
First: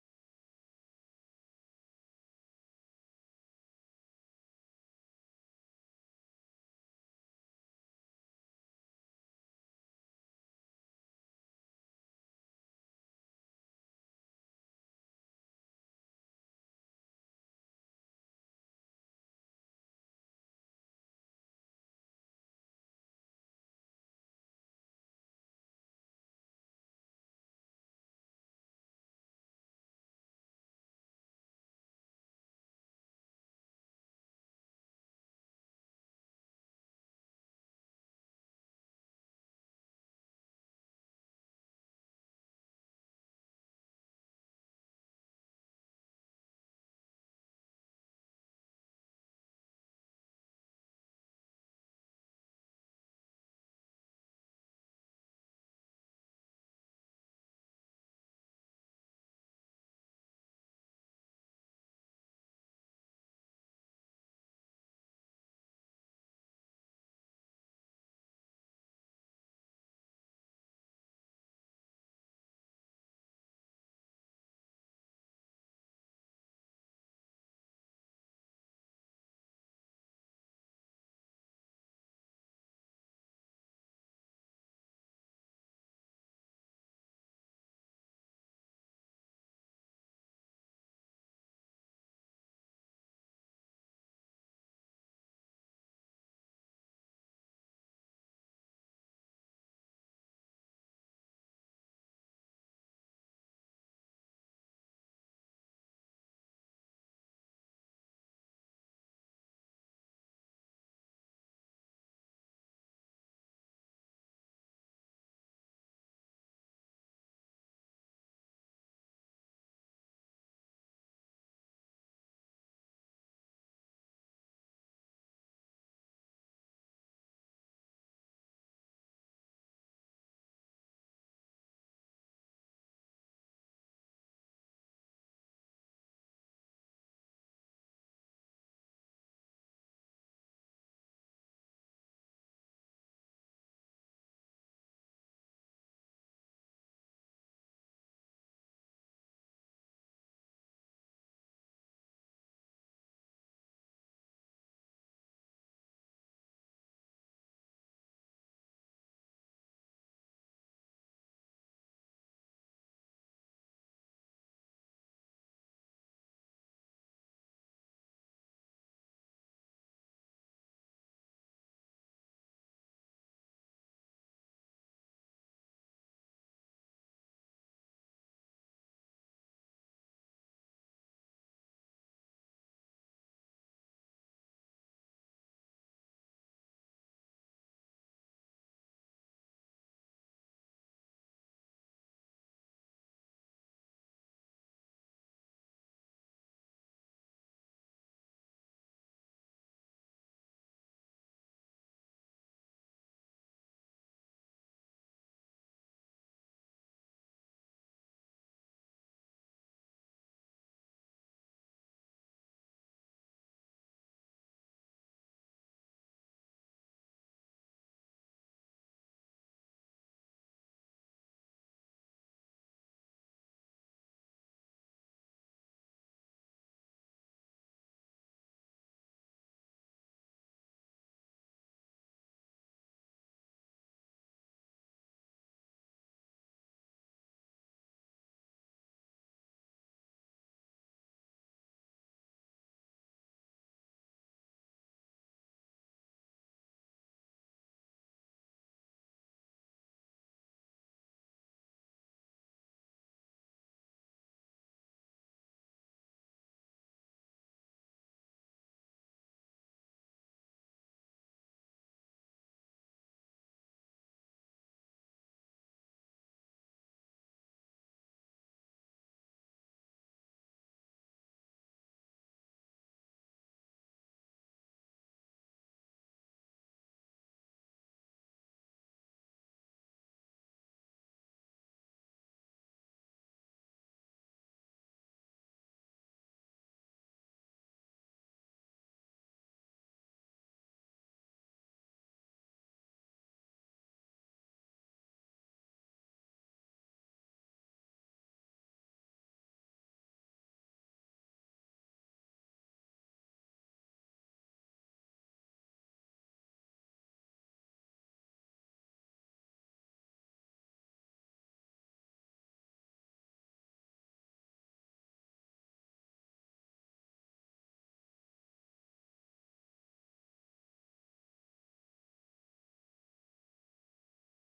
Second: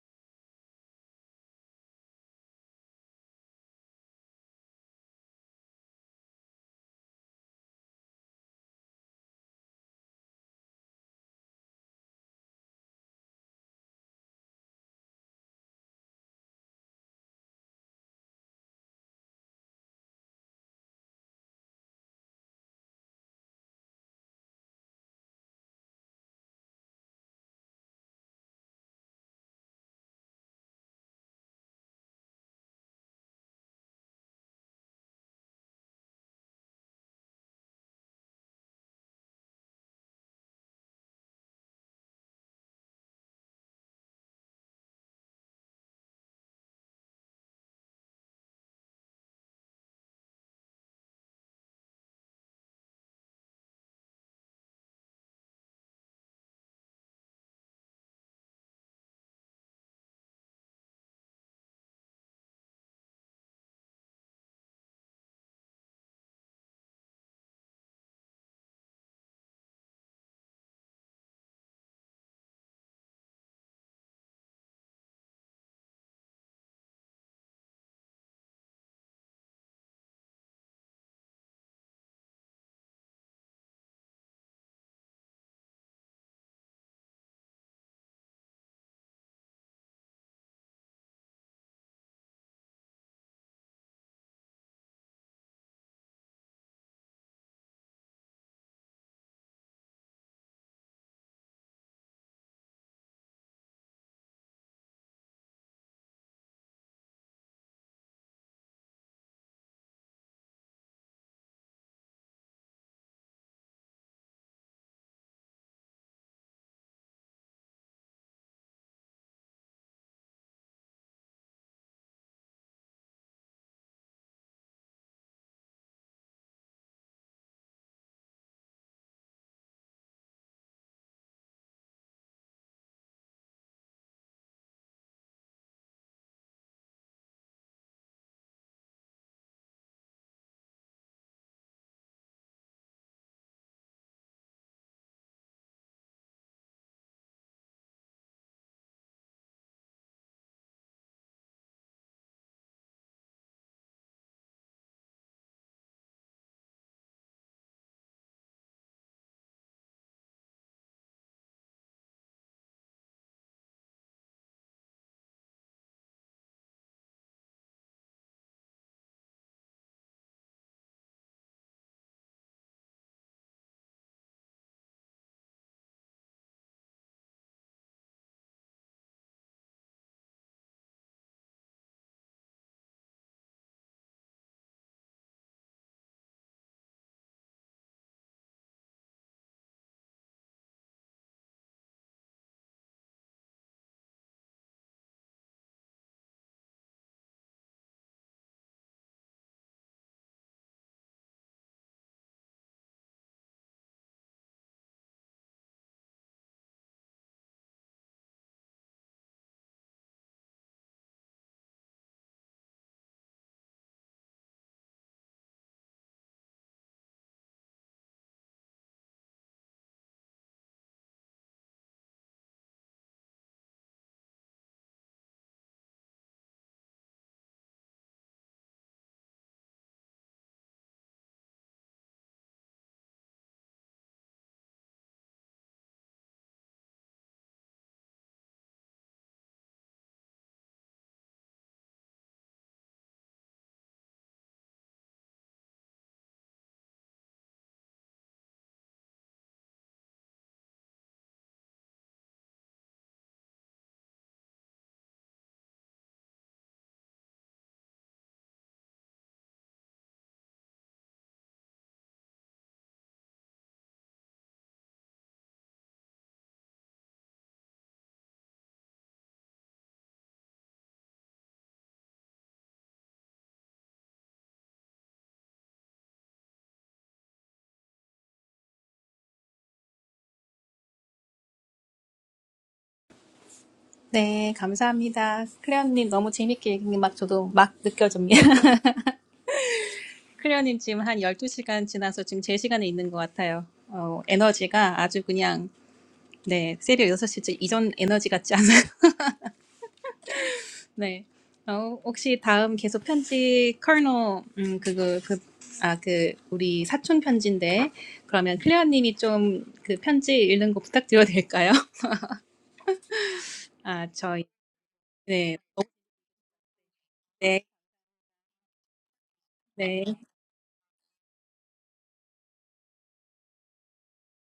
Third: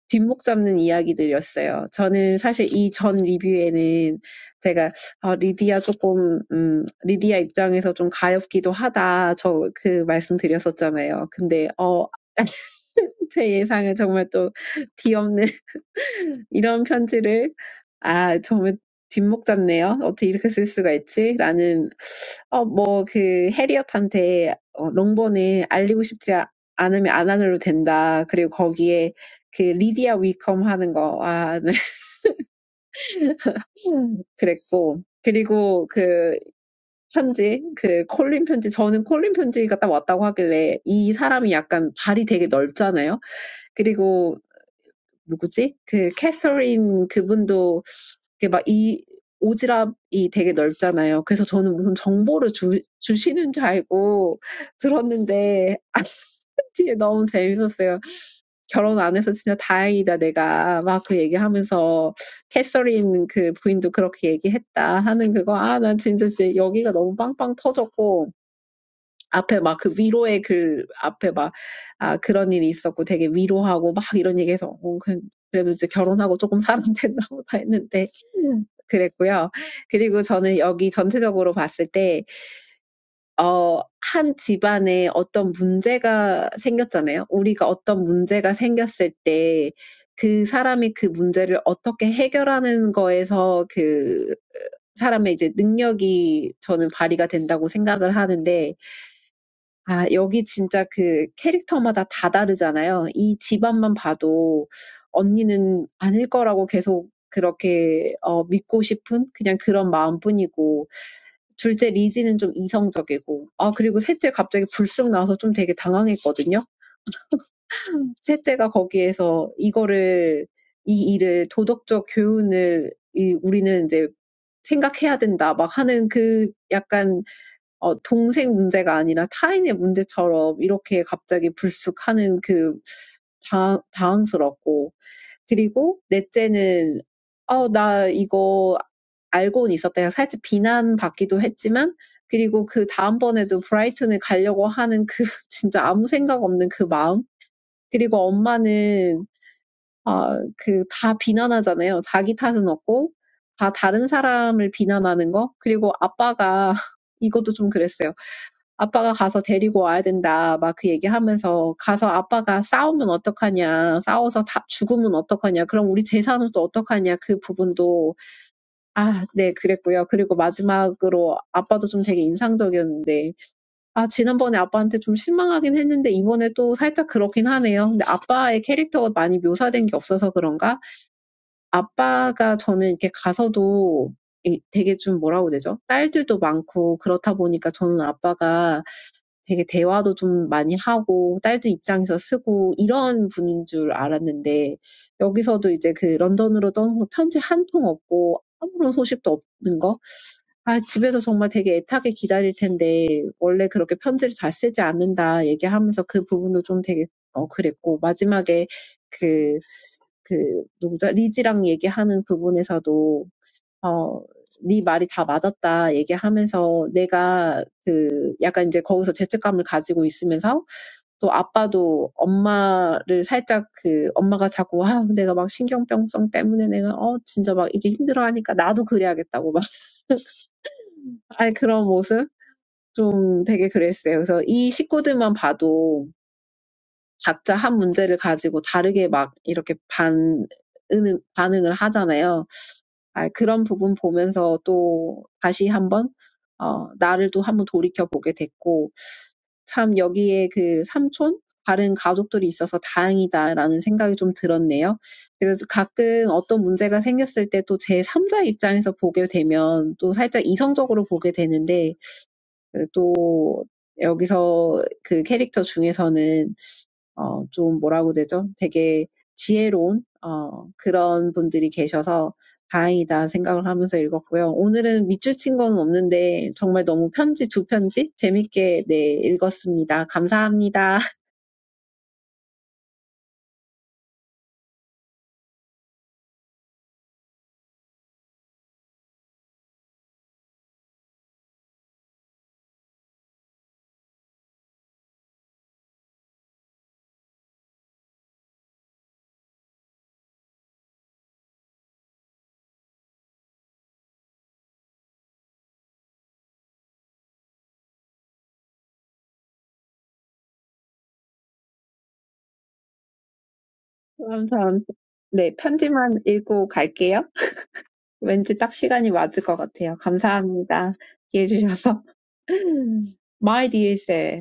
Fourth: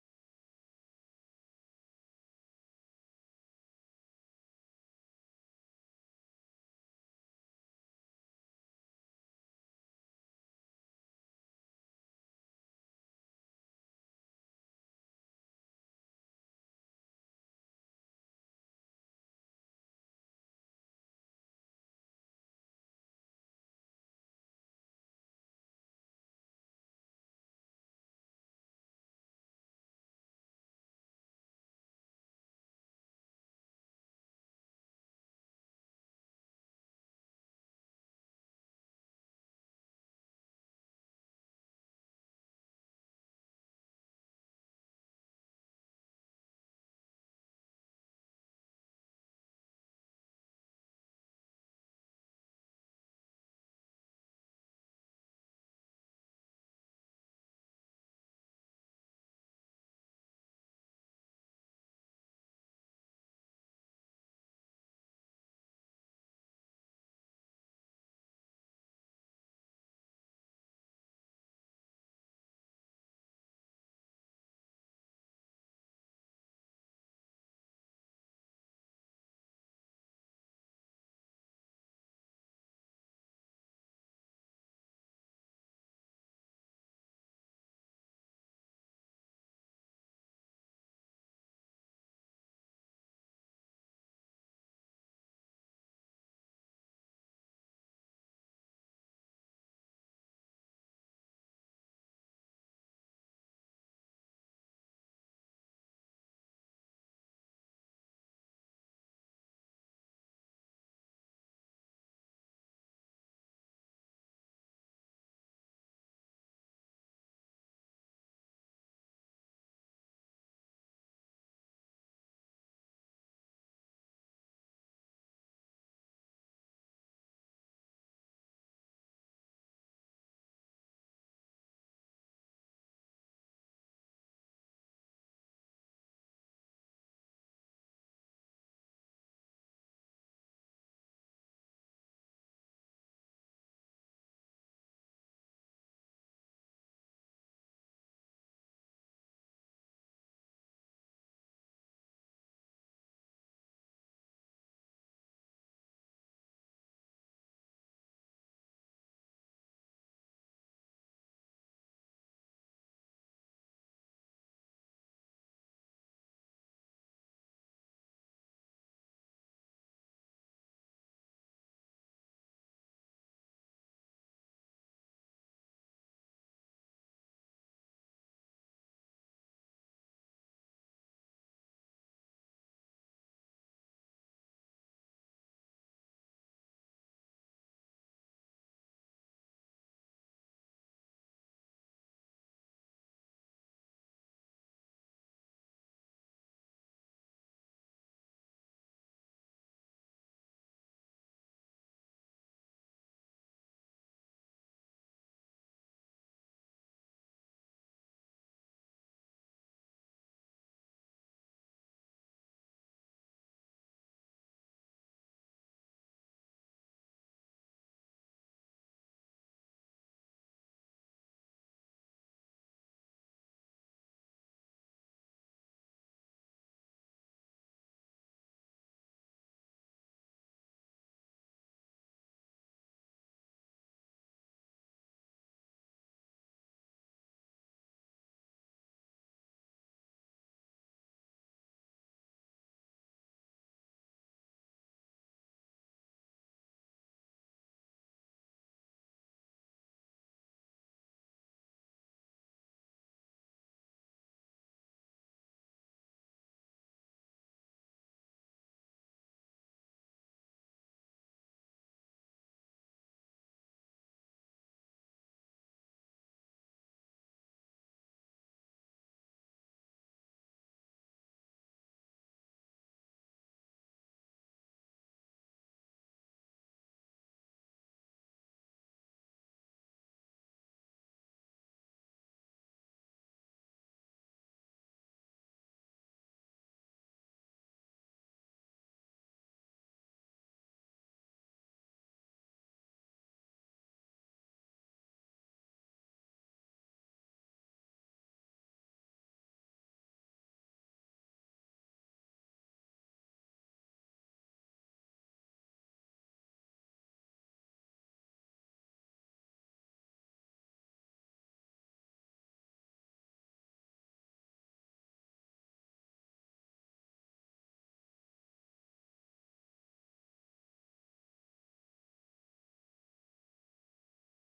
[SPEAKER 1] 뒷목 잡는 이야기들이었어요. 저는 사실 이전 리뷰에는 제가 아, 리디아 조금 음, 리디아 입장에서 좀 가엾기도 하다 저그 말씀드렸었잖아요. 근데 어 *laughs* 제 예상은 정말 또 뒤엎는 *laughs* 이런 편지를 아 정말 뒷목 잡네요. 어떻게 이렇게 쓸 수가 있지? 라는 어, 뭐, 그, 해리엇한테, 어, 롱보는 알리고 싶지 아- 않으면 안 알려도 된다. 그리고 거기에 그 리디아 위컴 하는 거, 아, 네. *laughs* 그랬고. 그리고 그 편지, 그 콜린 편지, 저는 콜린 편지가 딱 왔다고 하길래 이 사람이 약간 발이 되게 넓잖아요. 그리고 누구지? 그 캐서린 그분도 이게 막이 오지랖이 되게 넓잖아요. 그래서 저는 무슨 정보를 주, 주시는 줄 알고 들었는데 아, *laughs* 뒤에 너무 재밌었어요. 결혼 안 해서 진짜 다행이다 내가 막 그 얘기하면서 캐서린 그 부인도 그렇게 얘기했다 하는 그거 아 난 진짜 진짜 여기가 너무 빵빵 터졌고 앞에 막그 위로의 글 앞에 막 아, 그런 일이 있었고 되게 위로하고 막 이런 얘기해서 어, 그- 그래도 이제 결혼하고 조금 사람 됐나 보다 *laughs* 했는데 그랬고요. 그리고 저는 여기 전체적으로 봤을 때, 어, 한 집안에 어떤 문제가 생겼잖아요. 우리가 어떤 문제가 생겼을 때, 그 사람이 그 문제를 어떻게 해결하는 거에서 그 사람의 이제 능력이 저는 발휘가 된다고 생각을 하는데, 아, 여기 진짜 그 캐릭터마다 다 다르잖아요. 이 집안만 봐도 언니는 아닐 거라고 계속 그렇게 어, 믿고 싶은 그냥 그런 마음뿐이고, 둘째 리지는 좀 이성적이고, 아, 그리고 셋째 갑자기 불쑥 나와서 좀 되게 당황했거든요. 셋째가 거기에서 이거를, 이 일을 도덕적 교훈을 이, 우리는 이제 생각해야 된다, 막 하는 그 약간 어, 동생 문제가 아니라 타인의 문제처럼 이렇게 갑자기 불쑥하는 그 당, 당황스럽고. 그리고 넷째는, 어, 나 이거 알고는 있었다. 살짝 비난받기도 했지만, 그리고 그 다음번에도 브라이튼을 가려고 하는 그, *laughs* 진짜 아무 생각 없는 그 마음. 그리고 엄마는, 아, 그, 다 비난하잖아요. 자기 탓은 없고, 다 다른 사람을 비난하는 거. 그리고 아빠가, *laughs* 이것도 좀 그랬어요. 아빠가 가서 데리고 와야 된다. 막 막그 얘기하면서 가서 아빠가 싸우면 어떡하냐. 싸워서 다 죽으면 어떡하냐. 그럼 우리 재산은 또 어떡하냐. 그 부분도 아, 네, 그랬고요. 그리고 마지막으로 아빠도 좀 되게 인상적이었는데 아, 지난번에 아빠한테 좀 실망하긴 했는데 이번에 또 살짝 그렇긴 하네요. 근데 아빠의 캐릭터가 많이 묘사된 게 없어서 그런가? 아빠가 저는 이렇게 가서도 되게 좀 뭐라고 되죠? 딸들도 많고 그렇다 보니까 저는 아빠가 되게 대화도 좀 많이 하고 딸들 입장에서 쓰고 이런 분인 줄 알았는데 여기서도 이제 그 런던으로 떠난 편지 한 통 없고 아무런 소식도 없는 거. 아, 집에서 정말 되게 애타게 기다릴 텐데 원래 그렇게 편지를 잘 쓰지 않는다 얘기하면서 그 부분도 좀 되게 어 그랬고 마지막에 그 그 누구죠? 리지랑 얘기하는 부분에서도 어, 네 말이 다 맞았다 얘기하면서 내가 그 약간 이제 거기서 죄책감을 가지고 있으면서 또 아빠도 엄마를 살짝 그 엄마가 자꾸 아 내가 막 신경병성 때문에 내가 어 진짜 막 이게 힘들어하니까 나도 그래야겠다고 막 *laughs* 아니 그런 모습 좀 되게 그랬어요. 그래서 이 식구들만 봐도 각자 한 문제를 가지고 다르게 막 이렇게 반 반응을 하잖아요. 아, 그런 부분 보면서 또 다시 한번 어, 나를 또 한번 돌이켜 보게 됐고 참 여기에 그 삼촌 다른 가족들이 있어서 다행이다라는 생각이 좀 들었네요. 그래서 또 가끔 어떤 문제가 생겼을 때또제 3자 입장에서 보게 되면 또 살짝 이성적으로 보게 되는데 그또 여기서 그 캐릭터 중에서는 어, 좀 뭐라고 되죠? 되게 지혜로운, 어, 그런 분들이 계셔서 다행이다 생각을 하면서 읽었고요. 오늘은 밑줄 친 건 없는데 정말 너무 편지 두 편지 재밌게 네, 읽었습니다. 감사합니다. *laughs*
[SPEAKER 2] 네, 감사합니다. 클레어님 너무 재밌게 얘기 막 저도 막 느껴집니다. *laughs* 클레어님 지금 한 12시간 지나서 지금 제 시간에 있는 것 같아요. 어, 에너지가 아주 그냥 네, 새벽 6시쯤 이전 에너지 같지 않아요. 네. 어, 혹시 다음 계속 편지 커널 음 그거 그아그 우리 사촌 편지인데 그러면 클레어 님이 좀 그 편지 읽는 거 부탁드려도 될까요? *laughs* 아, 저희
[SPEAKER 1] 감사합니다. 네,
[SPEAKER 2] 네. 어,
[SPEAKER 1] 편지만 읽고 갈게요.
[SPEAKER 2] 네.
[SPEAKER 1] 왠지 딱 시간이 맞을 것 같아요.
[SPEAKER 2] 네.
[SPEAKER 1] 감사합니다. 이해해 주셔서. *laughs* My dear sir.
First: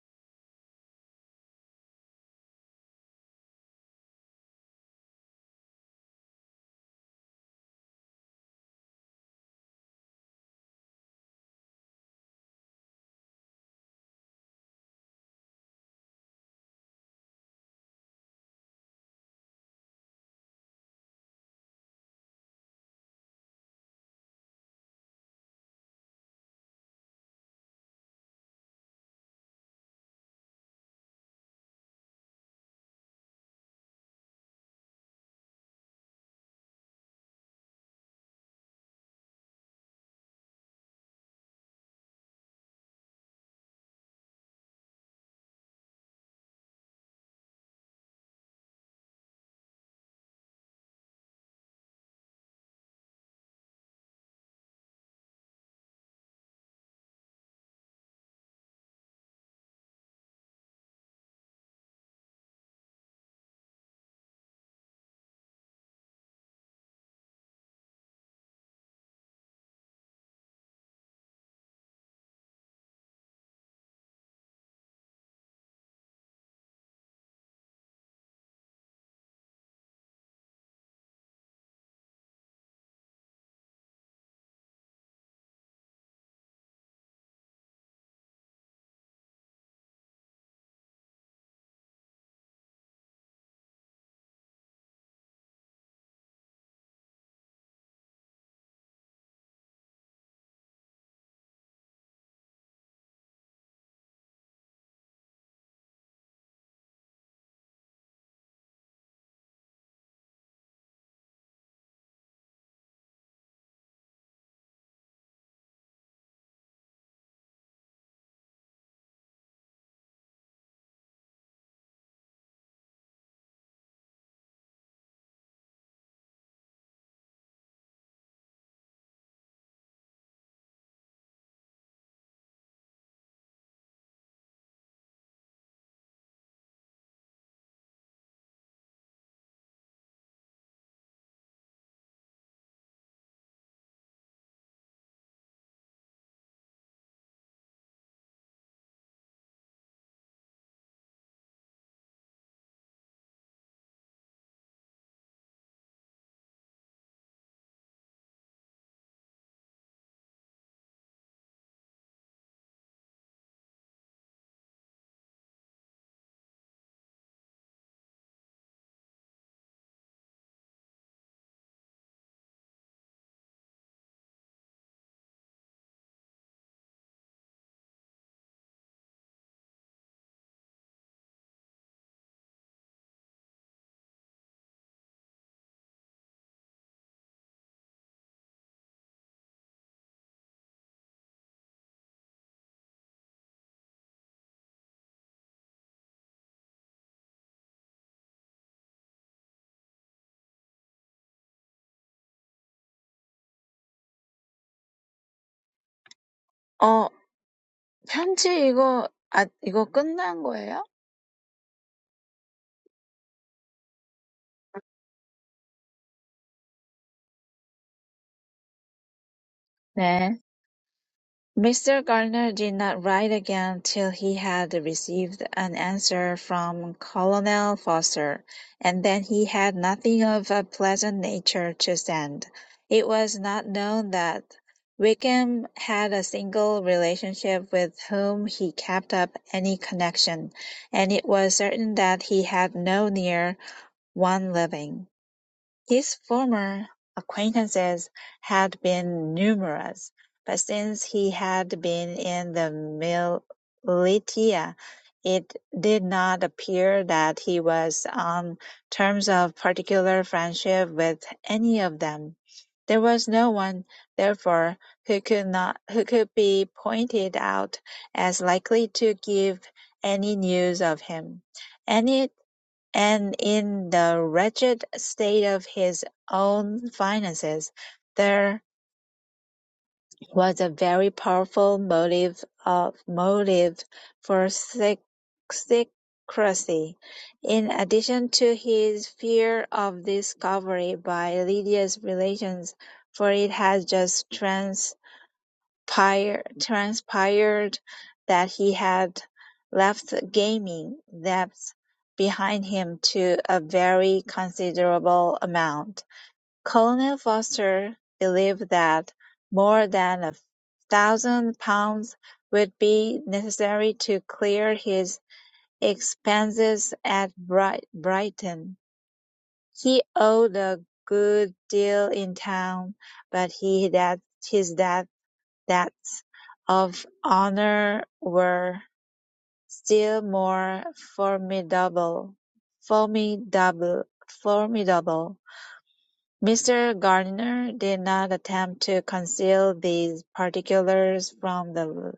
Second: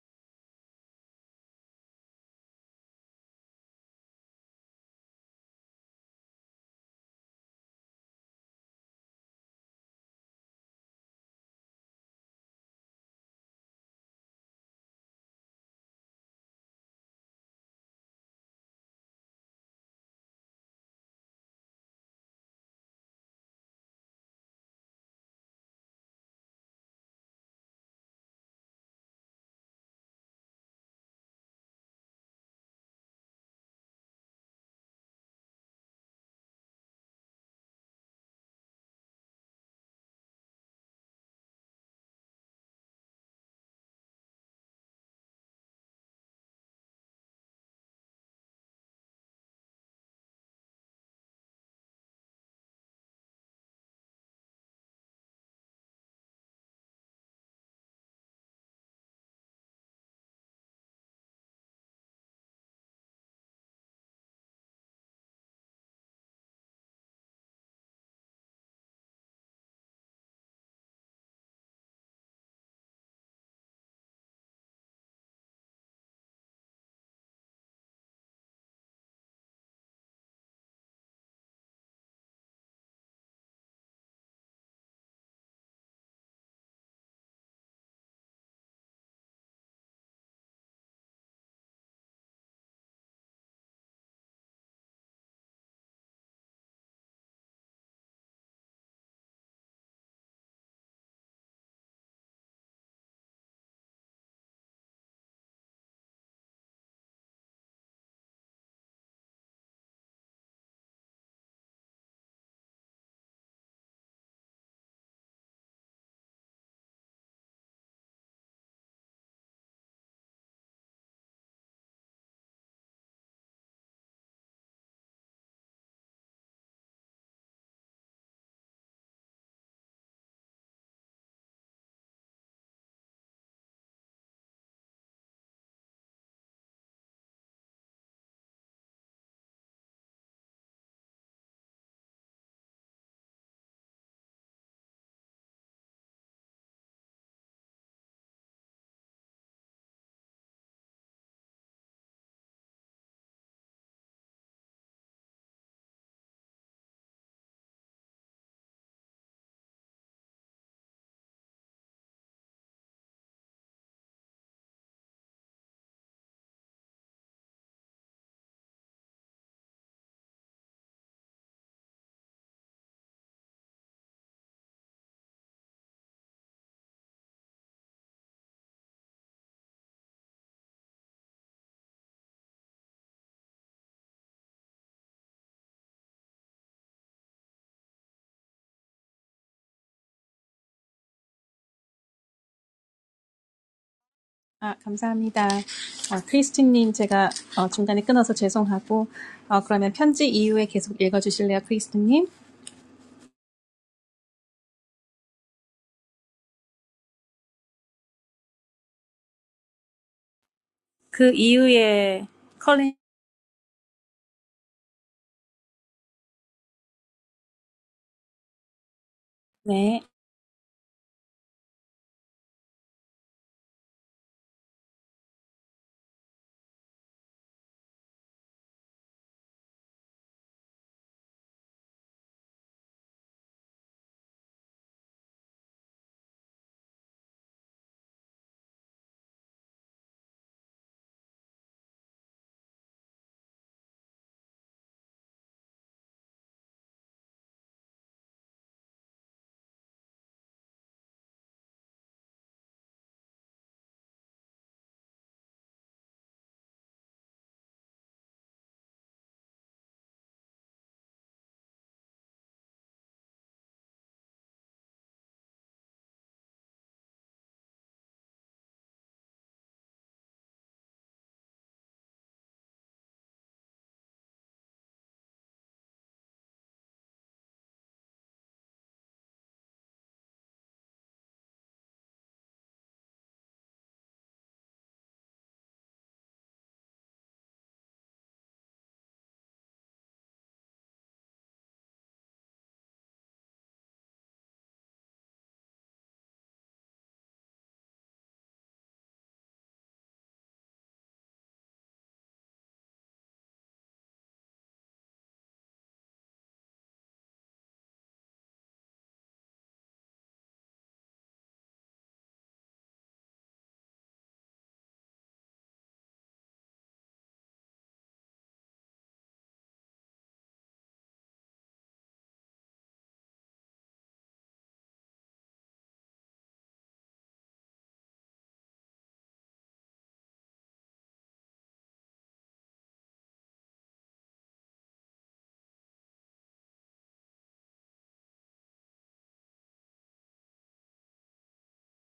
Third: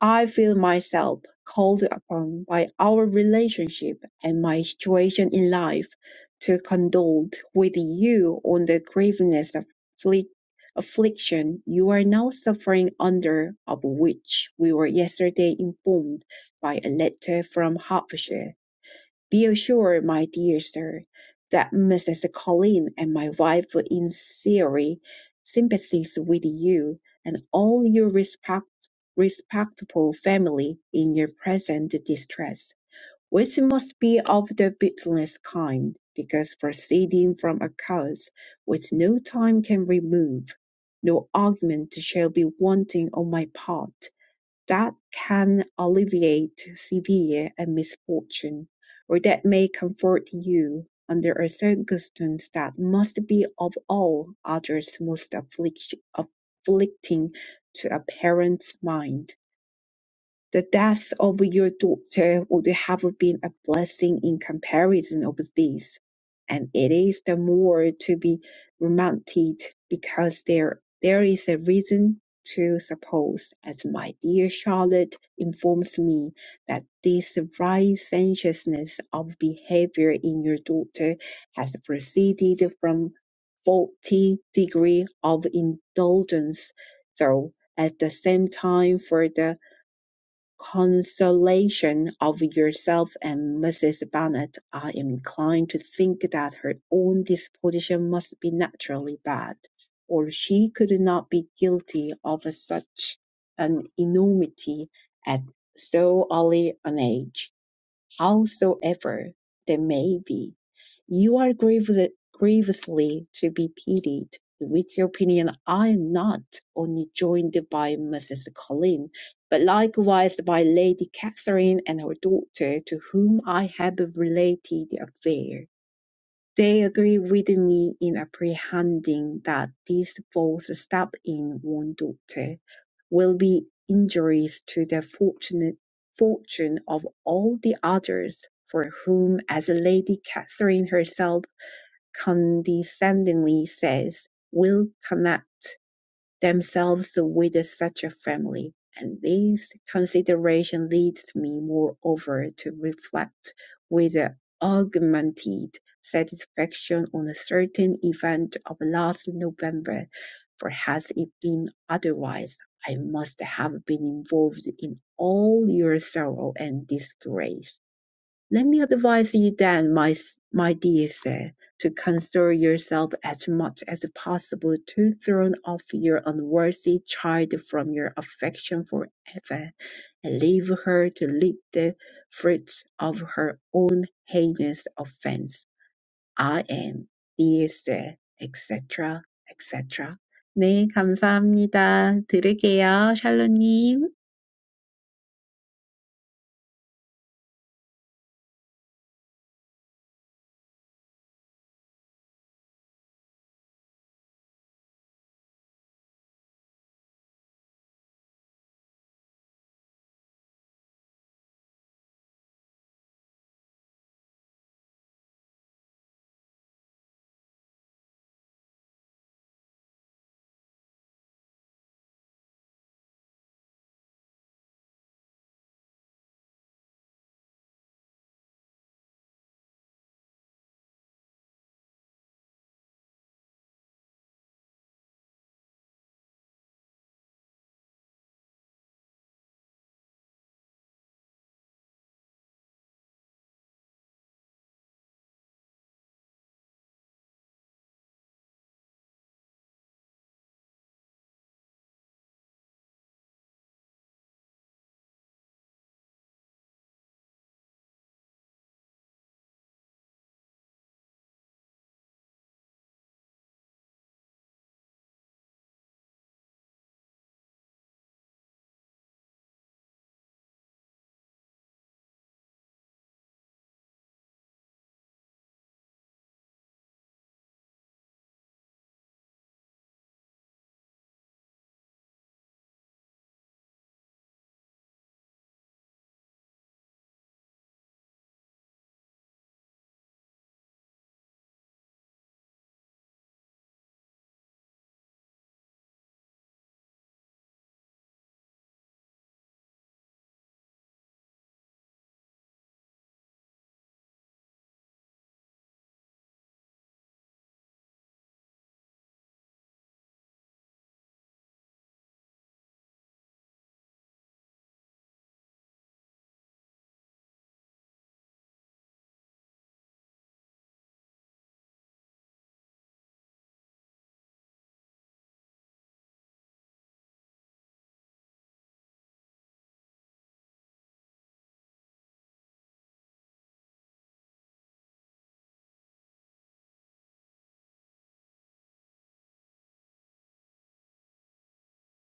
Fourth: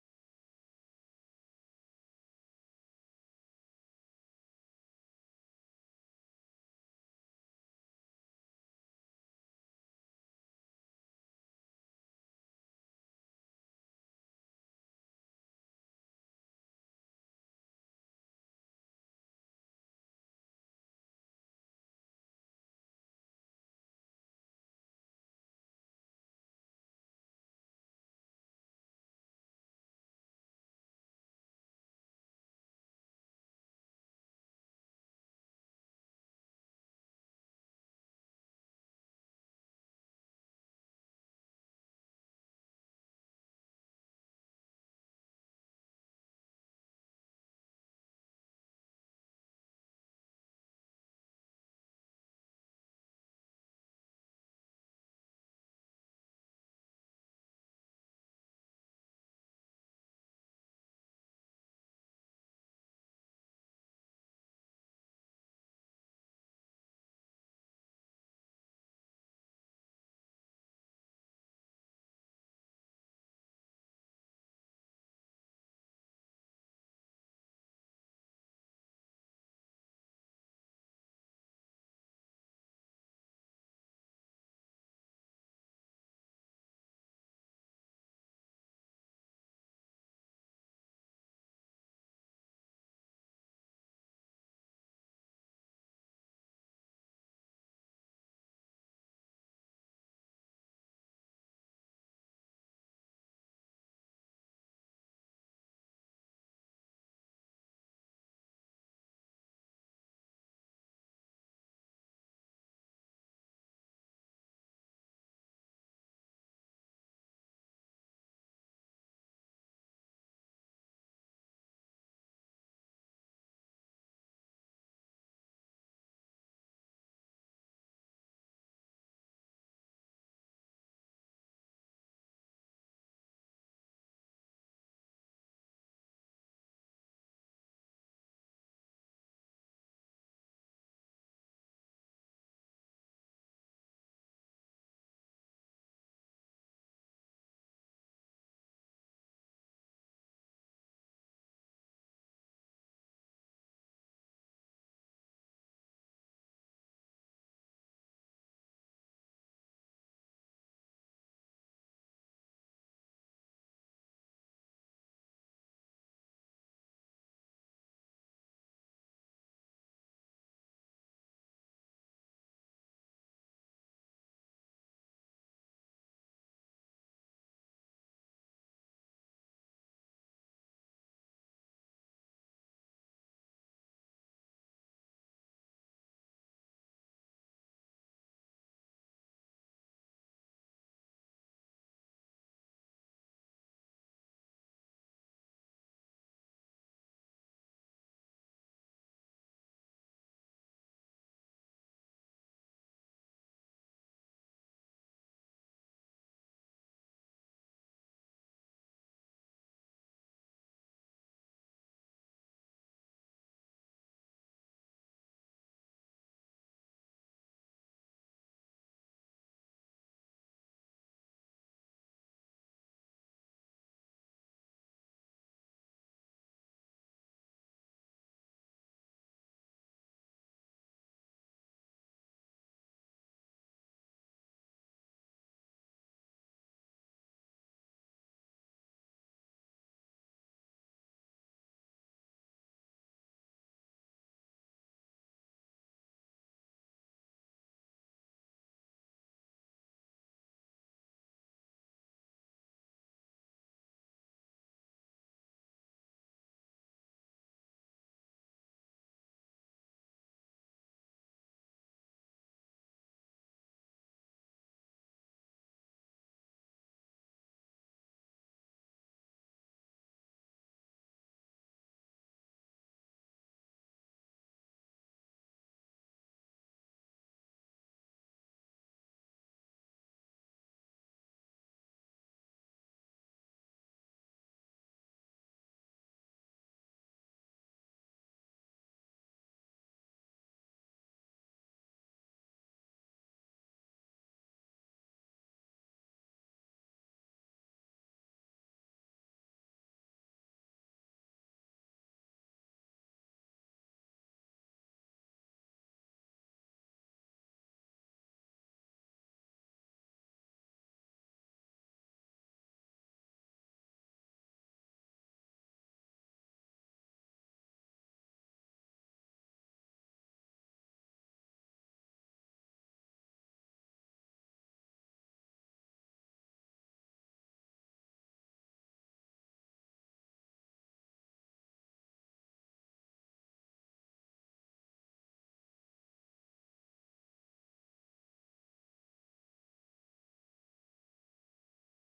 [SPEAKER 1] I feel myself called upon by our relationship and my situation in life to condole with you on the grievousness of afflic- affliction you are now suffering under, of which we were yesterday informed by a letter from Hertfordshire. Be assured, my dear sir, that Mrs. Colline and my wife were in sincerely sympathize with you and all your respect, respectable family in your present distress, which must be of the bitterest kind, because proceeding from a cause which no time can remove, no argument shall be wanting on my part that can alleviate severe a misfortune, or that may comfort you under a circumstance that must be of all others most afflict- afflicting to a parent's mind. The death of your daughter would have been a blessing in comparison of this, and it is the more to be lamented because there there is a reason to suppose, as my dear Charlotte informs me, that this licentiousness of behavior in your daughter has proceeded from faulty degree of indulgence, though at the same time for the Consolation of yourself and Mrs. Bennet I am inclined to think that her own disposition must be naturally bad, or she could not be guilty of such an enormity at so early an age, howsoever they may be. You are griev- grievously to be pitied. With your opinion, I am not only joined by Mrs. Colin, but likewise by Lady Catherine and her daughter, to whom I have related the affair. They agree with me in apprehending that this false step in one daughter will be injurious to the fortunate fortune of all the others, for whom, as Lady Catherine herself condescendingly says, will connect themselves with such a family. And this consideration leads me, moreover, to reflect with augmented satisfaction on a certain event of last November, for had it been otherwise, I must have been involved in all your sorrow and disgrace. Let me advise you then, my, my dear sir, to console yourself as much as possible to throw off your unworthy child from your affection forever, and leave her to reap the fruits of her own heinous offense. I am, dear sir, etc., etc. 네, 감사합니다. 들을게요, 샬로님.
[SPEAKER 2] 아, 감사합니다. 아, 크리스틴 님 제가 어, 중간에 끊어서 죄송하고 어, 그러면 편지 이후에 계속 읽어 주실래요, 크리스틴 님?
[SPEAKER 4] 어, 편지 이거, 아, 이거 끝난 거예요?
[SPEAKER 2] 그 이후에 컬린 네.
[SPEAKER 4] 네. Mr. Gardner did not write again till he had received an answer from Colonel Foster, and then he had nothing of a pleasant nature to send. It was not known that Wickham had a single relationship with whom he kept up any connection, and it was certain that he had no near one living. His former acquaintances had been numerous, but since he had been in the militia, it did not appear that he was on terms of particular friendship with any of them. There was no one, therefore, who could not who could be pointed out as likely to give any news of him. Any. And in the wretched state of his own finances, there was a very powerful motive of motive for secrecy. In addition to his fear of discovery by Lydia's relations, for it had just trans transpired that he had left gaming debts behind him to a very considerable amount. Colonel Foster believed that more than a thousand pounds would be necessary to clear his expenses at Brighton. He owed a good deal in town, but he that his debt. Debts of honor were still more formidable. formidable, formidable. Mr. Gardiner did not attempt to conceal these particulars from the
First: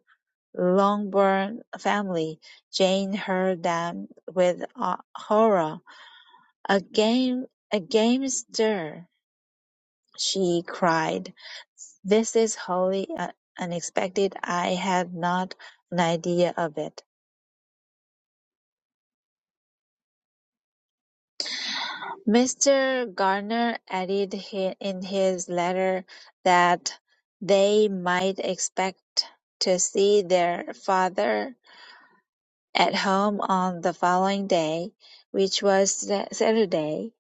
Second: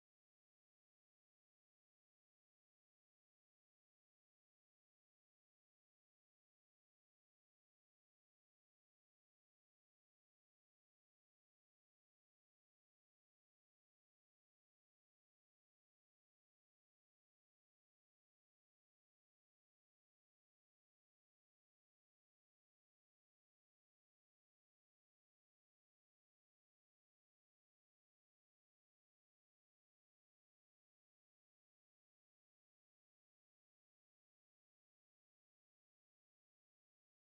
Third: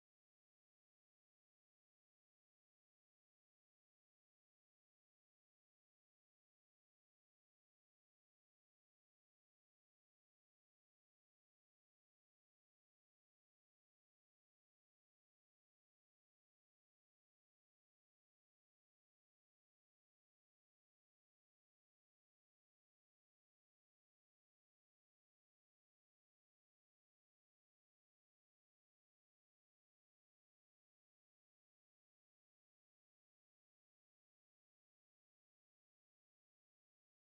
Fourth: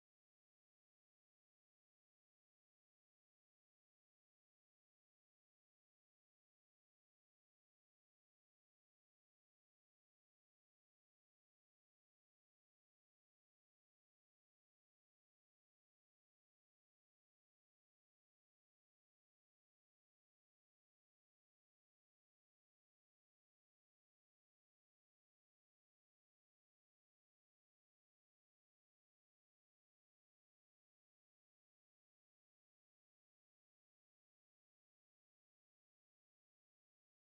[SPEAKER 4] Longbourn family. Jane heard them with uh, horror. A game, a game stir! She cried, "This is wholly uh, unexpected. I had not an idea of it." Mr. Gardner added hi- in his letter that they might expect to see their father at home on the following day, which was Sa- Saturday,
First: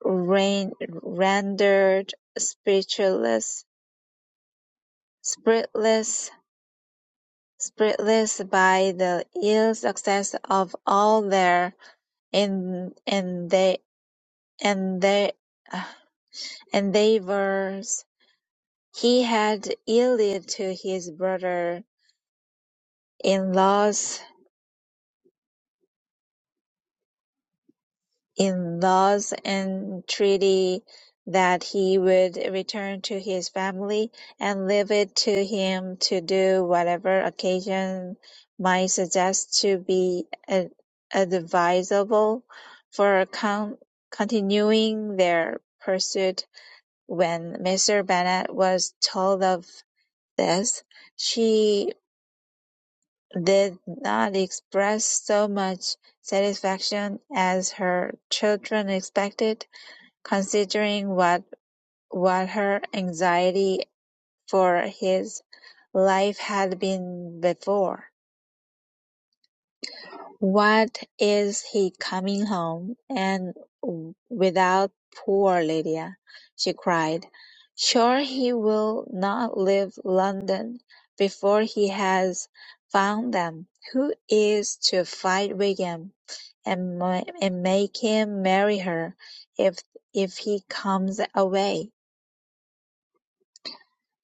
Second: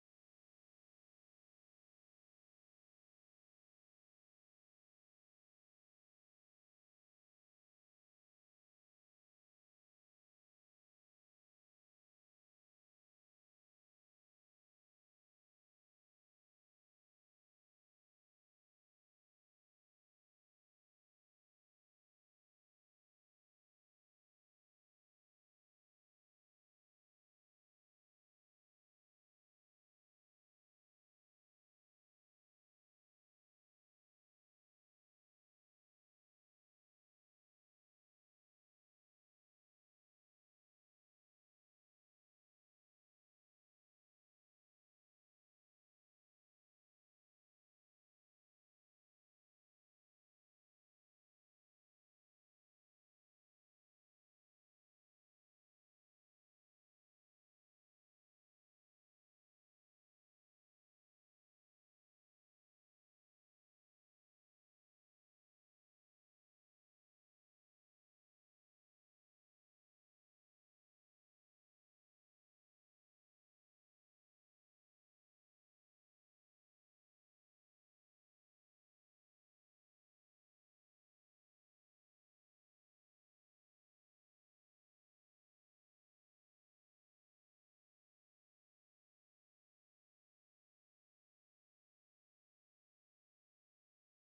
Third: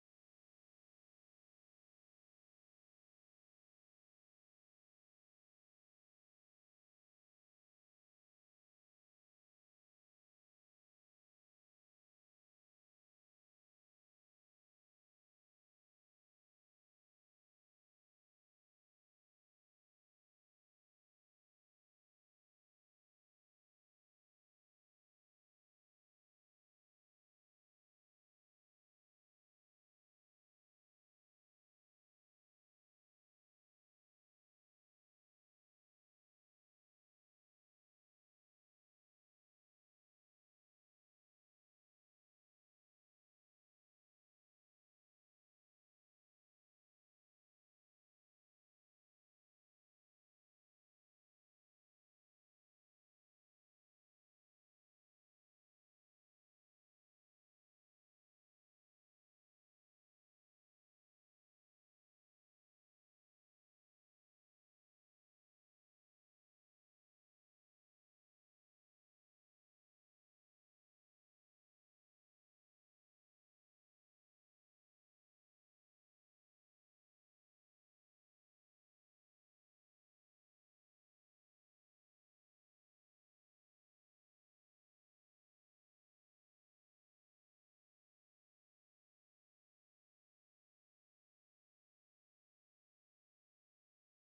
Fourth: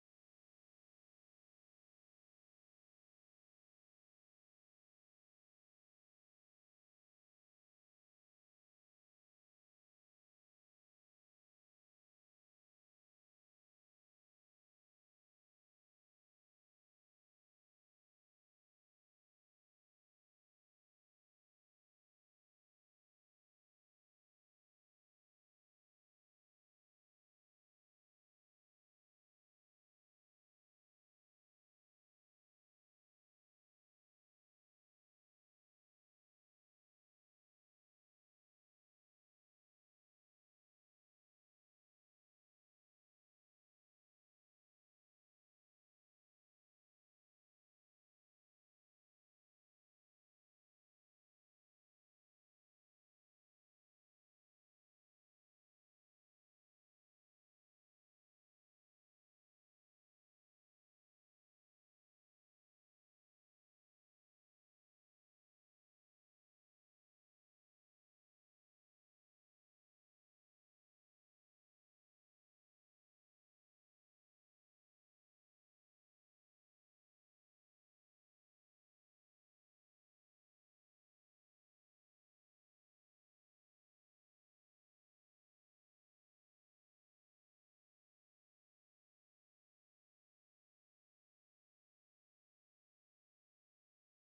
[SPEAKER 4] rain rendered spiritless, spiritless Spiritless by the ill success of all their endeavours, *sighs* he had yielded to his brother-in-law's in laws and treaty that he would return to his family and leave it to him to do whatever occasion might suggest to be ad- advisable for con- continuing their pursuit. When Mr. Bennet was told of this, she did not express so much satisfaction as her children expected Considering what what her anxiety for his life had been before, what is he coming home and without poor Lydia? she cried. Sure he will not leave London before he has found them. Who is to fight Wigan and, ma- and make him marry her if if he comes away?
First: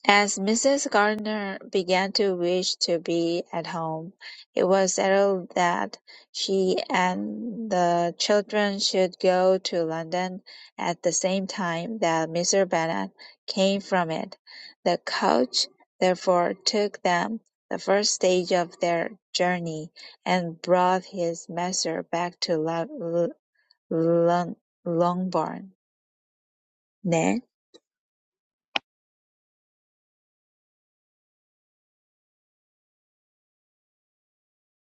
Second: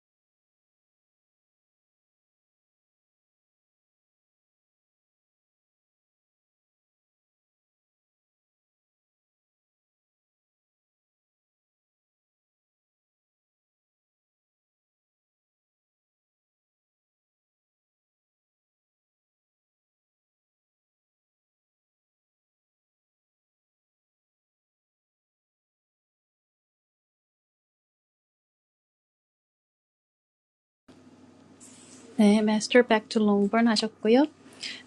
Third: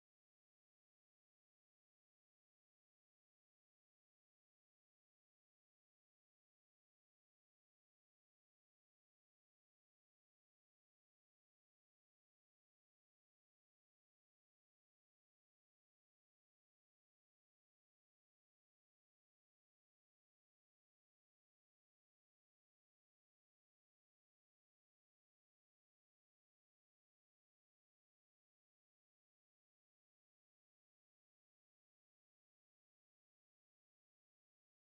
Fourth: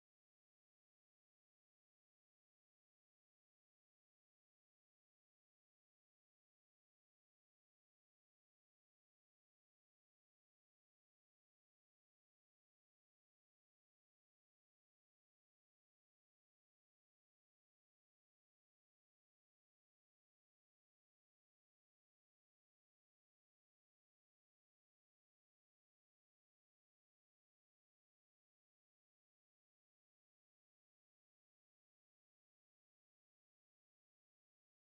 [SPEAKER 4] As Mrs. Gardiner began to wish to be at home, it was settled that she and the children should go to London at the same time that Mr. Bennet came from it. The coach therefore took them the first stage of their journey, and brought his master back to Lo- Lo- Longbourn. 네.
[SPEAKER 2] 네, 마스터 back to Longbourn 하셨고요.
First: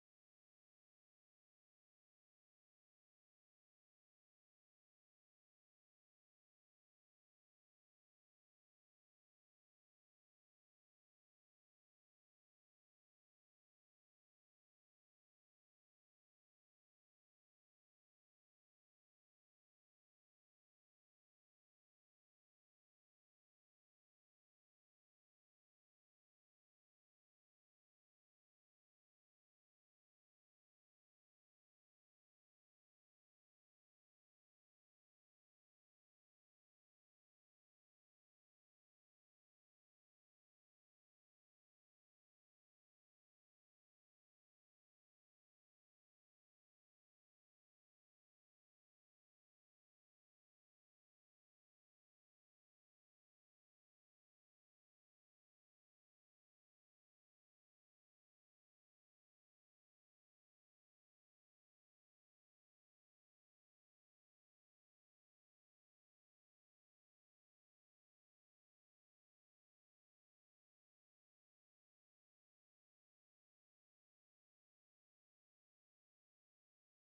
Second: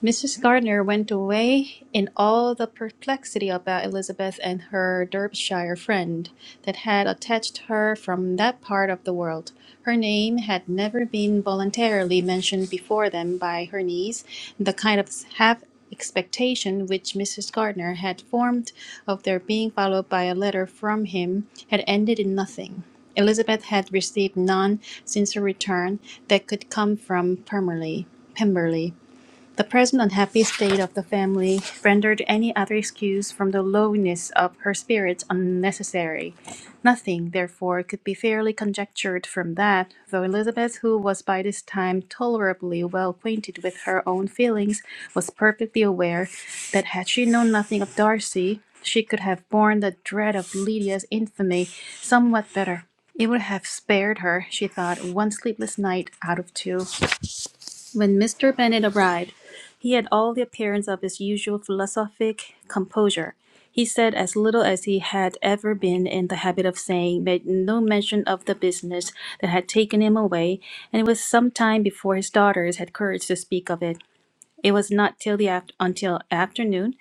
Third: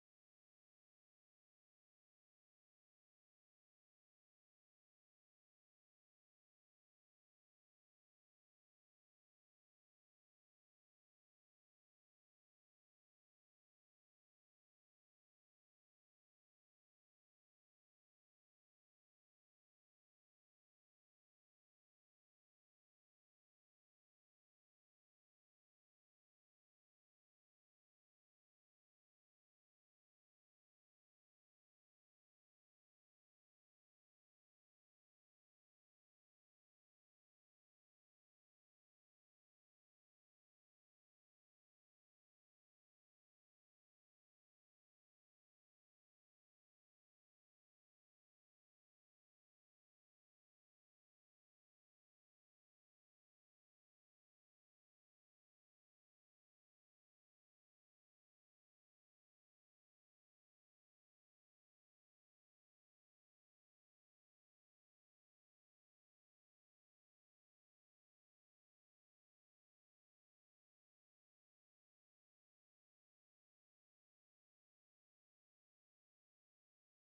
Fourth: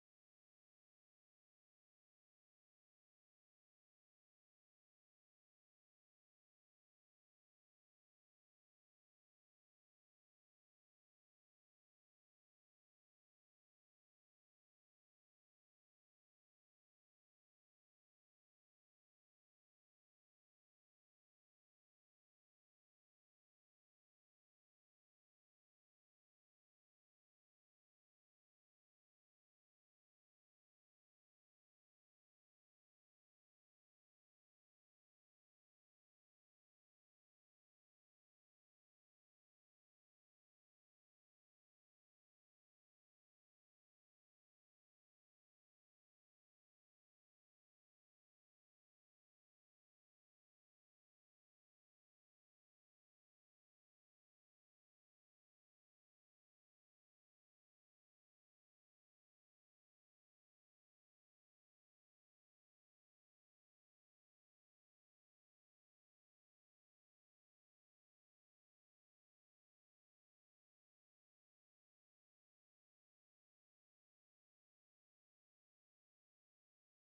[SPEAKER 2] Mrs. Gardner went away in all the perplexity about Elizabeth and her Derbyshire friend that had attached her from that part of the world. Her name had never been voluntarily mentioned before them by her niece, and the kind of half expectation which Mrs. Gardner had formed of their being followed by a letter from him had ended in nothing. Elizabeth had received none since her return that could come from Pemberley. Pemberley. The present unhappy state of the family rendered any other excuse from the lowness of her spirits unnecessary. Nothing, therefore, could be fairly conjectured from that, though Elizabeth, who was by this time tolerably well acquainted with her own feelings, was perfectly aware that had she known nothing of Darcy, she could have borne the dread of Lydia's infamy somewhat better. It would have spared her, she thought, one sleepless night out of two. When Mr. Bennet arrived, he had all the appearance of his usual philosophic composure. He said as little as he had ever been in the habit of saying, made no mention of the business that had taken him away, and it was some time before his daughters had courage to speak of it. It was not till the aft- until afternoon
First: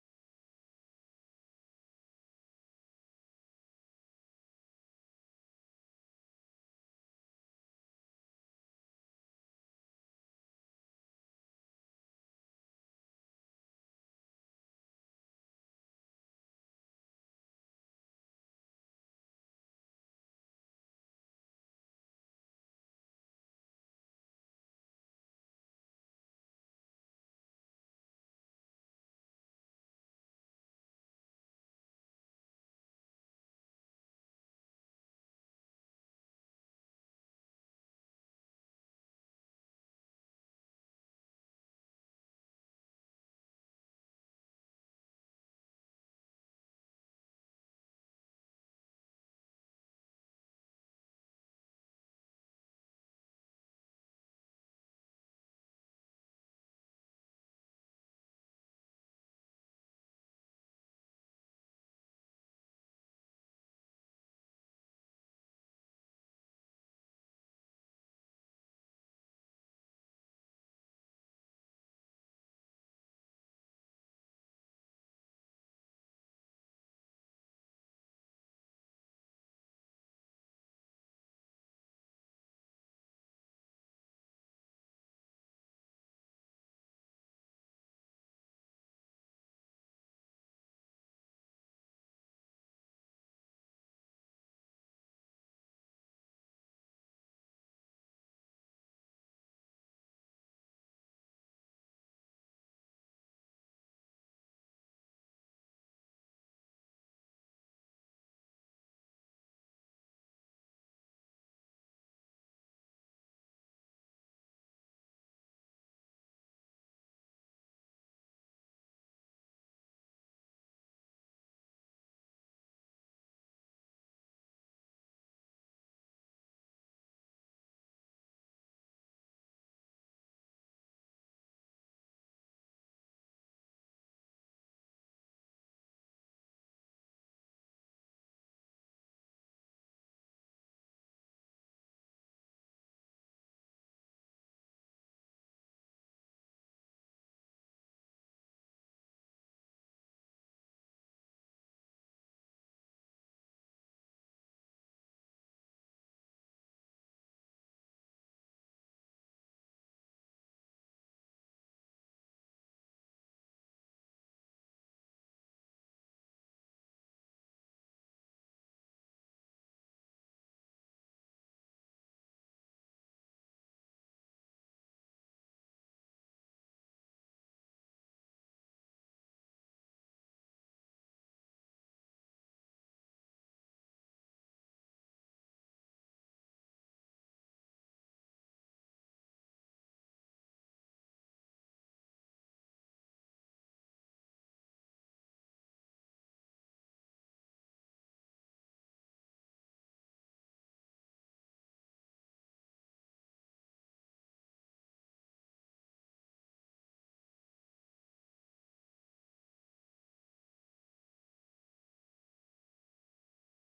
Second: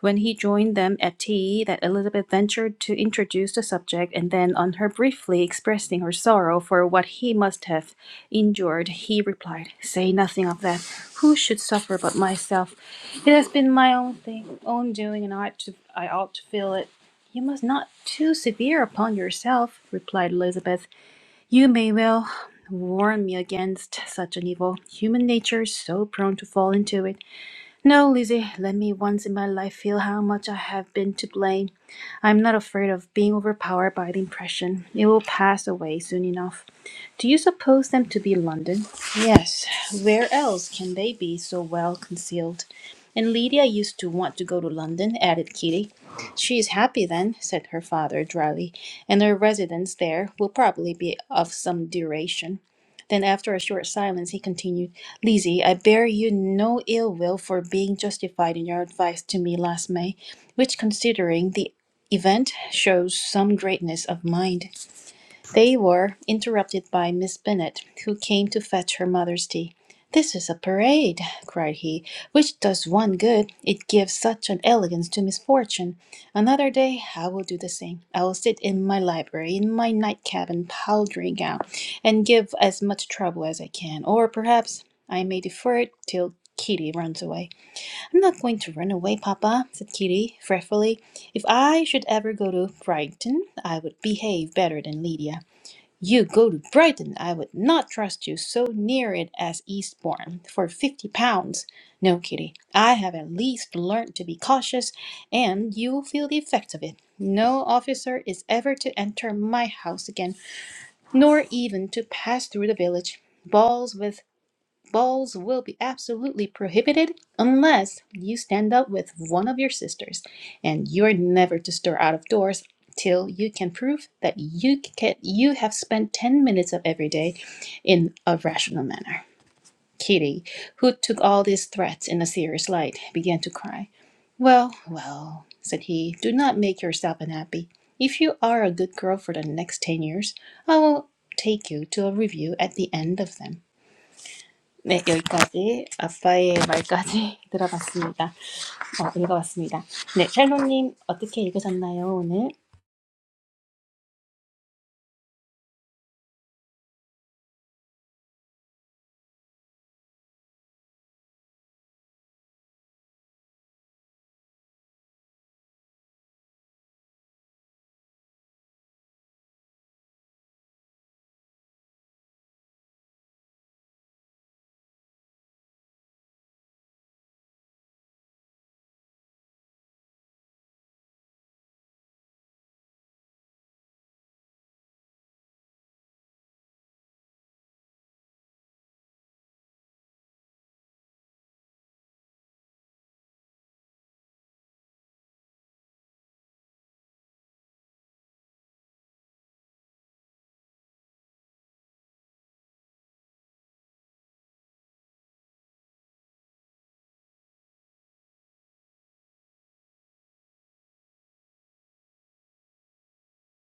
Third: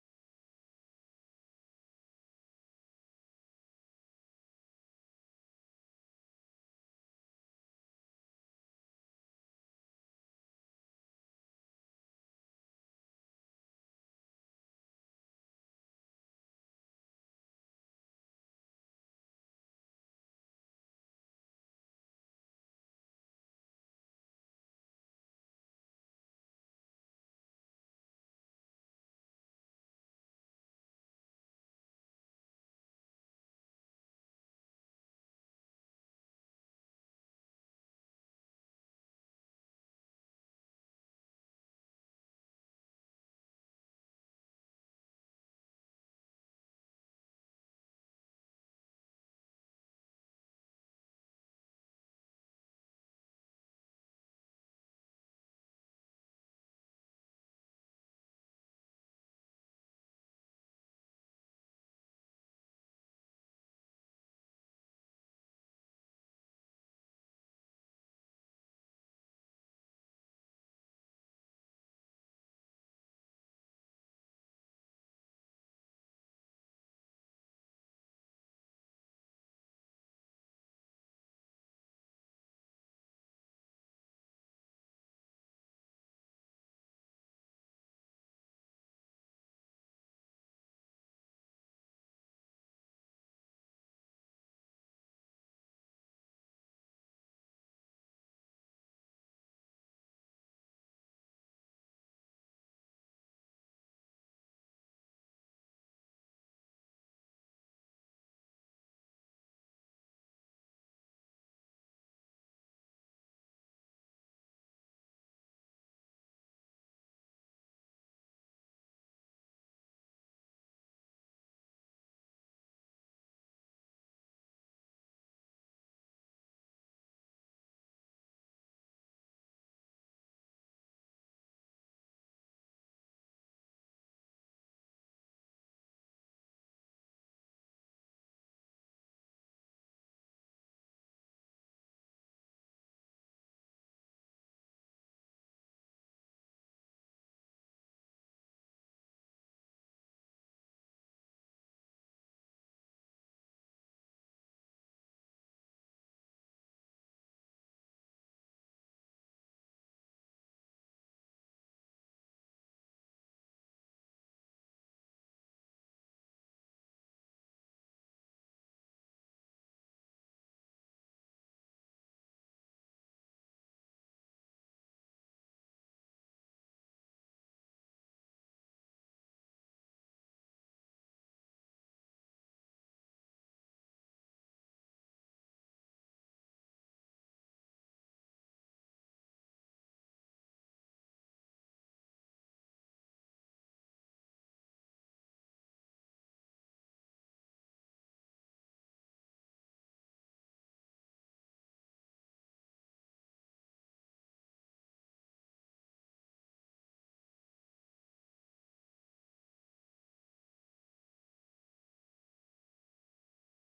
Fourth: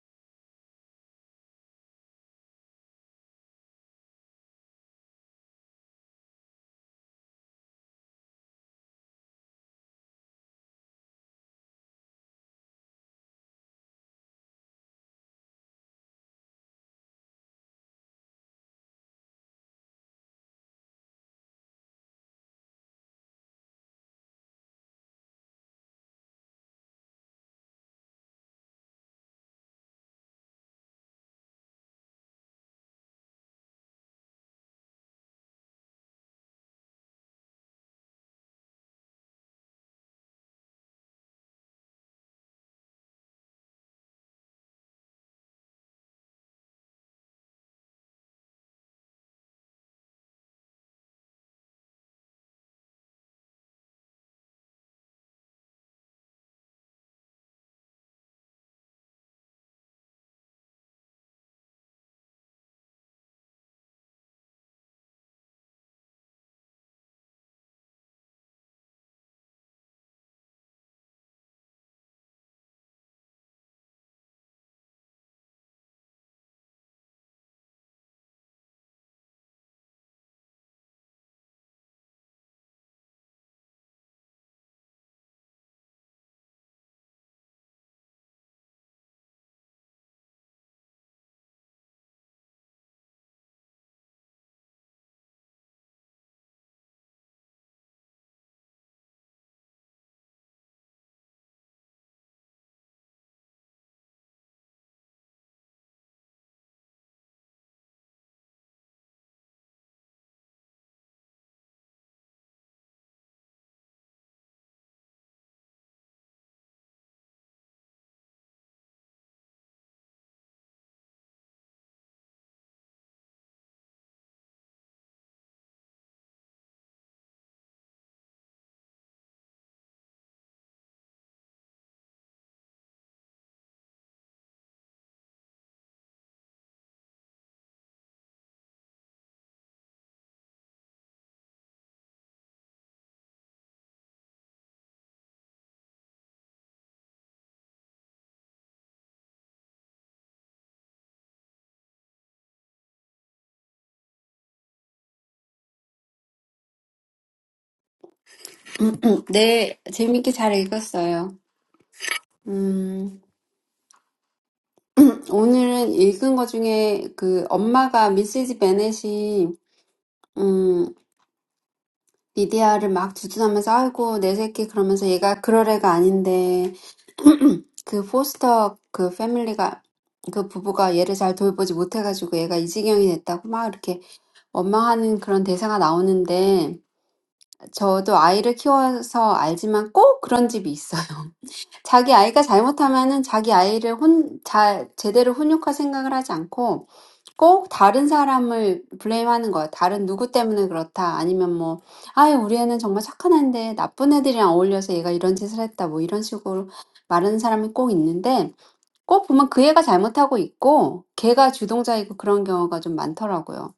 [SPEAKER 2] when he joined them at tea, that Elizabeth ventured to introduce the subject, and then, on her briefly expressing her sorrow for what he must have endured, he replied, "Say nothing of that. Who should suffer but myself? It has been my own thing, own doing, and I ought to, I ought to feel it." "You must not be too severe upon yourself," replied Elizabeth. "You may well warn me against such an evil. Human nature is so prone to fall into it. No, Lizzie, let me once in my life feel how much I have been to blame. I am not afraid of being overpowered by the impression. It will pass away soon enough. Do you suppose them to be London? Yes, where else can they be so well concealed? And Lydia used to want to go to London, added Kitty. She is happy then, said her father dryly, and her residence there will probably be of some duration. Then, after a short silence, he continued, Lizzie, I bear you no ill will for being justified in your advice to me last May, which, considering the event, shows some greatness of mind. They were interrupted by Miss Bennet, who came to fetch her mother's tea. "This is a parade," cried he, "which does one good, it gives such an elegance to misfortune. Another day I will do the same. I will sit in my library, in my nightcap and powdering gown, and give as much trouble as I can, or perhaps I may defer it till Kitty runs away. I'm not going to run away, papa, said Kitty, fretfully. If I should ever go to Brighton, I would behave better than Lydia. You go to Brighton. I would not trust you so near it as Eastbourne for fifty pounds. No, Kitty, I have at least learned to be cautious, and you'll feel the effects of it. No officer is ever to enter my house again, nor even to pass through the village. Balls with Balls will be absolutely prohibited unless you stand up with one of your sisters, and you are never to stir out of doors till you can prove that you can, you have spent 10 minutes of every day in a rational manner. Kitty, who took all these threats in a serious light, began to cry. Well, well, said he, do not make yourself unhappy. If you are a good girl for the next ten years, I will take you to a review at the end of them. 네, 여기까지 아빠의 말까지 *laughs* 들어봤습니다. 어, 읽어봤습니다. 네, 샬로님 어떻게 읽으셨나요, 오늘?
[SPEAKER 3] 네, 재밌게 잘 읽었어요. 음, 오늘은 읽은 것 중에 그 엄마가 미시즈 베넷이 음, 리디아를 막 두둔하면서 아이고 내 새끼 그러면서 얘가 그럴 애가 아닌데 그 포스터 그 패밀리가 그 부부가 얘를 잘 돌보지 못해가지고 얘가 이 지경이 됐다고 막 이렇게 원망하는 그런 대사가 나오는데 저도 아이를 키워서 알지만 꼭 그런 집이 있어요. *laughs* 자기 아이가 잘못하면은 자기 아이를 혼, 잘, 제대로 훈육할 생각을 하지 않고 꼭 다른 사람을 블레임하는 거예요. 다른 누구 때문에 그렇다. 아니면 뭐, 아유, 우리 애는 정말 착한 애인데 나쁜 애들이랑 어울려서 얘가 이런 짓을 했다. 뭐 이런 식으로 말하는 사람이 꼭 있는데 꼭 보면 그 애가 잘못하고 있고 걔가 주동자이고 그런 경우가 좀 많더라고요.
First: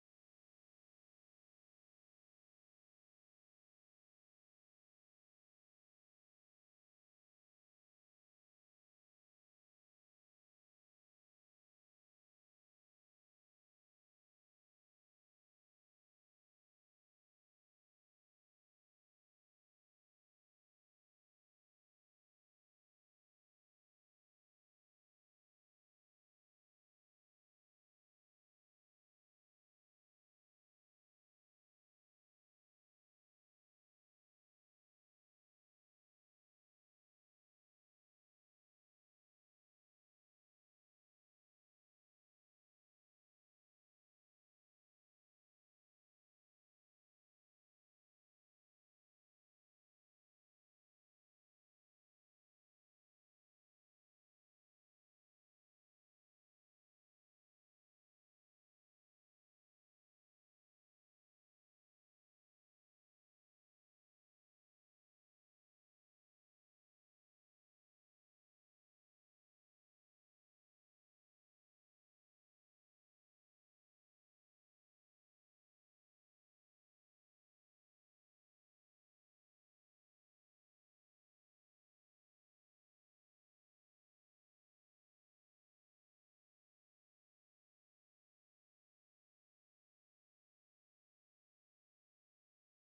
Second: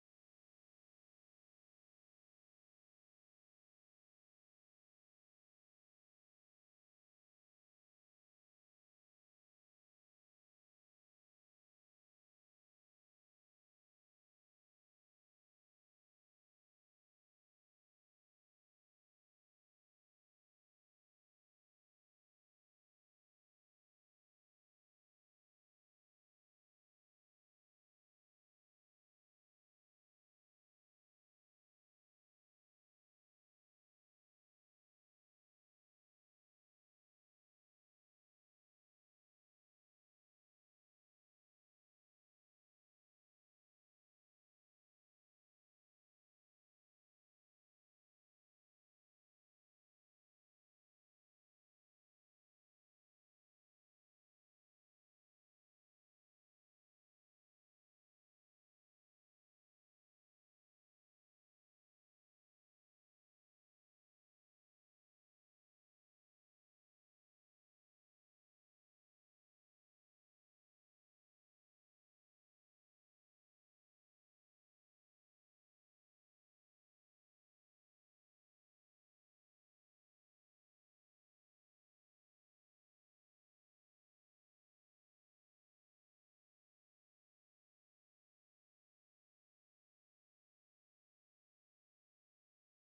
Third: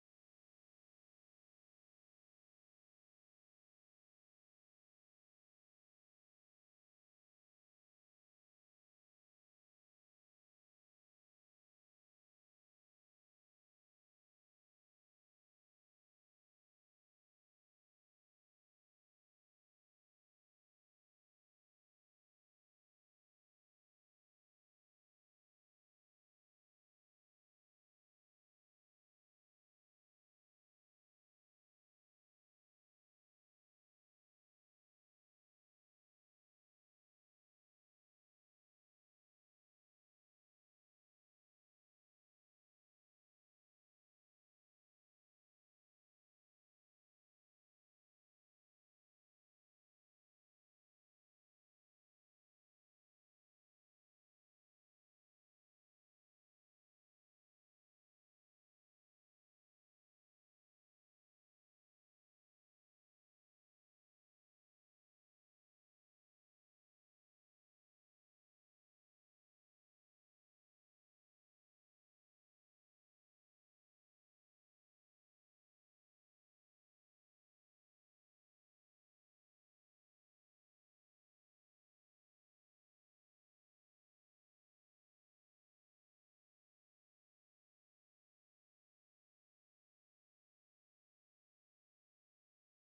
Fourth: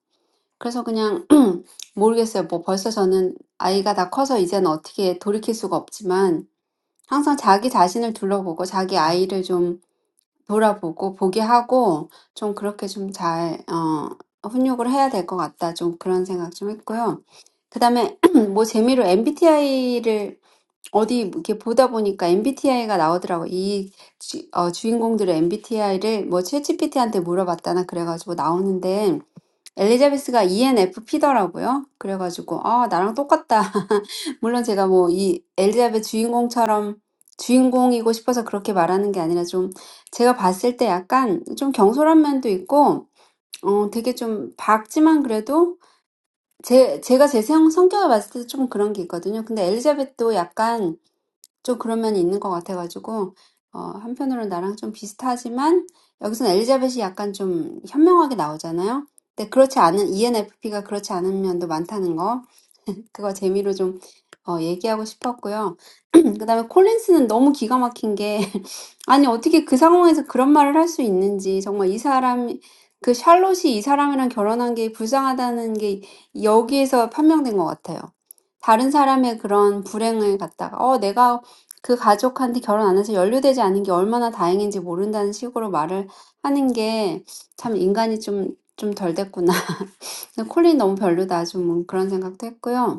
[SPEAKER 3] 그래서 그냥 *clears throat* 모르겠어요. 뭐 벌써 저는 아이가 다 커서 이제는 어떻게 돌이킬 수가 없지만 항상 자기 자신을 둘러보고 자기 아이를 좀 돌아보고 보게 하고 좀 그렇게 좀 잘, 어, 훈육을 해야 될것 같다. 좀 그런 생각 좀 했고요. 그다음에 *clears throat* 뭐 재미로 MBTI를 어디 이렇게 보다 보니까 MBTI가 나오더라고요. 이 주, 어, 주인공들의 MBTI를 뭐 챗GPT한테 물어봤다나 그래가지고 나오는데 엘리자베스가 ENFP더라고요. 그래가지고, 아, 나랑 똑같다. *laughs* 물론 제가 뭐, 이 엘리자베스 주인공처럼 주인공이고 싶어서 그렇게 말하는 게 아니라 좀, 제가 봤을 때 약간 좀 경솔한 면도 있고, 어, 되게 좀 밝지만 그래도, 제, 제가 제 성, 성격을 봤을 때 좀 그런 게 있거든요. 근데 엘리자벳도 약간 좀 그런 면이 있는 것 같아가지고, 어, 한편으로는 나랑 좀 비슷하지만, 여기서는 엘리자벳이 약간 좀 현명하게 나오잖아요. 근데 그렇지 않은, ENFP가 그렇지 않은 면도 많다는 거. 그거 재미로 좀 어, 얘기하고 싶었고요. *clears throat* 그다음에 콜린스는 너무 기가 막힌 게 *laughs* 아니 어떻게 그 상황에서 그런 말을 할수 있는지 정말 이 사람 그 샬롯이 이 사람이랑 결혼한 게 불쌍하다는 게 여기에서 판명된 것 같아요. 다른 사람의 그런 불행을 갖다가 어 내가 그 가족한테 결혼 안 해서 연루되지 않은 게 얼마나 다행인지 모른다는 식으로 말을 하는 게참 인간이 좀 좀덜 됐구나. *laughs* 콜린 너무 별로다. 좀 그런 생각도 했고요.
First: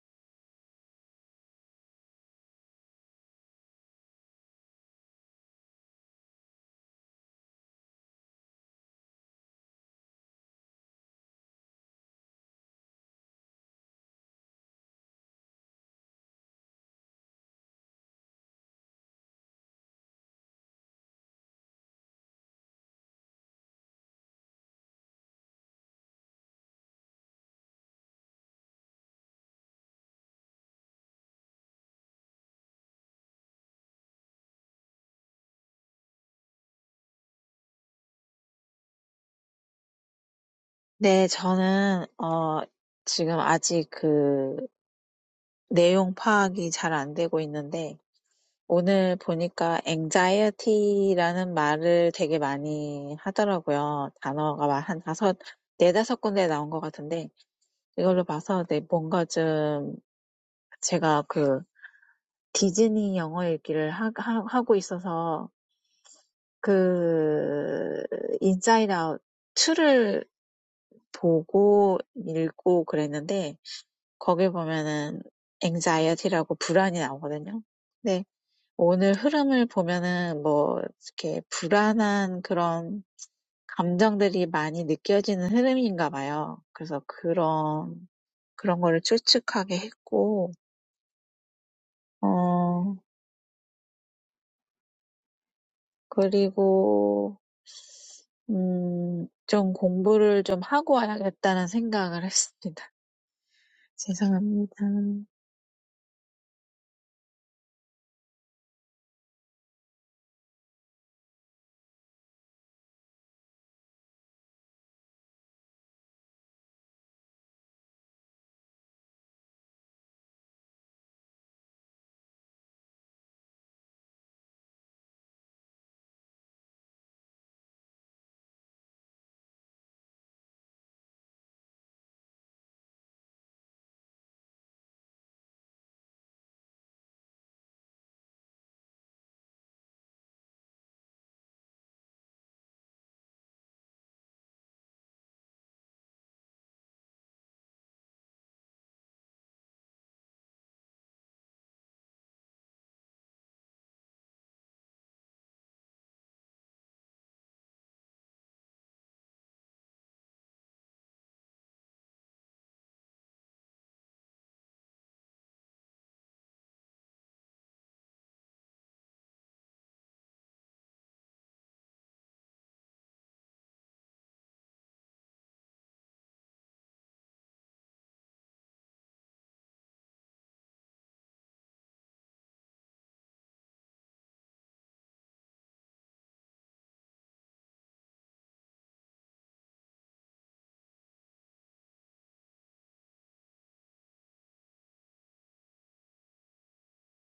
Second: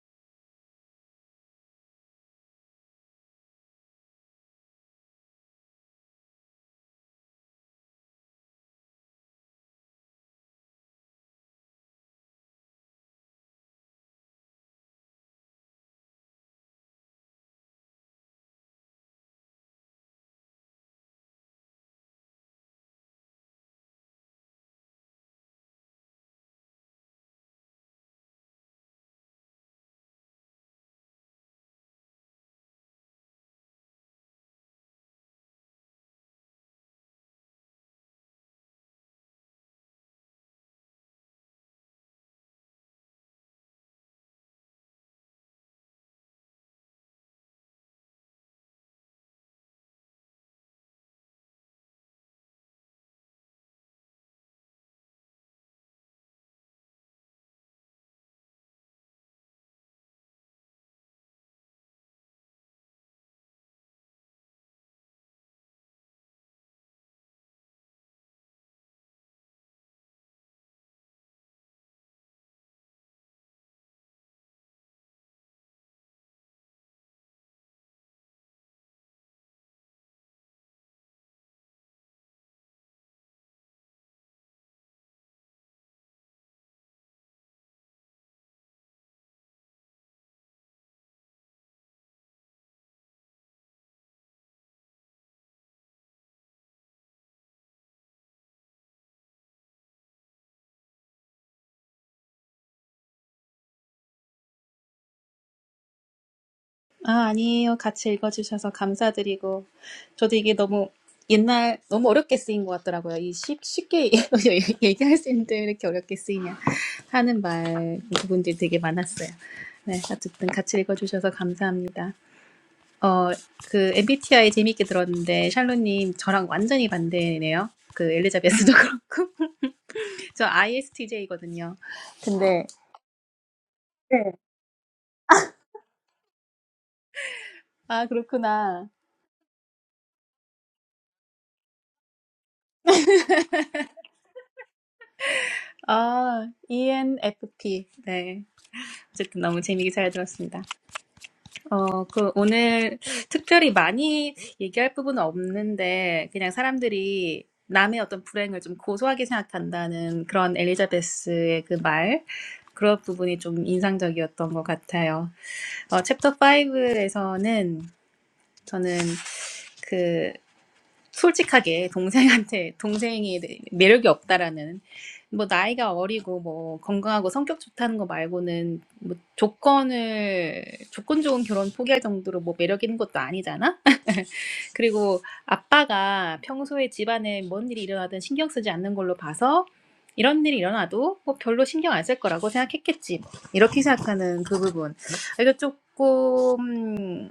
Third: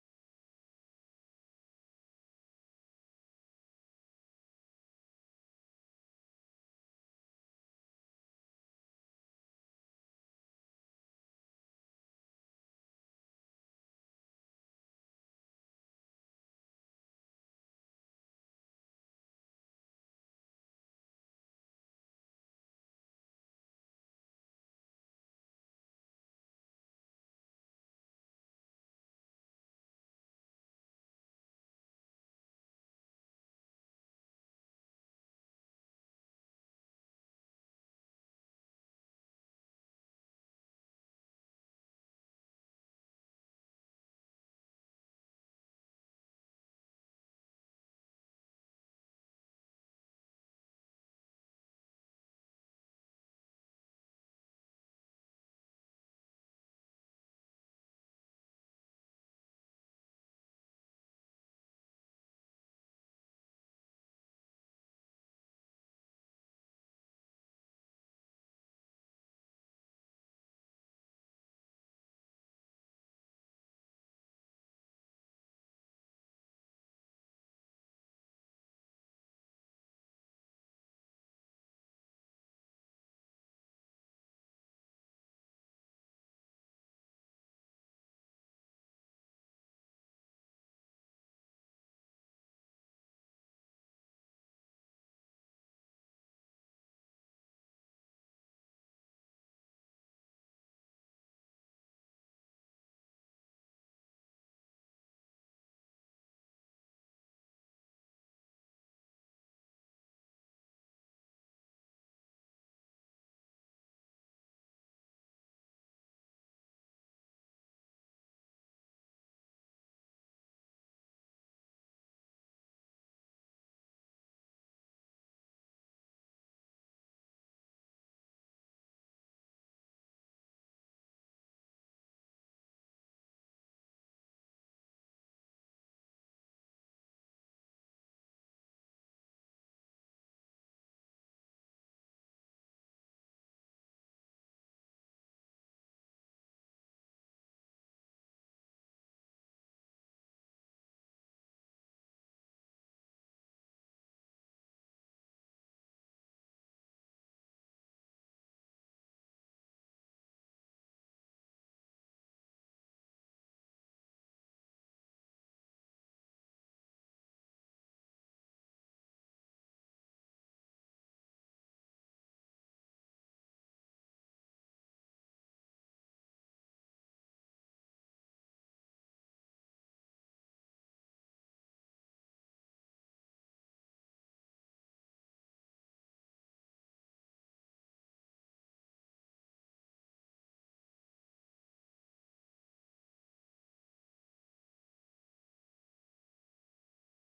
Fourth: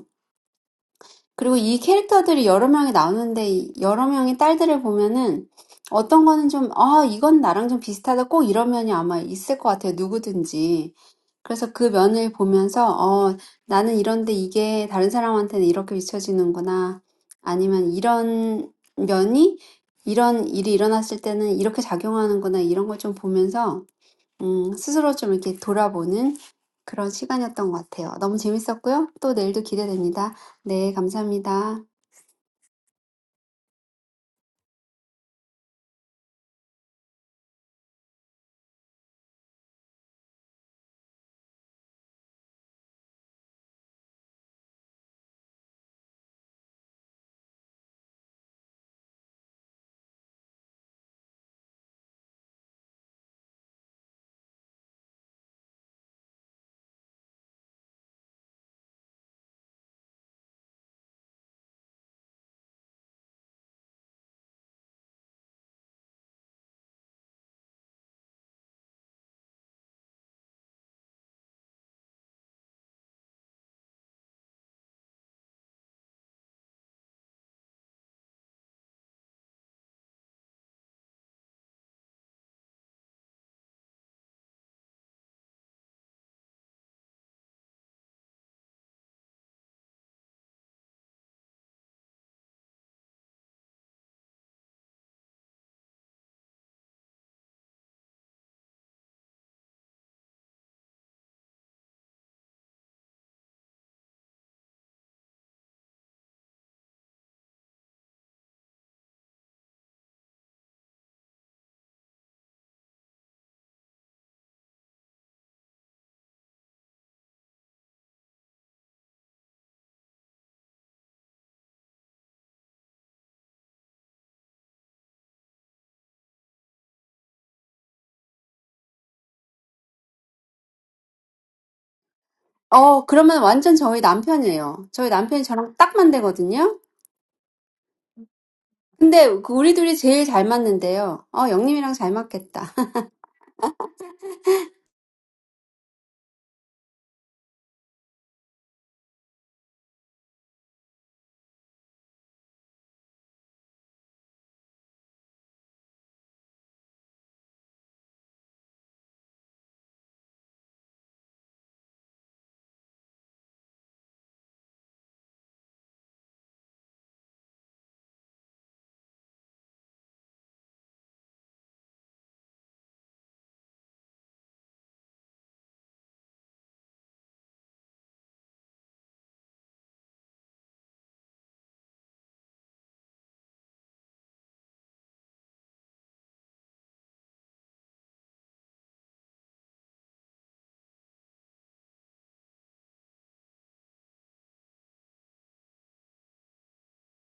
[SPEAKER 3] 그리고 이 캐릭터들이 여러 명이 나오는데 이 여러 명의 딸들을 보면은 어떤 거는 좀, 아, 이건 나랑 좀 비슷하다. 꼭 이런 면이 아마 있을 것 같아요. 누구든지. 그래서 그 면을 보면서, 어, 나는 이런데 이게 다른 사람한테는 이렇게 비춰지는구나. 아니면 이런 면이 이런 일이 일어났을 때는 이렇게 작용하는구나. 이런 걸좀 보면서 음, 스스로 좀 이렇게 돌아보는 그런 시간이었던 것 같아요. 너무 재밌었고요. 또 내일도 기대됩니다. 네, 감사합니다.
[SPEAKER 4] 네, 저는 어 지금 아직 그 내용 파악이 잘안 되고 있는데 오늘 보니까 anxiety라는 말을 되게 많이 하더라고요. 단어가 막한 다섯, 네다섯 군데 나온 것 같은데 이걸로 봐서 네, 뭔가 좀 제가 그 디즈니 영어 읽기를 하, 하, 하고 있어서 그 인사이드 아웃 2를 보고 읽고 그랬는데 거기 보면은 anxiety라고 불안이 나오거든요. 근데 오늘 흐름을 보면은 뭐 이렇게 불안한 그런 감정들이 많이 느껴지는 흐름인가 봐요. 그래서 그런 그런 거를 추측하게 했고 어 그리고 음, 좀 공부를 좀 하고 와야겠다는 생각을 했습니다. *laughs* 죄송합니다.
[SPEAKER 2] 아, 아니에요. 같이 읽어주셔서 감사드리고. 저도 이게 너무 옛날, 너무 어렵게 쓰인 것 같더라고요. 이 쉽, 쉽게 *laughs* 얘기할 수 있는데 왜 이렇게 어렵게 쓰이냐 하는 말 부분들이 되게 많았어요. 네, 어쨌든 같이 읽어주셔서 감사합니다. 어, 그 MBTI 재밌게 들었는데 샬로님 저랑 완전히 반대네요. 그 엘리자베스도 *laughs* 그렇고. 저 ISTJ거든요. 근데
[SPEAKER 3] 어, 그러면 완전 저희
[SPEAKER 2] 네.
[SPEAKER 3] 남편이에요. 저희 남편이 저랑 딱 맞대거든요.
[SPEAKER 2] 아 그렇구나.
[SPEAKER 3] 근데 그 우리 둘이 제일 잘 맞는데요. 어, 영님이랑 잘 맞겠다.
[SPEAKER 2] 아 ENFP. 네. 어쨌든 너무 재미있게 잘 들었습니다. 어, 그 오늘 특별히 많이 얘기할 부분은 없는데 그냥 사람들이 남의 어떤 불행을 좀 고소하게 생각한다는 그런 엘리자베스의 그 말, 그런 부분이 좀 인상적이었던 것 같아요. 어, 챕터 5에서는 저는 그 솔직하게 동생한테 동생이 매력이 없다라는 뭐 나이가 어리고 뭐 건강하고 성격 좋다는 거 말고는 뭐 조건을 조건 좋은 결혼 포기할 정도로 뭐 매력 있는 것도 아니잖아. *laughs* 그리고 아빠가 평소에 집안에 뭔 일이 일어나든 신경 쓰지 않는 걸로 봐서 이런 일이 일어나도 뭐 별로 신경 안 쓸 거라고 생각했겠지. 뭐 이렇게 생각하는 그 부분. 이거 조금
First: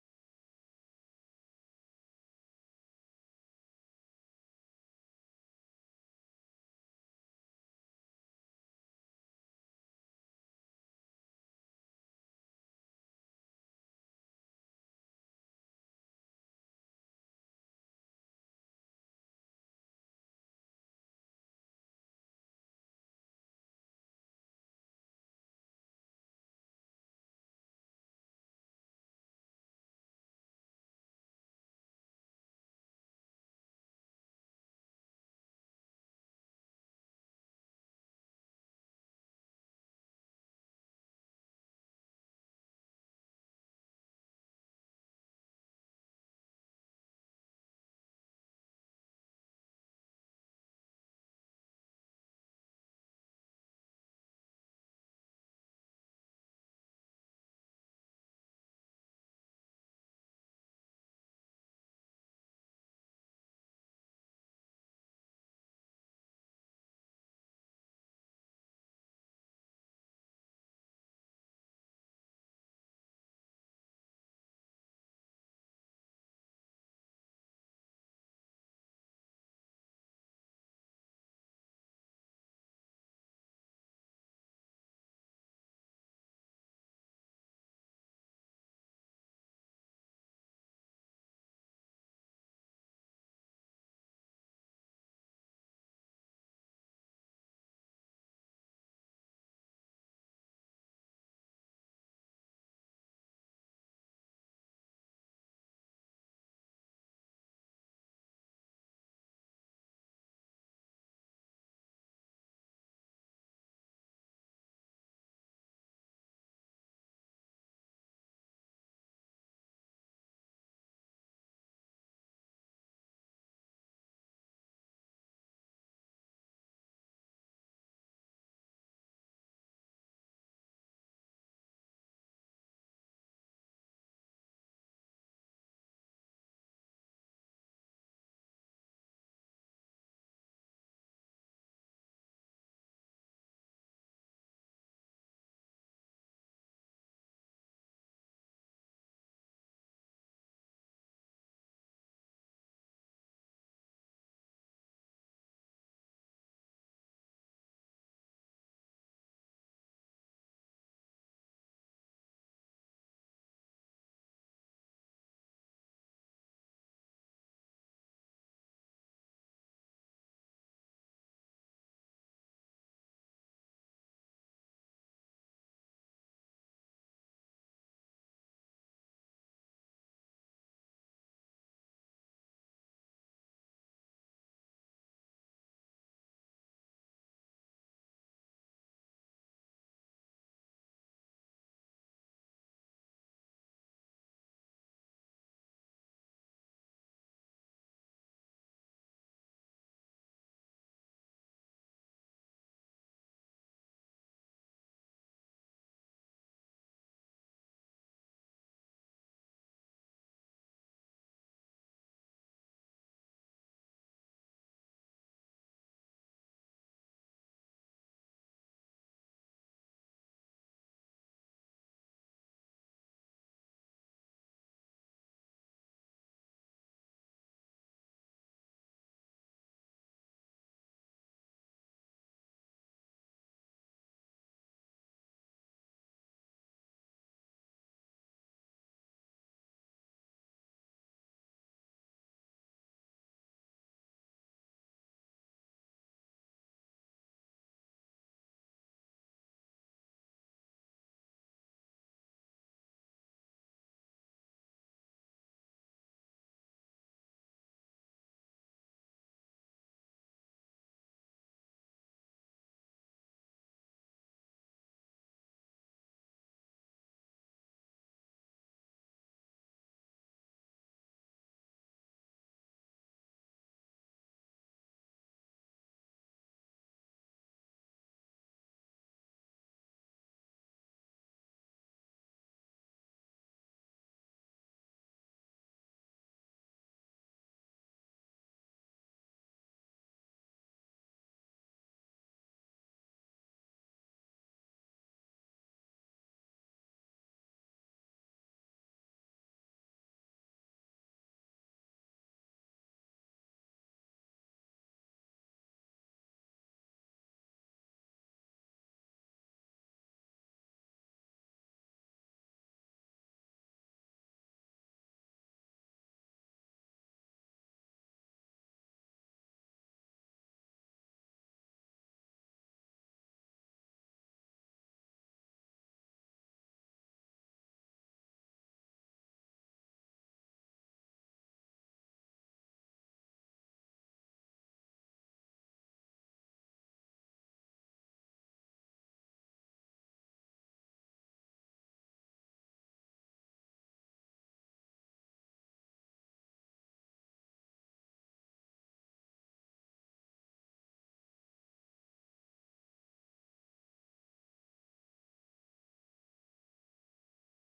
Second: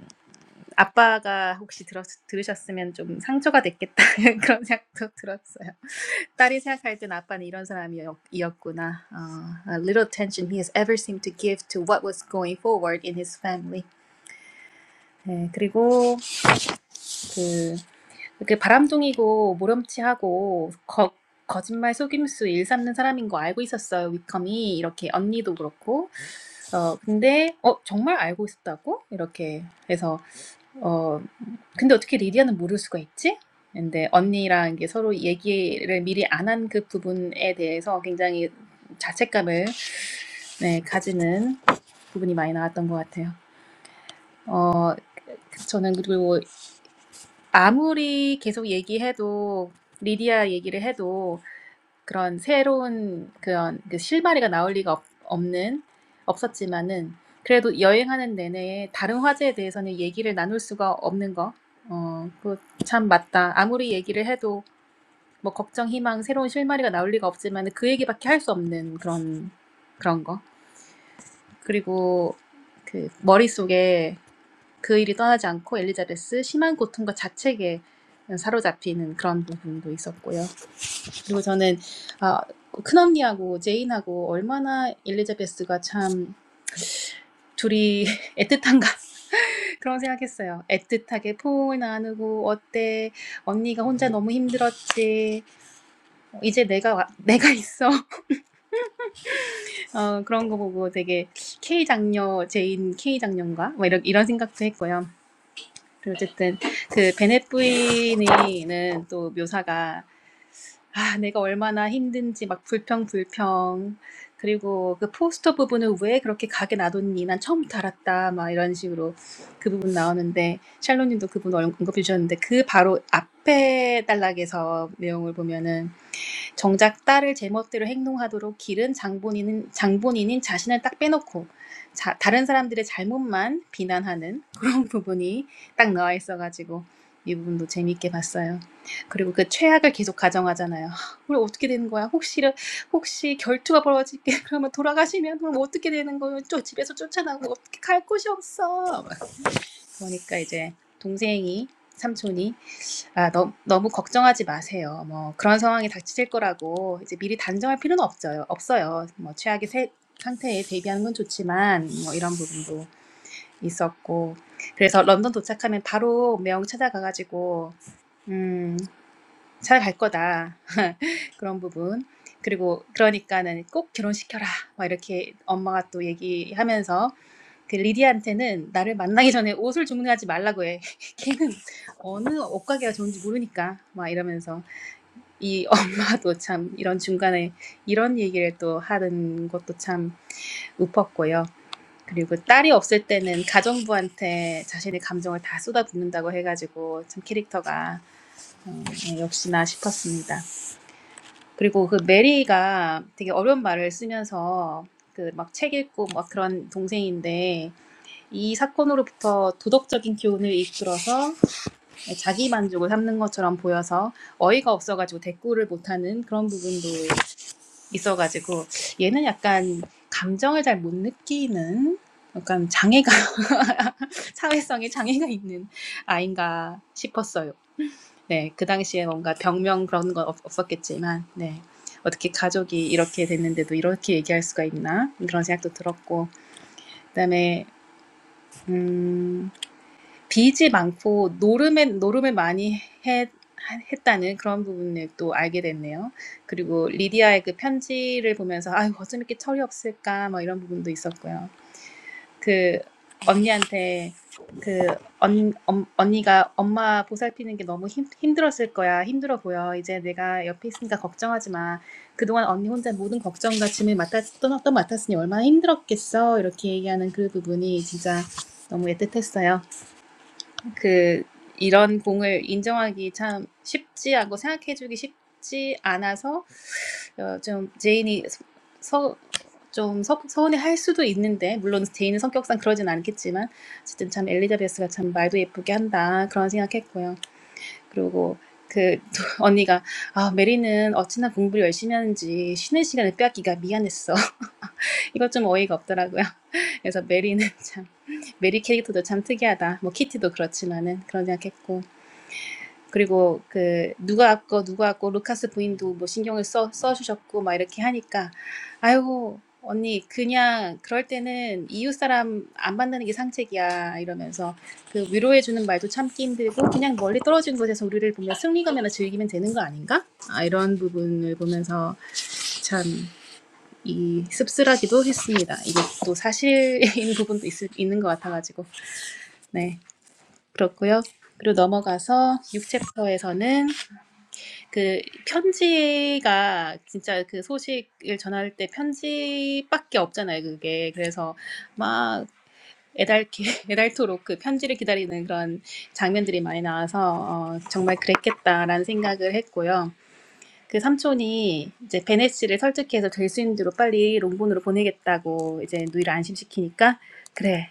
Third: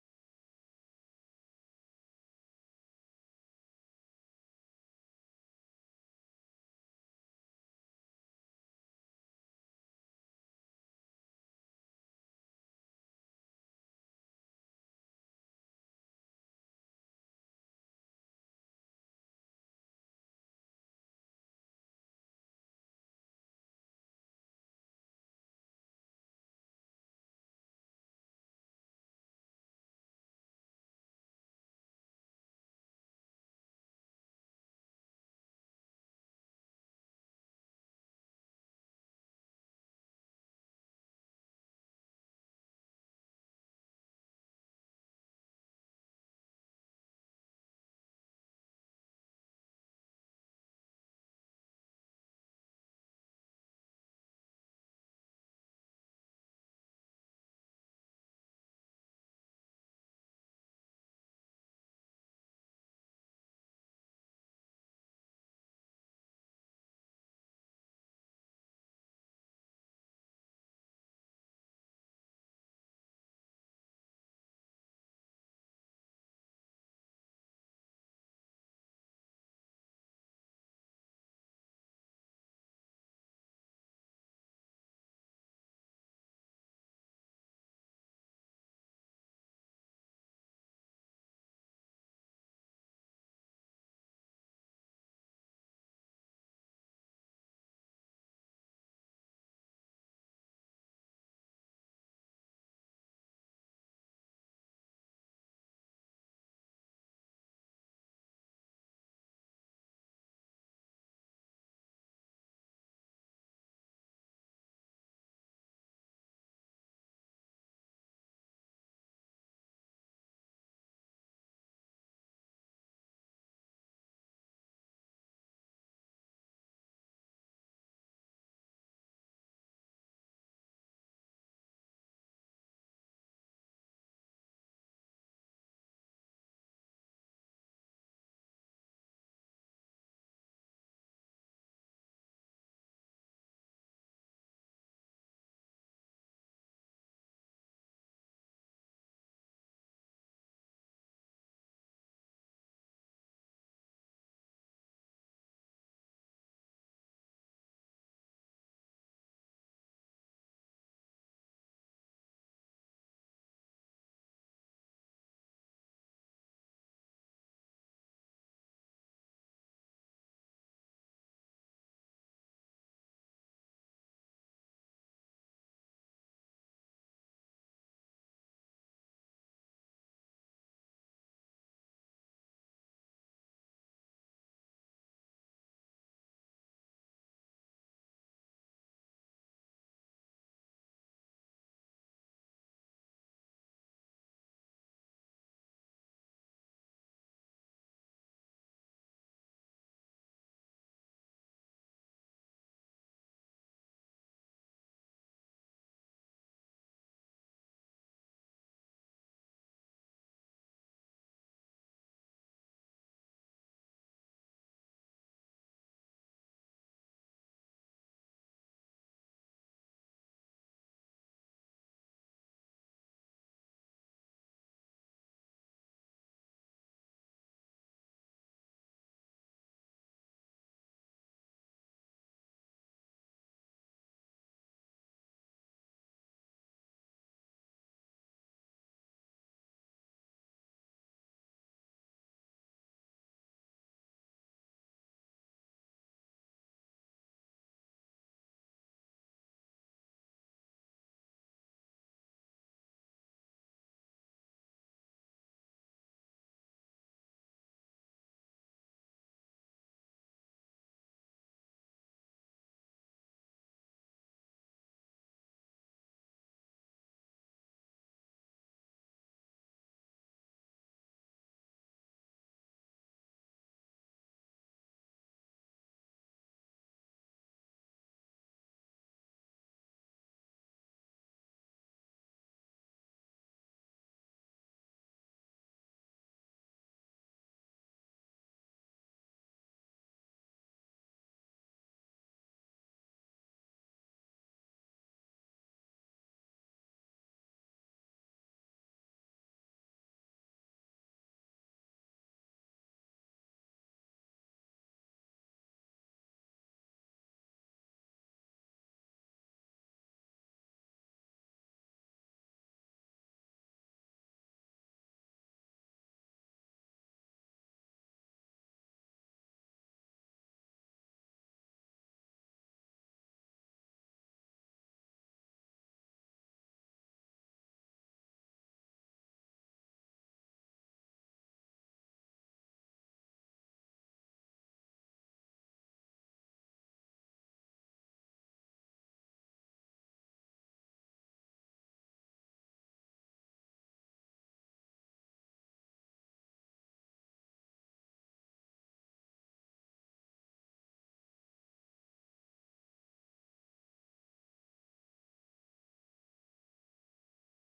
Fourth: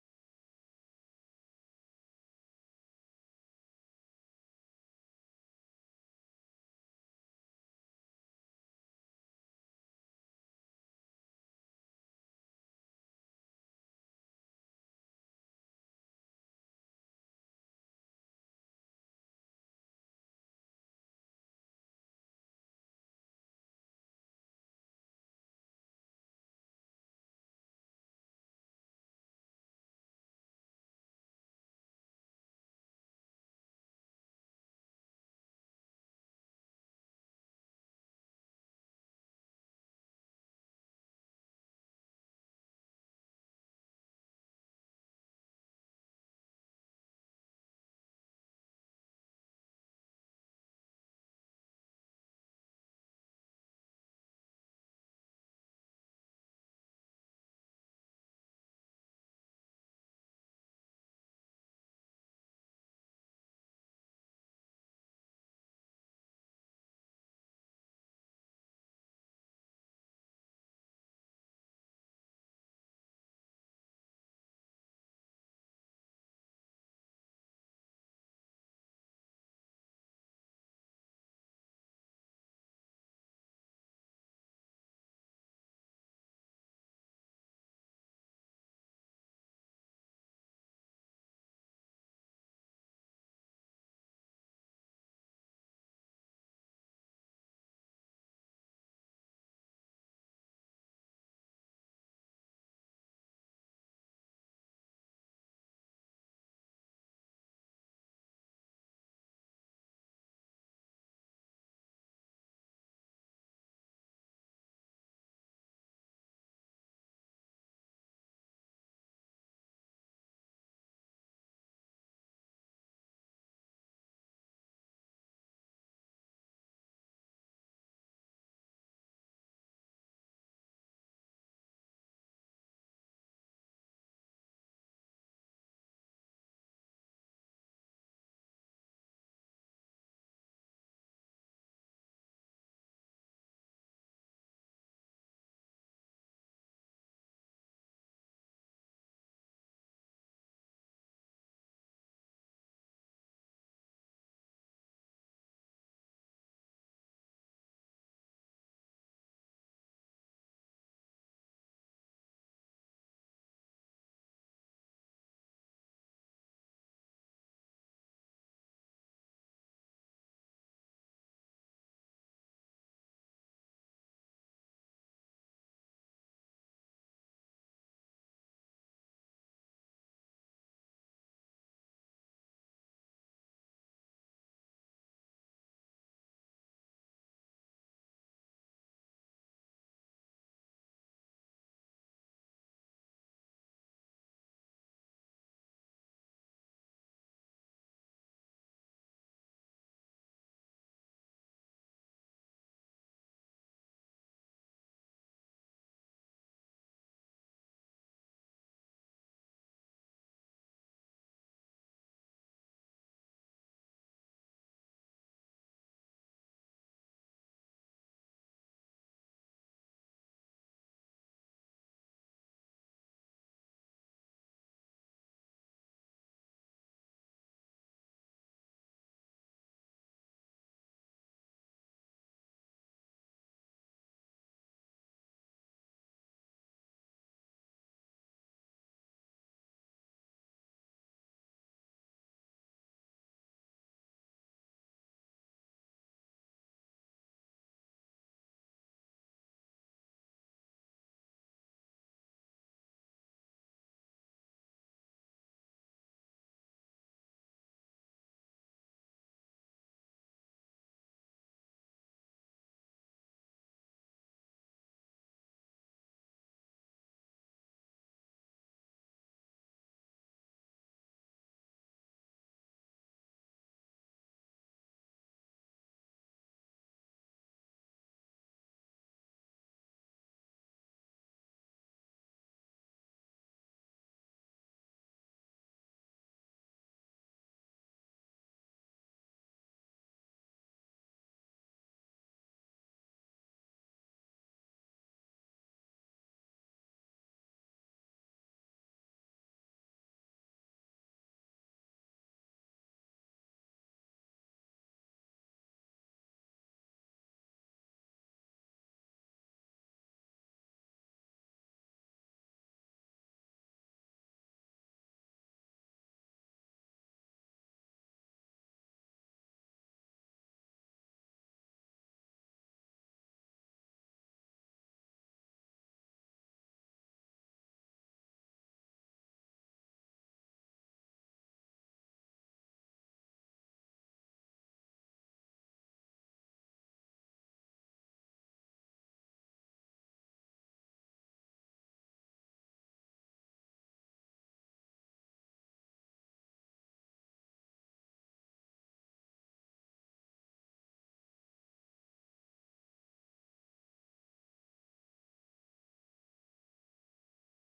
[SPEAKER 2] 아빠가 혹시 들었, 들으셨으면 좀 상처가 됐겠다 *laughs* 그런 생각도 들었어요. 딸이 생각할 땐 아빠는 이런 사람이었구나. 어, a little attention he has ever seemed to give to what was going forward in his family. 네, 그리고 그 이렇게 바람둥이고 모렴치하고 거, 거짓말 속임수 일삼는 사람인 거 알고 있었어요. 위컴이 이렇게 언니도 그렇고. 어 근데 어 정말 알고 있었다고 이렇게 해서 어, 근데 어떻게 리디아는 모를 수가 있지? 근데 언니랑 이게 서로 얘기를 미리 안 한 그 부분에 대해서 굉장히 자책감을 네, 가지는 부분이 많이 나왔던 것 같아요. 저는 그리고 아무리 계속 얘기해도 리디아 얘기를 해도 그런 새로운 그런 그 실마리가 나올 리가 없, 없는 없었지만은 그래도 여행하는 내내 다른 화제에 대해서는 얘기를 나눌 수가 없는 거. 어, 그거 참 맞다. 아무리 얘기를 해도 뭐 걱정, 희망, 새로운 실마리가 나올 리가 없지만 그 얘기밖에 할 수 없는 그런 그런 거. 그리고 그 머릿속에 그 일이 떠나지 않고 엘리자베스 심한 고통과 자책에 사로잡히는 그런 부분도 있었고요. 그리고 저는 아, 큰언니하고 제인하고 얼마나 엘리자베스가 참 둘이 애틋한가 *laughs* 그런 생각했어요. 애틋하게 포옹을 나누고 어때 언니가 혼자 너무 힘들었지 어, 이제 내가 와- 내가 있어 어, 그런 거 보고 되게 K 장녀 제인 K 장녀인가? 뭐 이런 이런 생각도 했고요. 그리고 어쨌든 그 베넷 부인이는 또 묘사가 아 내가 얼마나 힘든지 막 불평 불평 그리고 그 포스터 부분을 왜 그렇게 가게 놔뒀니? 난 처음부터 알았다 막 이런 식으로 그 부분 나오는데 샬롯님도그 부분 언급해 주셨는데 그 바로 앞에 단락에서 내용을 보면은 정작 딸을 제멋대로 행동하도록 기른 장본인은 장본인인 자신을 딱 빼놓고 자, 다른 사람들의 잘못만 비난하는 그런 *laughs* 부분이 딱 나와 있어가지고 이 부분도 재미있게 봤어요. 그리고 그 최악을 계속 가정하잖아요. 우리 어떻게 되는 거야? 혹시 혹시 결투가 벌어지게 *laughs* 그러면 돌아가시면 그럼 어떻게 되는 거예요? 저 집에서 쫓아나고 어떻게 갈 곳이 없어. 막 그러니까 이제 동생이 삼촌이 아, 너, 너무 걱정하지 마세요. 뭐 그런 상황이 닥칠 거라고 이제 미리 단정할 필요는 없어요. 없어요. 뭐 최악의 세- 상태에 대비하는 건 좋지만 뭐 이런 부분도 있었고 그래서 런던 도착하면 바로 명 찾아가가지고 음 찾아갈 거다 그런 부분 그리고 그러니까는 꼭 결혼시켜라 막 이렇게 엄마가 또 얘기하면서 그 리디한테는 나를 만나기 전에 옷을 주문하지 말라고 해 *laughs* 걔는 어느 옷가게가 좋은지 모르니까 막 이러면서 이 엄마도 참 이런 중간에 이런 얘기를 또 하는 것도 참 웃었고요. 그리고 딸이 없을 때는 가정부한테 자신의 감정을 다 쏟아붓는다고 해가지고 참 캐릭터가 어, 역시나 싶었습니다. 그리고 그 메리가 되게 어려운 말을 쓰면서 그 막 책 읽고 막 그런 동생인데 이 사건으로부터 도덕적인 교훈을 이끌어서 자기 만족을 삼는 것처럼 보여서 어이가 없어가지고 대꾸를 못하는 그런 부분도 있어가지고 얘는 약간 감정을 잘 못 느끼는 약간 장애가 *laughs* 사회성에 장애가 있는 아인가 싶었어요. 네, 그 당시에 뭔가 병명 그런 건 없, 없었겠지만, 네. 어떻게 가족이 이렇게 됐는데도 이렇게 얘기할 수가 있나? 그런 생각도 들었고, 그 다음에, 음, 빚이 많고 노름에 노름을 많이 해 했다는 그런 부분을 또 알게 됐네요. 그리고 리디아의 그 편지를 보면서 아유 어쩜 이렇게 철이 없을까 뭐 이런 부분도 있었고요. 그 언니한테 그 언, 엄, 언니가 엄마 보살피는 게 너무 힘, 힘들었을 거야 힘들어 보여 이제 내가 옆에 있으니까 걱정하지 마 그동안 언니 혼자 모든 걱정과 짐을 맡았 또, 또 맡았으니 얼마나 힘들었겠어 이렇게 얘기하는 그 부분이 진짜 너무 애틋했어요. 그 이런 공을 인정하기 참 쉽지 않고 생각해주기 쉽지 않아서 어, 좀 제인이 서, 좀 서, 서운해 할 수도 있는데 물론 제인은 성격상 그러진 않겠지만 어쨌든 참 엘리자베스가 참 말도 예쁘게 한다 그런 생각했고요. 그리고 그 *laughs* 또 언니가 아 메리는 어찌나 공부를 열심히 하는지 쉬는 시간에 빼앗기가 미안했어. *laughs* 이것 좀 어이가 없더라고요. *laughs* 그래서 메리는 참 메리 캐릭터도 참 특이하다. 뭐 키티도 그렇지만은 그런 생각했고 그리고 그 누가 아까 누가 아까 루카스 부인도 뭐 신경을 써 써주셨고 막 이렇게 하니까 아이고 언니 그냥 그럴 때는 이웃 사람 안 만나는 게 상책이야 이러면서 그 위로해 주는 말도 참기 힘들고 그냥 멀리 떨어진 곳에서 우리를 보며 승리감이나 즐기면 되는 거 아닌가? 아 이런 부분을 보면서 참 이 씁쓸하기도 했습니다. 이게 또 사실인 *laughs* 부분도 있을, 있는 것 같아가지고 네 그렇고요. 그리고 넘어가서 6챕터에서는 그 편지가 진짜 그 소식을 전할 때 편지밖에 없잖아요, 그게. 그래서 막 애달게 *laughs* 애달토록 그 편지를 기다리는 그런 장면들이 많이 나와서 어, 정말 그랬겠다라는 생각을 했고요. 그 삼촌이 이제 베네 씨를 설득해서 될 수 있는 대로 빨리 롱본으로 보내겠다고 이제 누이를 안심시키니까 그래.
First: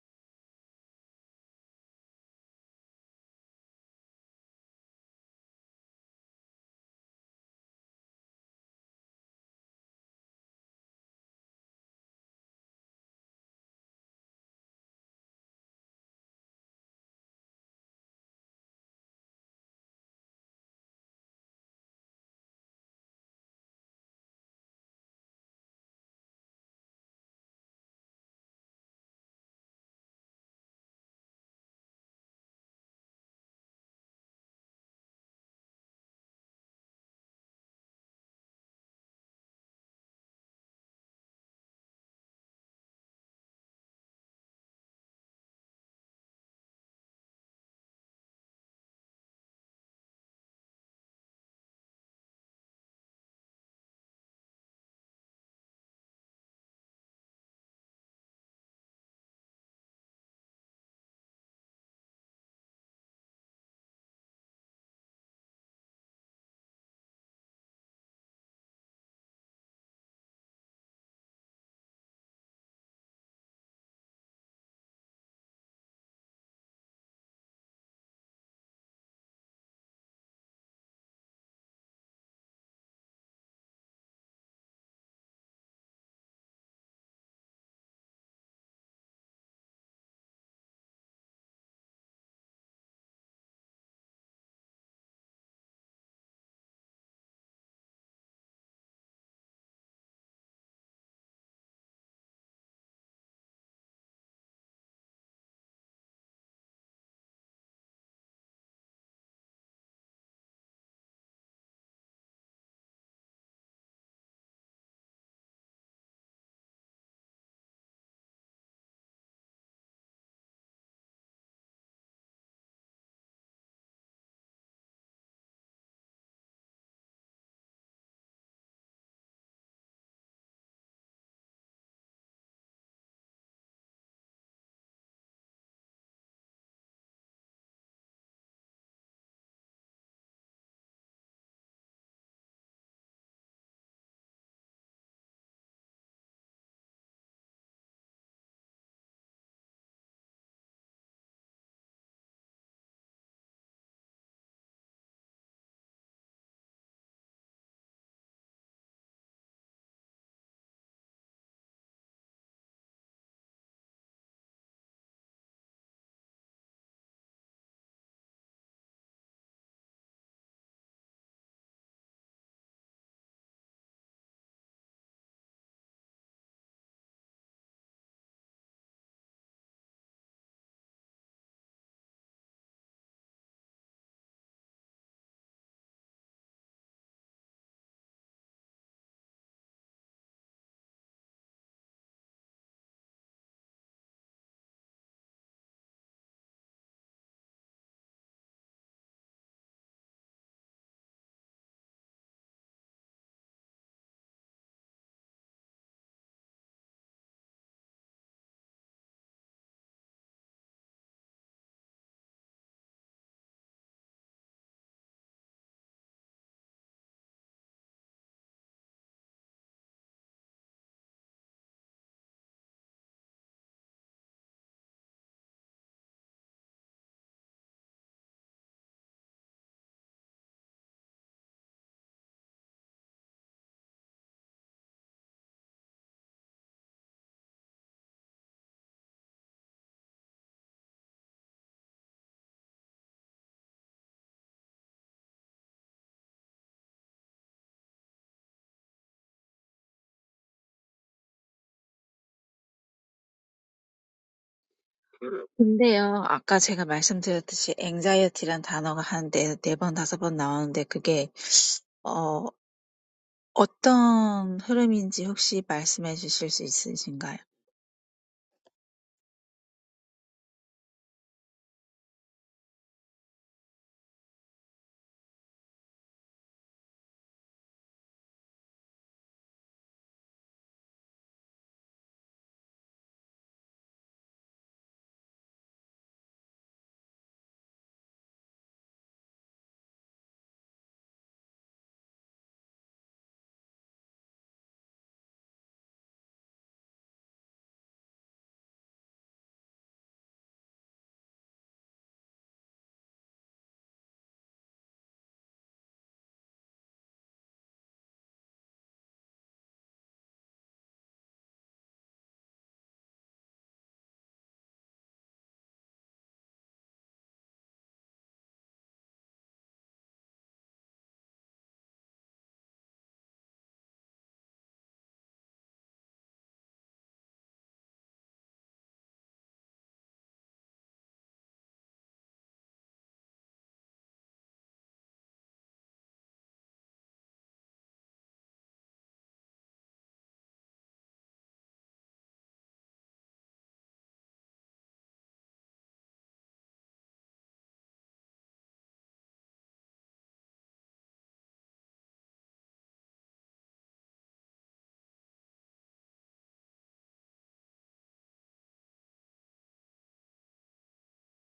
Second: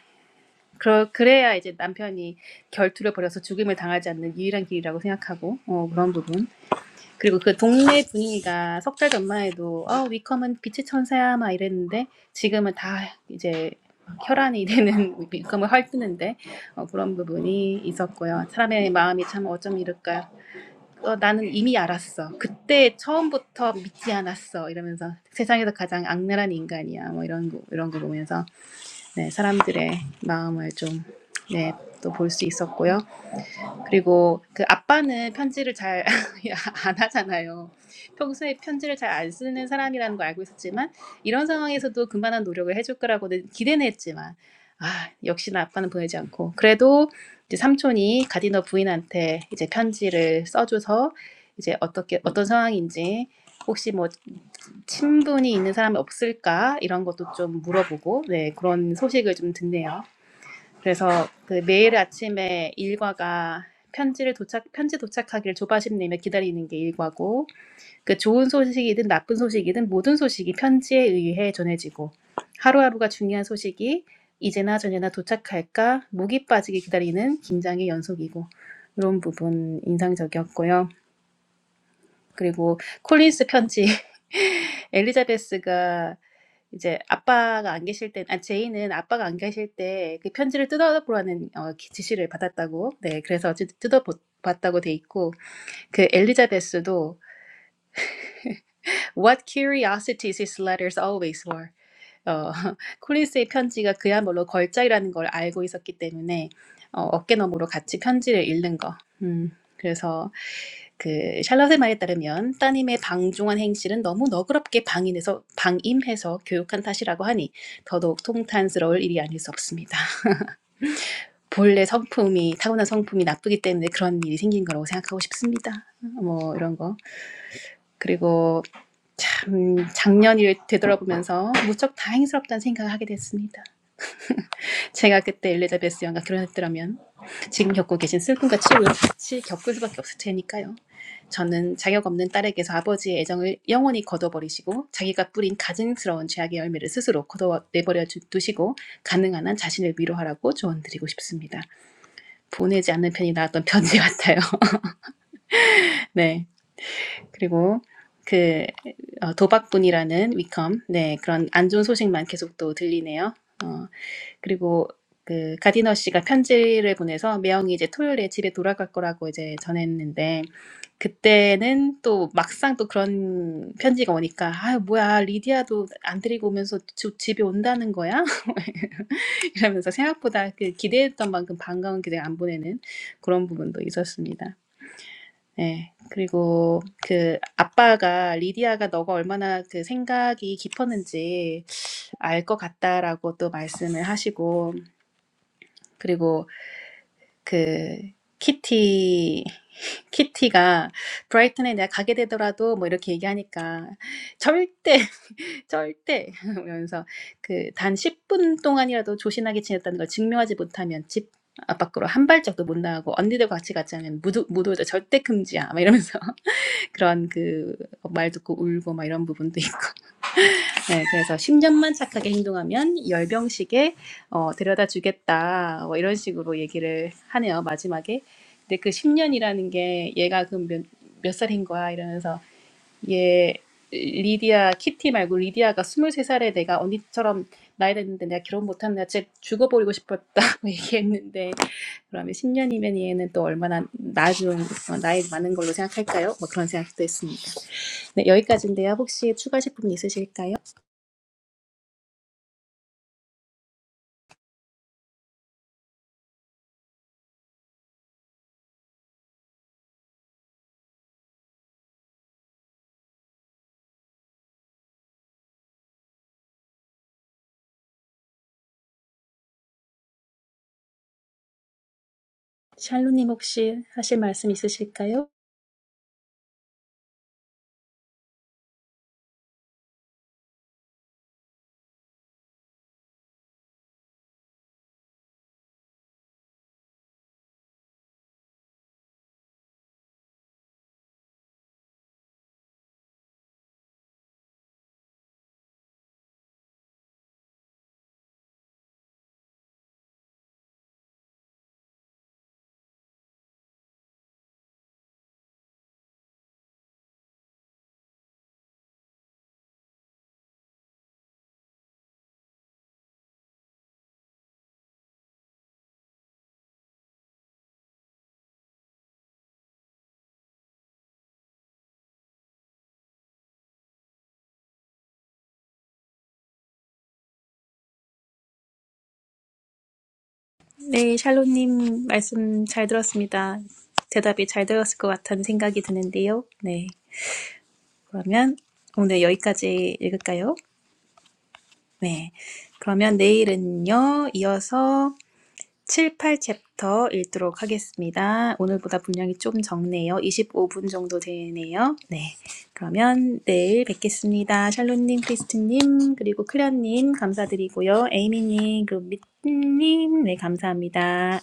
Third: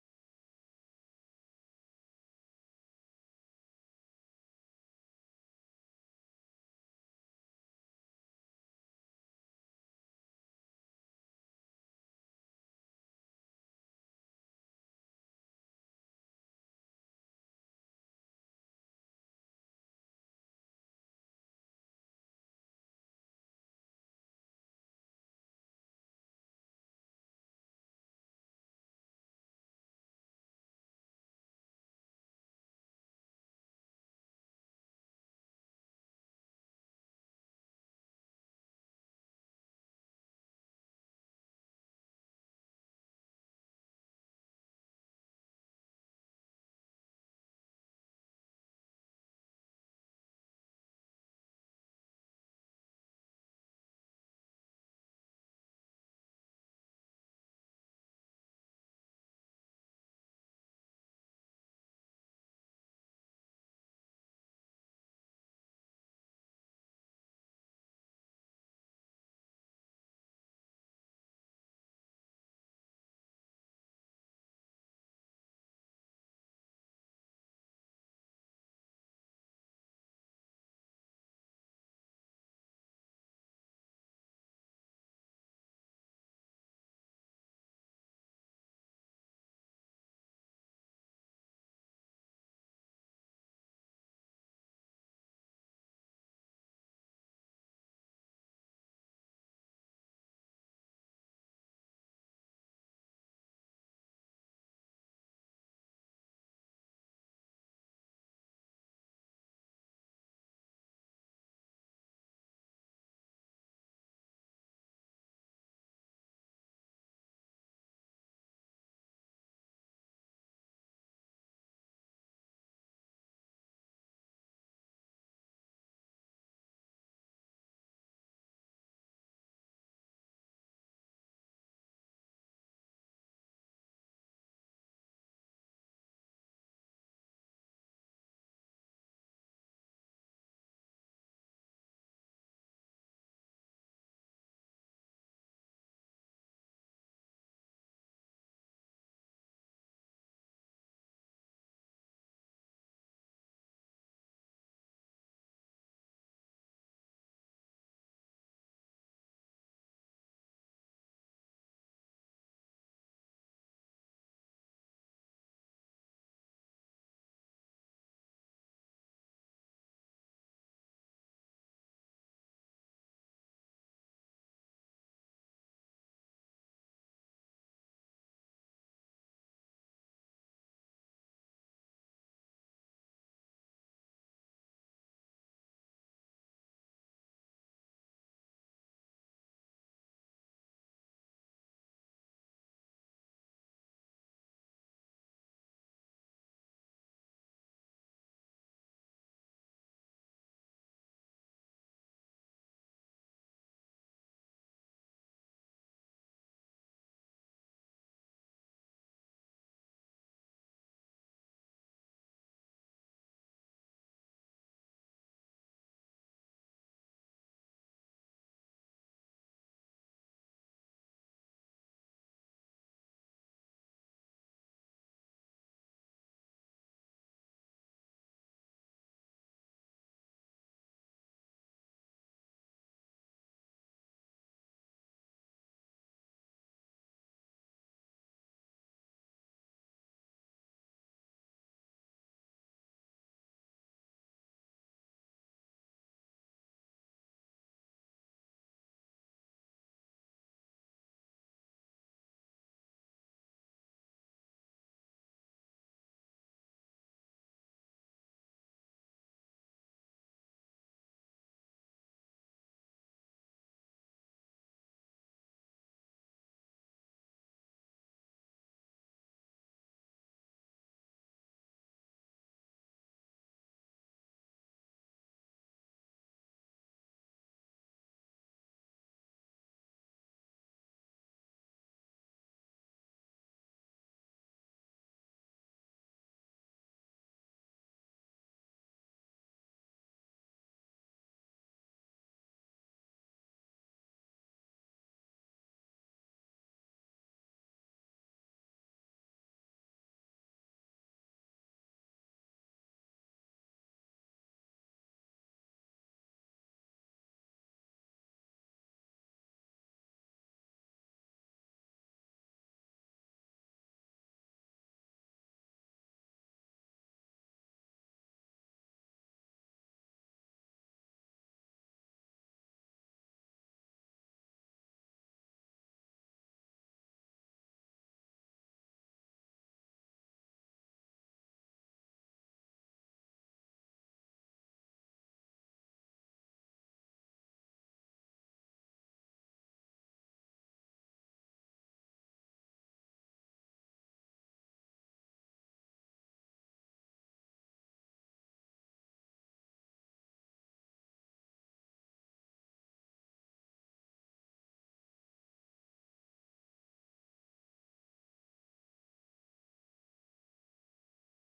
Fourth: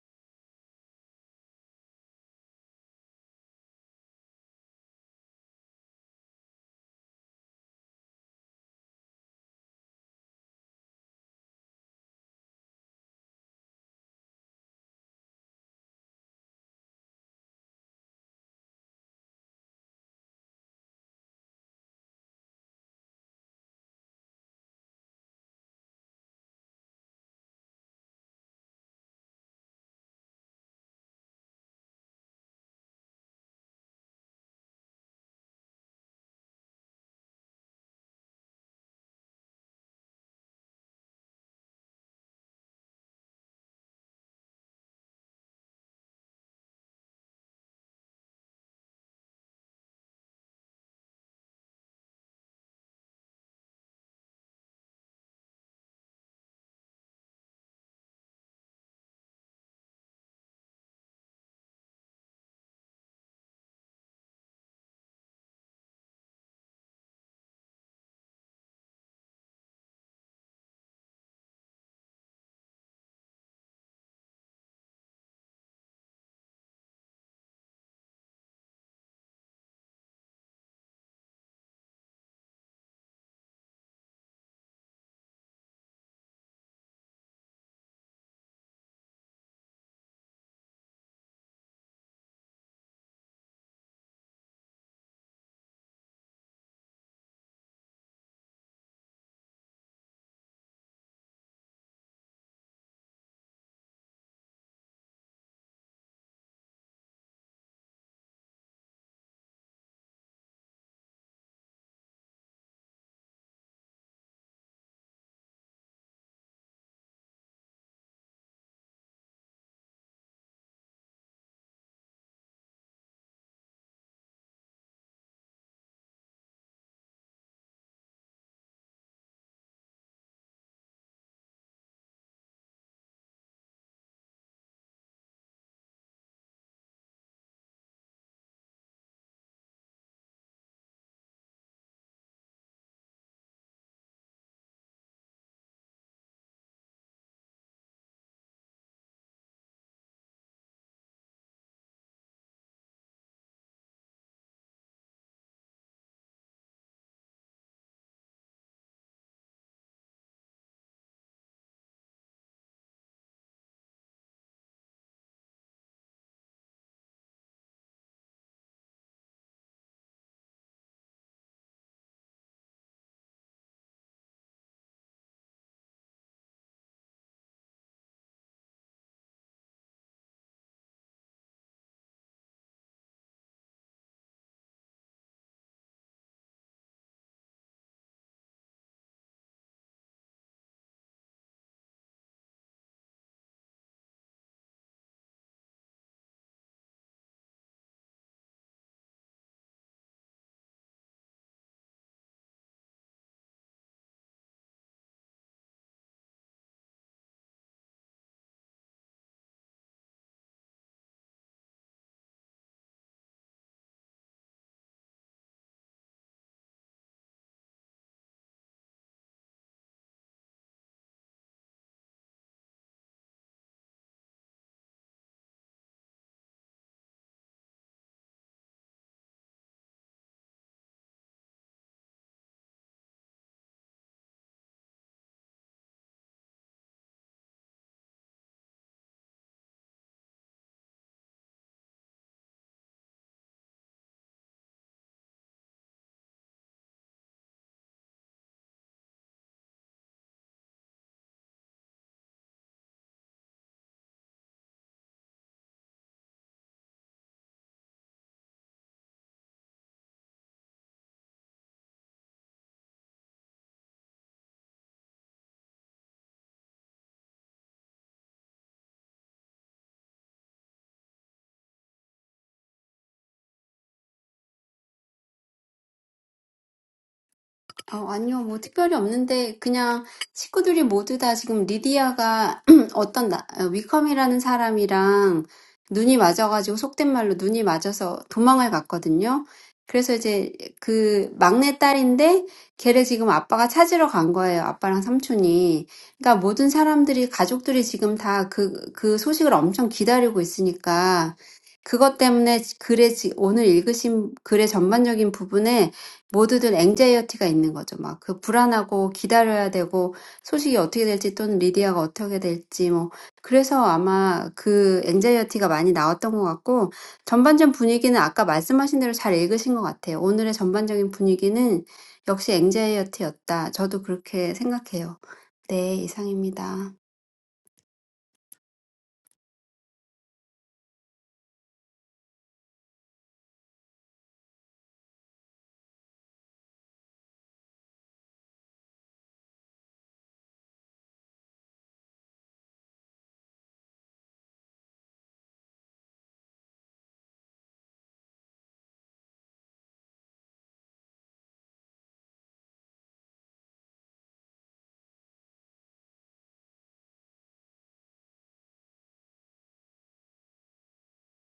[SPEAKER 2] 그러, 그래야 이제 남편이 결투를 벌여서 죽임을 당하지 않는 유일한 길이라고 생각하고 어, 그런 부분. 그리고 그 동네 분위기가 석 달 전만 해도 어 위컴은 빛의 천사야 막 이랬는데 지금은 다 이제 혈안이 되는 *laughs* 위컴을 헐뜯는데 어, 그런 부분이 있었고요. 사람의 마음이 참 어쩜 이럴까요? 어, 나는 이미 알았어. 그때 처음부터 믿지 않았어. 이러면서 세상에서 가장 악랄한 인간이야. 뭐 이런 거 이런 거 보면서 네, 사람들의 마음을 좀 네, 또 볼 수 있었고요. 그리고 그 아빠는 편지를 잘 안 *laughs* 하잖아요. 평소에 편지를 잘 안 쓰는 사람이라는 걸 알고 있었지만 이런 상황에서도 그만한 노력을 해줄 거라고는 기대는 했지만 아 역시나 아빠는 보내지 않고 그래도 이제 삼촌이 가디너 부인한테 이제 편지를 써줘서 이제 어떻게 어떤 상황인지 혹시 뭐 친분이 있는 사람이 없을까 이런 것도 좀 물어보고 네 그런 소식을 좀 듣네요. 그래서 그 매일 아침에 일과가 편지를 도착 편지 도착하기를 조바심내며 기다리는 게 일과고 그 좋은 소식이든 나쁜 소식이든 모든 소식이 편지에 의해 전해지고 하루하루가 중요한 소식이 이제나 저제나 도착할까 목이 빠지게 기다리는 긴장의 연속이고 이런 부분 인상적이었고요. 그리고 콜린스 편지 *laughs* 엘리자베스가 이제 아빠가 안 계실 때아 제이는 아빠가 안 계실 때 그 편지를 뜯어보라는 어 기- 지시를 받았다고. 네. 그래서 뜯- 뜯어봤다고 돼 있고 그 엘리자베스도 What curiosities his letters always were. 어 *laughs* 콜린스의 편지가 그야말로 걸작이라는 걸 알고 있었기 때문에 어, 어깨너머로 같이 편지를 읽는 거. 음, 그래서 그 샬럿의 말에 따르면 따님의 방종한 행실은 너무 너그럽게 방임해서 방임해서 교육한 탓이라고 하니 더더욱 통탄스러울 일이 아닐 수 없습니다. 본래 성품이 타고난 성품이 나쁘기 때문에 그런 일이 생긴 거라고 생각하고 싶습니다. 뭐 이런 거 그리고 참 작년 일을 되돌아보면서 무척 다행스럽다는 생각을 하게 됐습니다. 제가 그때 엘리자베스 여왕과 결혼했더라면 지금 겪고 계신 슬픔과 치욕을 같이 겪을 수밖에 없을 테니까요. 저는 자격 없는 딸에게서 아버지의 애정을 영원히 거둬버리시고 자기가 뿌린 가증스러운 죄악의 열매를 스스로 거둬내버려 주- 두시고 가능한 한 자신을 위로하라고 조언드리고 싶습니다. 보내지 않는 편이 나왔던 편지 같아요. *laughs* 네. 그리고 그 어, 도박꾼이라는 위컴 네 그런 안 좋은 소식만 계속 또 들리네요. 어, 그리고 그 가디너 씨가 편지를 보내서 매형이 이제 토요일에 집에 돌아갈 거라고 이제 전했는데 그때는 또 막상 또 그런 편지가 오니까 아 뭐야 리디아도 안 데리고 오면서 주, 집에 온다는 거야? *laughs* 이러면서 생각보다 그 기대했던 만큼 반가운 기대가 안 보내는 그런 부분도 있었습니다. 네. 그리고 그 아빠가 리디아가 너가 얼마나 그 생각이 깊었는지 알 것 같다라고 또 말씀을 하시고 그리고 그 키티 키티가 브라이튼에 내가 가게 되더라도 뭐 이렇게 얘기하니까 절대 *laughs* 절대 *laughs* 그러면서 그단 10분 동안이라도 조신하게 지냈다는 걸 증명하지 못하면 집 앞밖으로 한 발짝도 못 나가고 언니들과 같이 가지 않으면 무도 무도자 절대 금지야 막 이러면서 *laughs* 그런 그 말 듣고 울고 막 이런 부분도 있고 네, 그래서 10년만 착하게 행동하면 열병식에 어, 데려다 주겠다. 뭐 이런 식으로 얘기를 하네요, 마지막에. 근데 그 10년이라는 게 얘가 그 몇, 몇 살인 거야? 이러면서 얘 리디아, 키티 말고 리디아가 23살에 내가 언니처럼 나이 됐는데 내가 결혼 못하면 내가 진짜 죽어버리고 싶었다고 *laughs* 얘기했는데 그러면 10년이면 얘는 또 얼마나 나중, 어, 나이 많은 걸로 생각할까요? 뭐 그런 생각도 했습니다. 네, 여기까지인데요. 혹시 추가하실 부분 있으실까요?
[SPEAKER 4] 근데요, 아까 제가 말씀드렸듯이 anxiety란 단어가 한 네, 네 번, 다섯 번 나오는데 그게, 어, 어떤 흐름인지 혹시 말씀해 주실 수 있으신가요?
[SPEAKER 2] 샬로님 혹시 하실 말씀 있으실까요?
[SPEAKER 3] 어, 아니요, 뭐 특별히 없는데 그냥 식구들이 모두 다 지금 리디아가 *clears throat* 어떤 나, 어, 위컴이라는 사람이랑 눈이 맞아가지고 속된 말로 눈이 맞아서 도망을 갔거든요. 그래서 이제 그 막내 딸인데 걔를 지금 아빠가 찾으러 간 거예요. 아빠랑 삼촌이. 그러니까 모든 사람들이 가족들이 지금 다 그, 그 소식을 엄청 기다리고 있으니까 그것 때문에 글에 지- 오늘 읽으신 글의 전반적인 부분에 모두들 앵자이어티가 있는 거죠. 막 그 불안하고 기다려야 되고 소식이 어떻게 될지 또는 리디아가 어떻게 될지 뭐 그래서 아마 그 앵자이어티가 많이 나왔던 것 같고 전반전 분위기는 아까 말씀하신 대로 잘 읽으신 것 같아요. 오늘의 전반적인 분위기는 역시 앵자이어티였다. 저도 그렇게 생각해요. 네, 이상입니다.
[SPEAKER 2] 네, 샬로님 말씀 잘 들었습니다. 대답이 잘 들었을 것 같다는 생각이 드는데요. 네, 그러면 오늘 여기까지 읽을까요? 네, 그러면 내일은요, 이어서 7, 8챕터 읽도록 하겠습니다. 오늘보다 분량이 좀 적네요. 25분 정도 되네요. 네. 그러면 내일 뵙겠습니다. 샬론님, 크리스틴님, 그리고 클련님 감사드리고요. 에이미님, 그리고 미트님, 네, 감사합니다.